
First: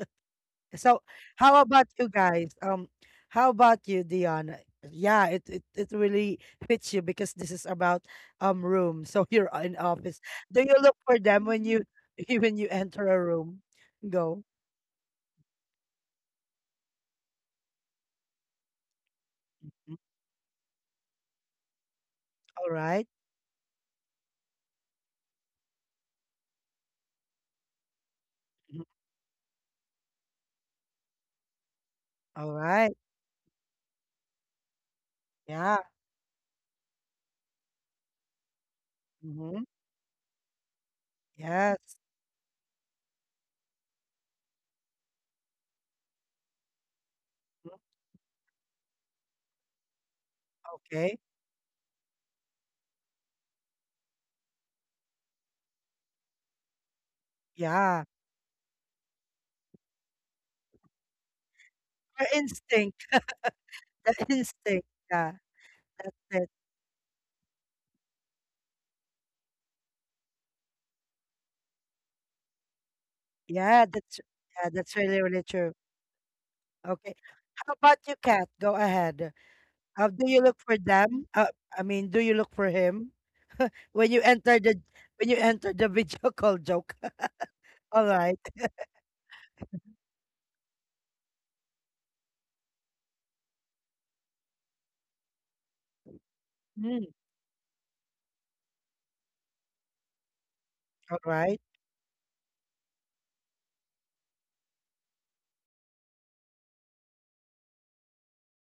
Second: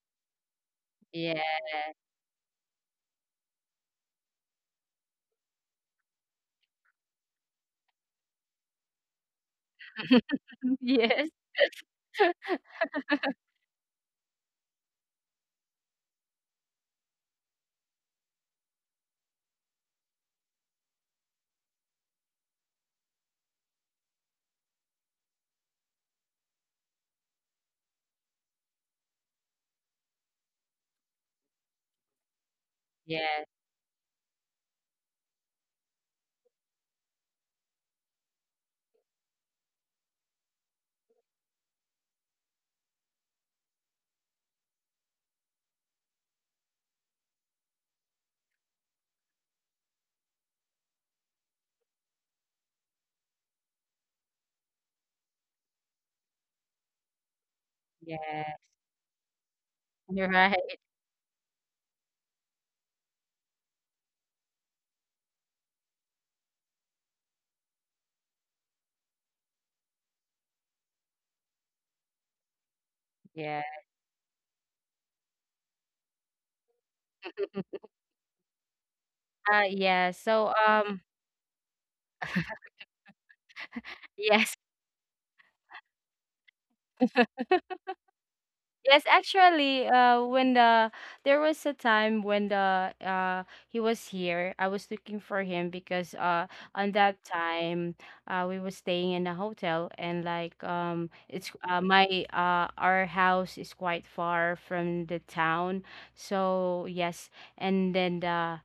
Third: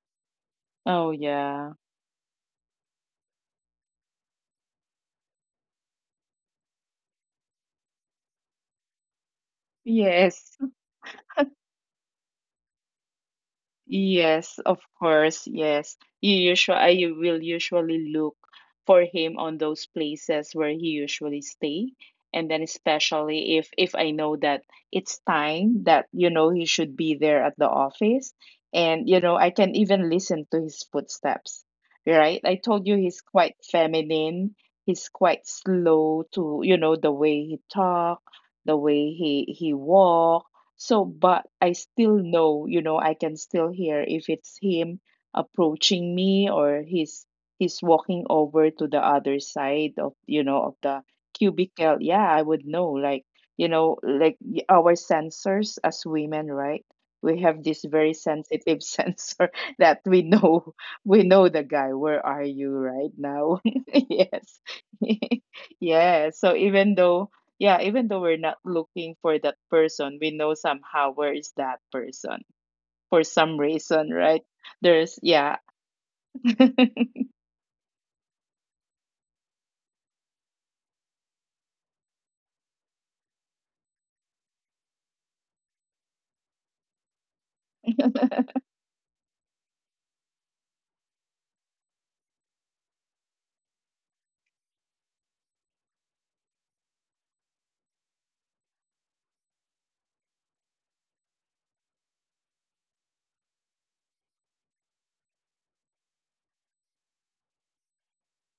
So
Oh,
Yes.
how
yeah.
about you guys? Um, how about you, Dion? Yeah, it, it it really fits you because this is about um room. So you're in office.
Yes.
Do you look for
Yes.
them when you when you enter a room? Go.
Yes, of course. Yes. You usually, I will usually look for him on those
Mm,
places where he usually stay. And then
all right.
especially if if I know that it's time that, you know, he should be there at the office,
Mhm.
and you know I can even listen to his footsteps. Right?
All
I told
right.
you he's
Yes, yes,
quite feminine. He's quite
Yeah.
slow to, you know, the way he talk, the way he
Mm-hmm.
he walk, so, but I
Yes.
still know, you know, I can still hear if it's him approaching me or he's
Mm,
he's walking over to the other side of, you know, of the
okay.
cubicle. Yeah, I would know. Like, you know, like y- our sensors as women, right? We have this
Yeah.
very
yeah.
sensitive sensor that we
You're right.
know, we know the guy. Where
Our
are you
instinct.
right
The
now? Yes.
instinct. Yeah. That's
Yeah.
it.
So even though, yeah, even though we're not looking for that person, we know somehow where is that person for some
Yeah.
Yeah.
reason,
That's
right?
yeah. That's
There's,
really really
yeah.
true. Okay. How about you, Kat? Go ahead.
Uh
Uh,
yeah.
do you
So
look for
um
them? Uh, I mean, do you look for him when you
yes.
enter the, when you enter the video call joke? All right.
Yes, actually, uh, when the there was a time when, the uh he was here, I was looking for him. Because uh on
Mm,
that time, uh we were staying in a hotel, and like, um
all
it's
right.
uh, my uh our house is quite far from the town. So yes, and then the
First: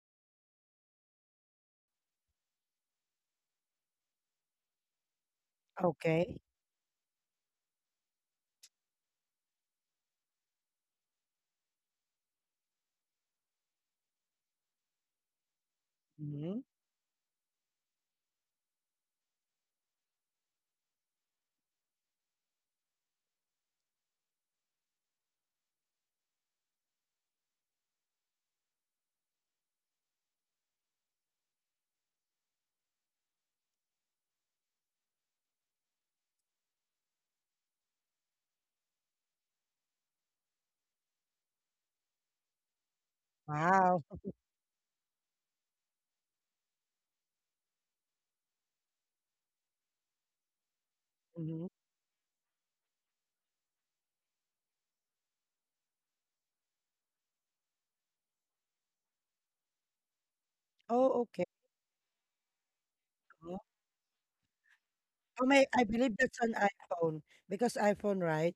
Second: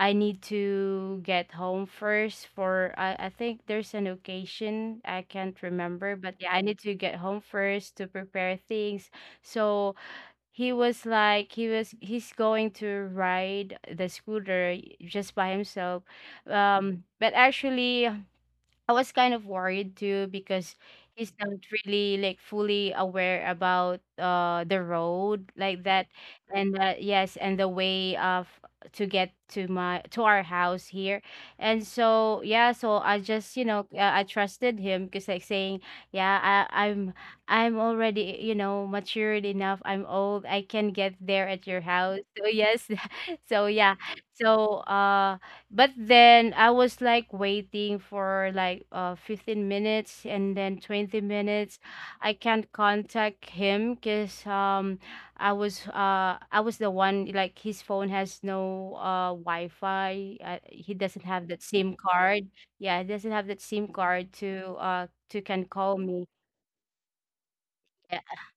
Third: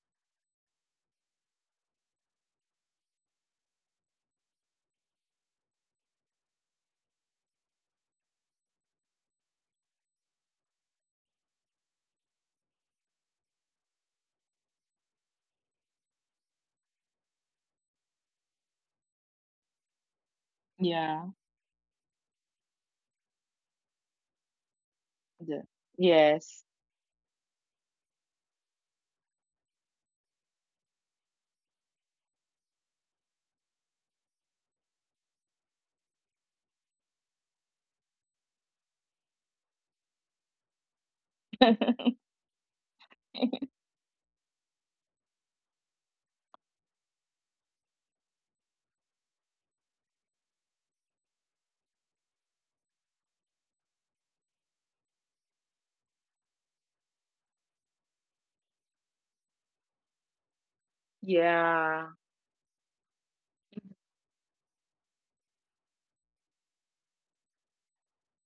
I need to get home first. For I, I think there's an occasion, I can't remember, but
Okay.
yeah, I need to get home first to prepare things. So he was like, he was he's going to ride the scooter just by himself.
Hmm.
Um but actually, I was kind of worried, too, because
Yeah.
he's not really like fully aware about uh the road
The-
like that,
yes.
and uh, yes, and the way of to get to my to our house here. And so, yeah, so I just, you know, uh, I trusted him, because like, saying, yeah, I, I'm I'm already, you know, matured enough, I'm old, I can get there at your house. So yes. So yeah.
Wow.
So uh but then, I was like waiting for like uh fifteen minutes, and then twenty
Hmm.
minutes. I can't contact him because, um I was, uh I was the one, like, his phone has no uh Wi-Fi. Uh, he
Oh,
doesn't
okay.
have that SIM
Yeah.
card. Yeah, he doesn't have
Oh,
that SIM card to uh to
oh,
can
my, I
call
believe
me.
that's an iPhone because
Yeah.
iPhone, right?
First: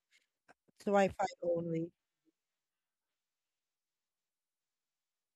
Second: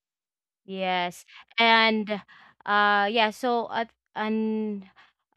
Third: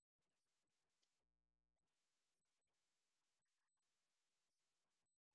It's
Yes.
Wi-Fi only.
And uh yeah. So at and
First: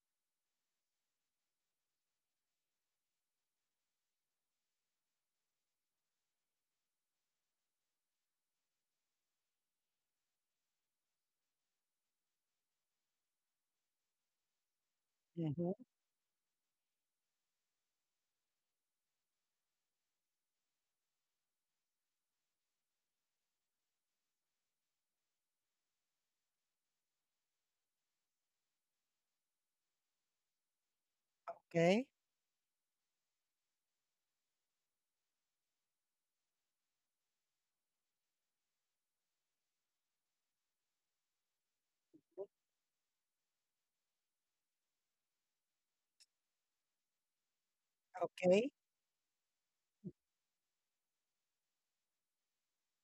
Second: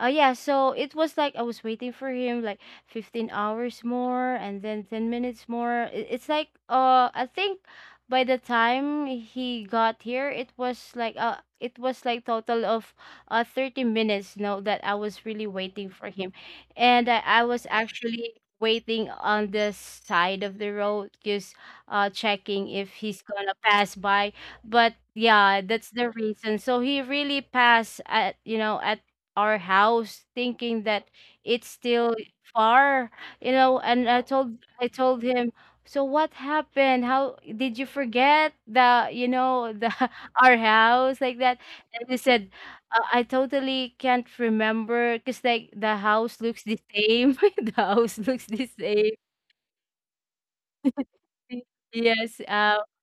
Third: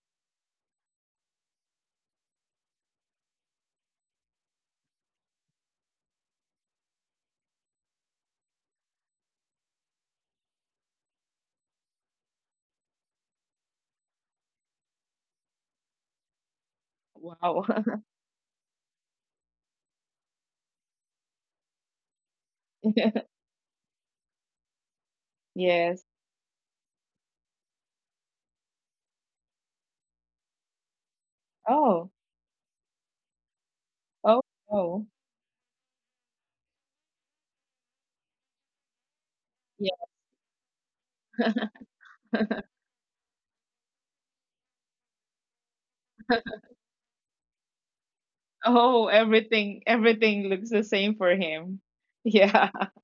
uh yeah, so it was like, I was waiting for him, like, fifteen hours more, and then ten minutes more. It, it's like, uh I think by the time he got here, it was like, uh it was like, total of uh thirty minutes now that I was really
Hmm.
waiting for him. And I, I was
Wow.
actually waiting on the side of the road, just uh checking if he's gonna pass by. But yeah, that's
Yes.
the reason. So he really passed at, you know, at our house, thinking that it's
Okay.
Oh.
still far, you know. And i
Oh.
told I
Oh.
told him, so what happened, how did you forget, the you know, the
Yeah.
our house like that? And he said, uh, I totally can't remember, because, like, the house looks the same. The house looks the
Okay.
Oh,
same.
everything, everything looks the same for him.
Yes.
Yeah.
Uh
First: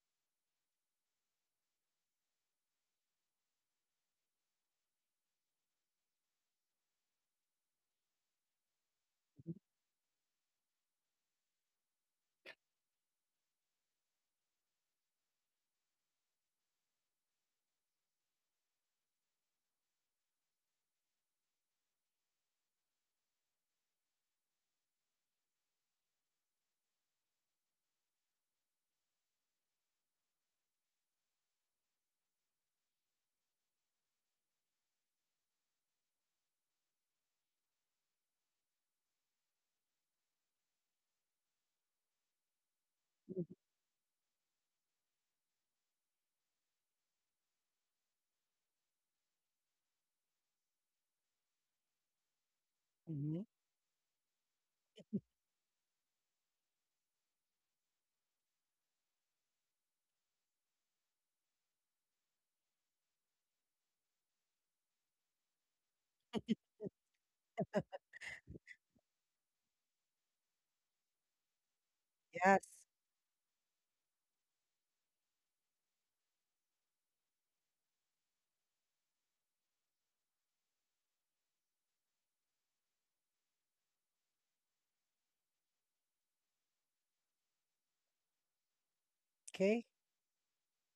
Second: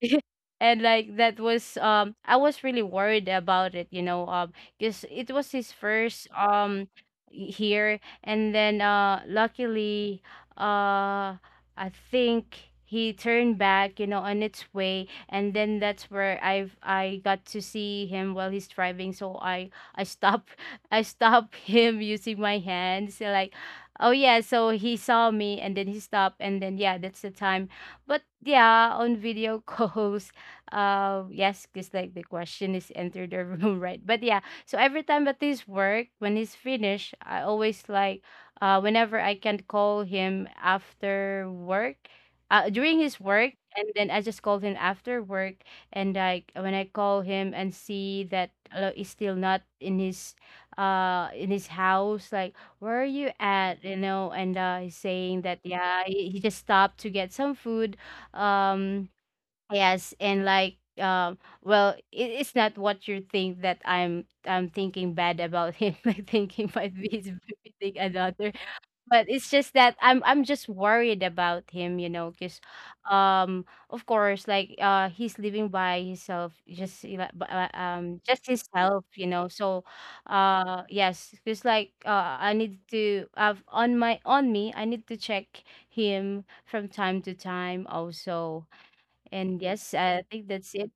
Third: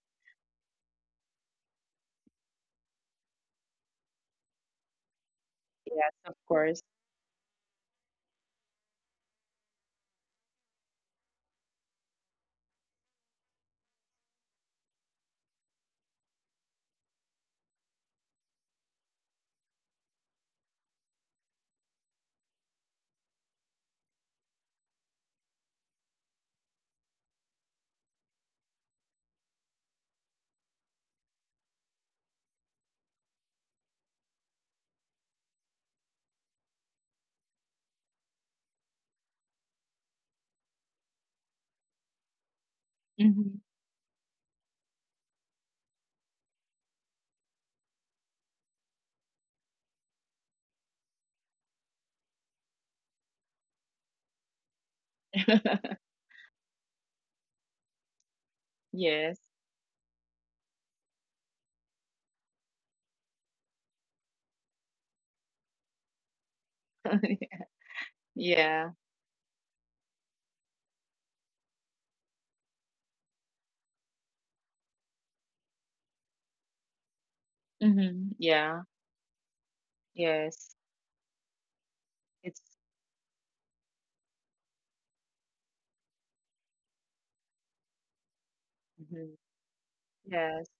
and like, that was, um I was really worried about it, you know, um because it was his
Yes,
first,
of course.
um y- here. And then uh luckily, uh I think he turned back, you know, on its way, and then that's where I've I got to see him while he's driving. So I I stop I stop him using my hands. So like, oh yeah, so he saw me, and then he stopped, and then yeah, that's the time. But yeah, on video calls, uh, yes, because like, the question is, enter the room, right? But yeah, so every time at his work, when he's finished, I always like, uh, whenever I can call him after work, uh, during his work,
Hmm.
and then I just call him after work. And like, when I call him and see that, uh, he's still not in his, uh, in his house, like, where are you
Mm-hmm.
at, you know? And uh, he's saying that, yeah, he, he just stopped to get some food. um
Yes.
Yes. And like, um well, it, it's not what you think, that I'm I'm thinking bad about him, like thinking, might be he's beating another.
Yeah.
But it's just that I'm I'm just worried about him, you know,
Yes.
because um of course, like, uh he's living by himself, just, you know, b- uh, um
Hmm.
just
Yeah.
himself, you know. So uh
Yes.
yes, because like, uh I
It's,
need to have on my, on me, I need to check him from time to time also.
Mhm.
And
Okay.
yes, I think that's
Yes.
it.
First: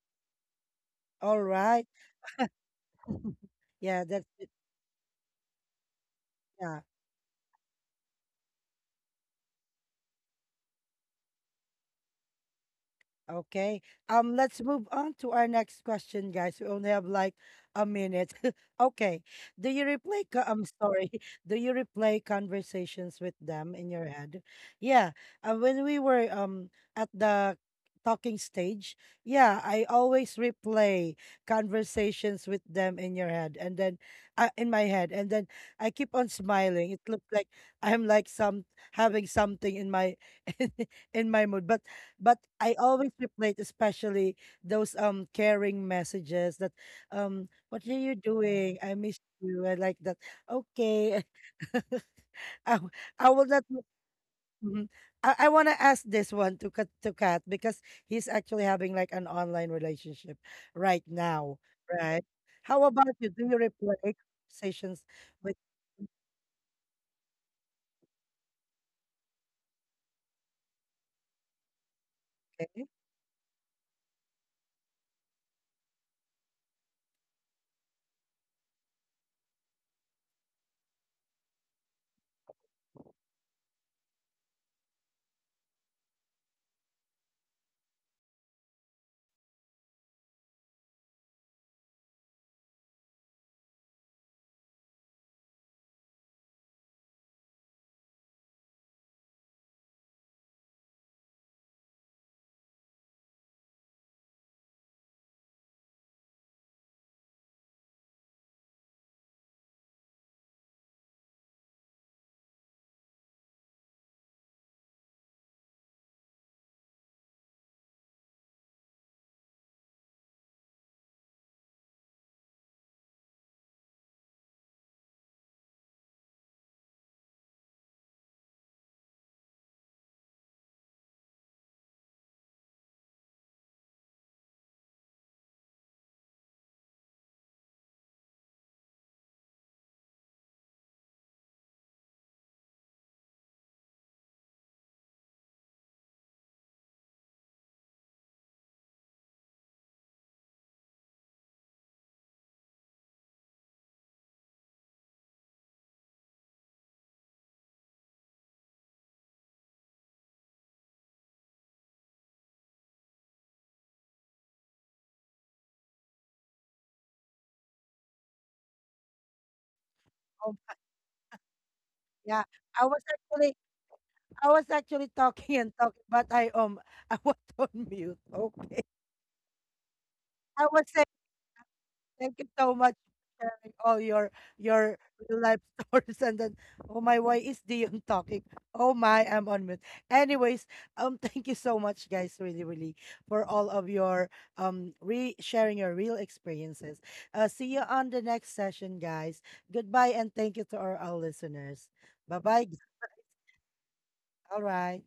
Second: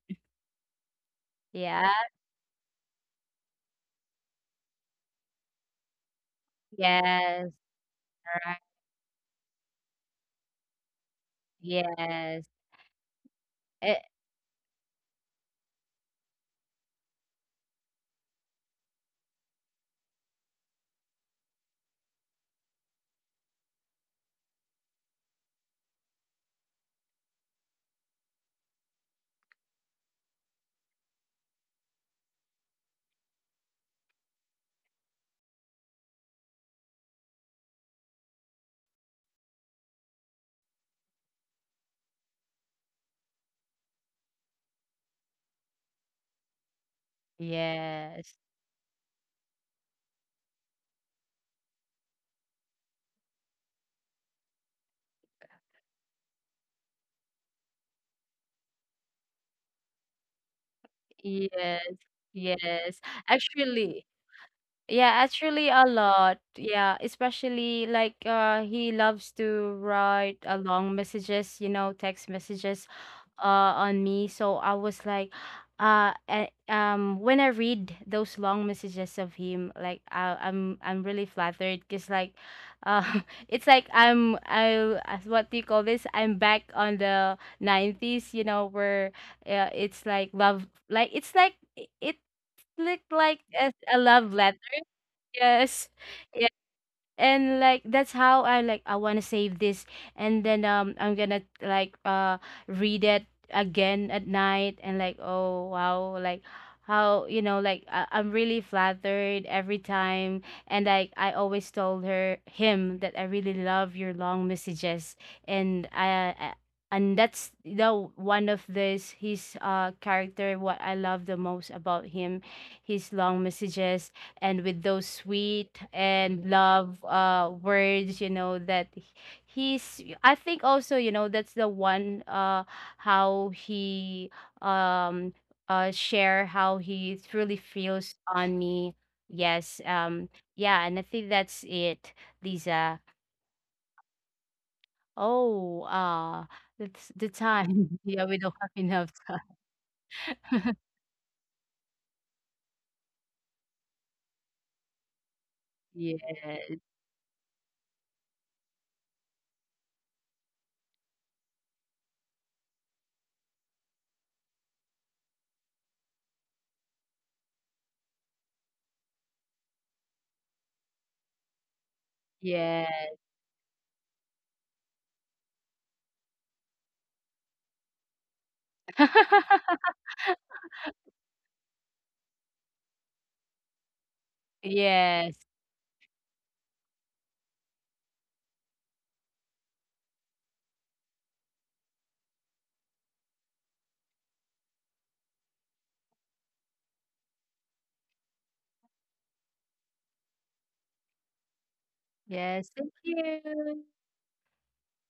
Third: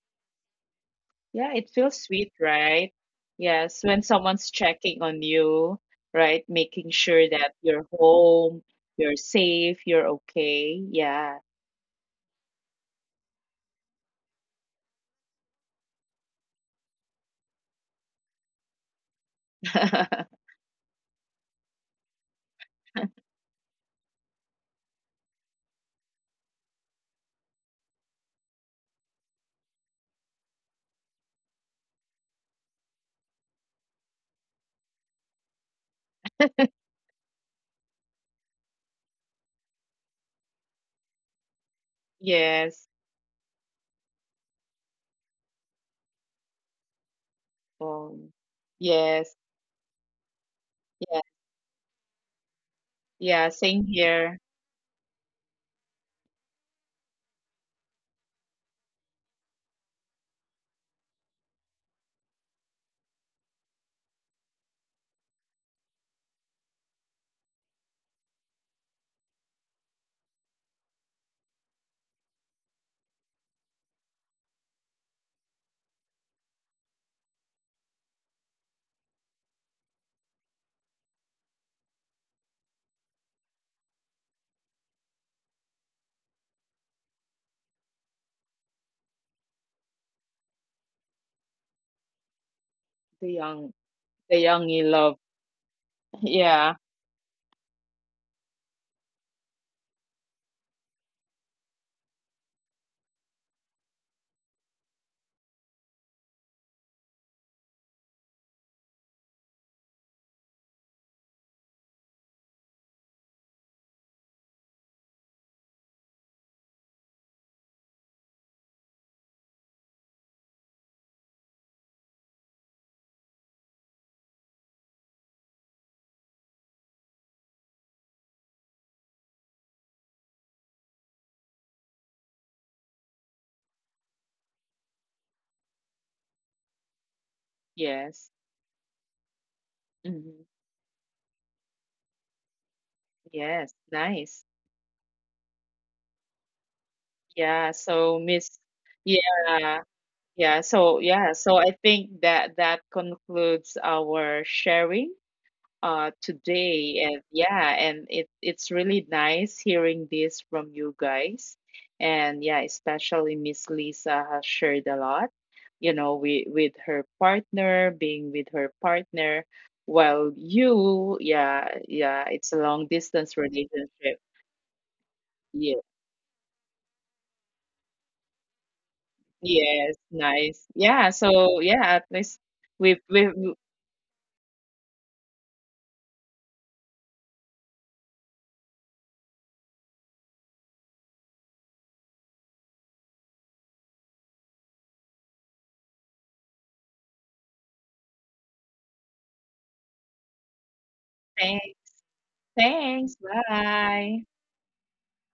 All
Yeah, it
right.
Yeah.
feels sweet, right? Yes, when
Yeah, that's it.
someone's checking on you, right?
Yeah.
Making sure
Yes.
that you're
Right.
home, you're safe, you're okay. Yeah.
Yes.
Okay.
Eh,
Um, let's move on to our next question, guys. We only have like a minute. Okay. Do you replay co- I'm sorry. Do you replay conversations with them in your head? Yeah. Uh, when we were um at the talking stage, yeah, I always replay conversations with them in your head and then uh, in my head and then I keep on smiling. It looks like I'm like some having something in my in my mood. But but I
Yes.
always replay, especially those um caring messages that, um "What are you
Um,
yes.
doing? I miss
yes.
you." I like that.
Yeah.
Okay. I, w- I
Yeah.
will not.
Same here.
Mhm. I, I want to ask this one to Kat, to Kat because he's actually having like an online relationship right now,
Yes.
right? How
Yes.
about you? Do you
Actually,
replay conversations
yeah,
with?
actually a lot. Yeah, especially like, uh he loves to write uh, long messages, you know, text
Okay.
messages uh on me. So I was like, uh a- um when I read those long messages of him, like, I I'm I'm really flattered, because like, uh it's like, I'm I as, what do you call this? I'm back on the nineties, you know, where, uh, it's like love, like, it's like, it
The
looked like
young,
a, a
the
love
young
letter.
you love.
Yes. Yeah.
Yeah.
And like, that's how I, like, I want to save this, and then, um I'm going to like uh read it again at night, and like, oh wow, like, how, you know, like, I- I'm really flattered every time. And like, I always told her him that I really love your long messages. And I, I and that's the one of this his uh character, what I love the most about him, his long messages, and with those sweet and love uh words, you know, that h- he's, I think also, you know, that's the one, uh how he, um uh share, how he truly
Yes.
feels on me. Yes.
Hmm.
Um yeah, and I think that's it, Lisa.
Yes. Nice.
Oh, uh that's the
Yeah.
time.
So,
Yeah, we
Miss,
don't have enough time.
yeah. Yeah, so yeah, so I think that that concludes our sharing uh
Yes.
today, and yeah, and it it's really nice hearing this from you guys. And yeah, especially Miss Lisa has shared a lot, you know, with with her partner, being with her partner, while
Um,
you, yeah, yeah, it's a
yeah,
long
Yeah.
I was
distance
actually
relationship.
I was actually
Yeah,
talking and talking, but I um I was on mute. Okay.
yes, nice.
I was
Yeah,
saying
so yeah, at least
thank you so
we've
much
we've
for sharing all your your
Yes,
real life stories and then, oh my, why is Dion talking? Oh my, I'm on mute. Anyways, um thank you so much guys really really for all of your um re sharing your real experiences. Uh, see you on the next session, guys. Goodbye and thank you to our, our listeners. Bye bye.
yes,
Thanks.
thank you.
Bye.
All right.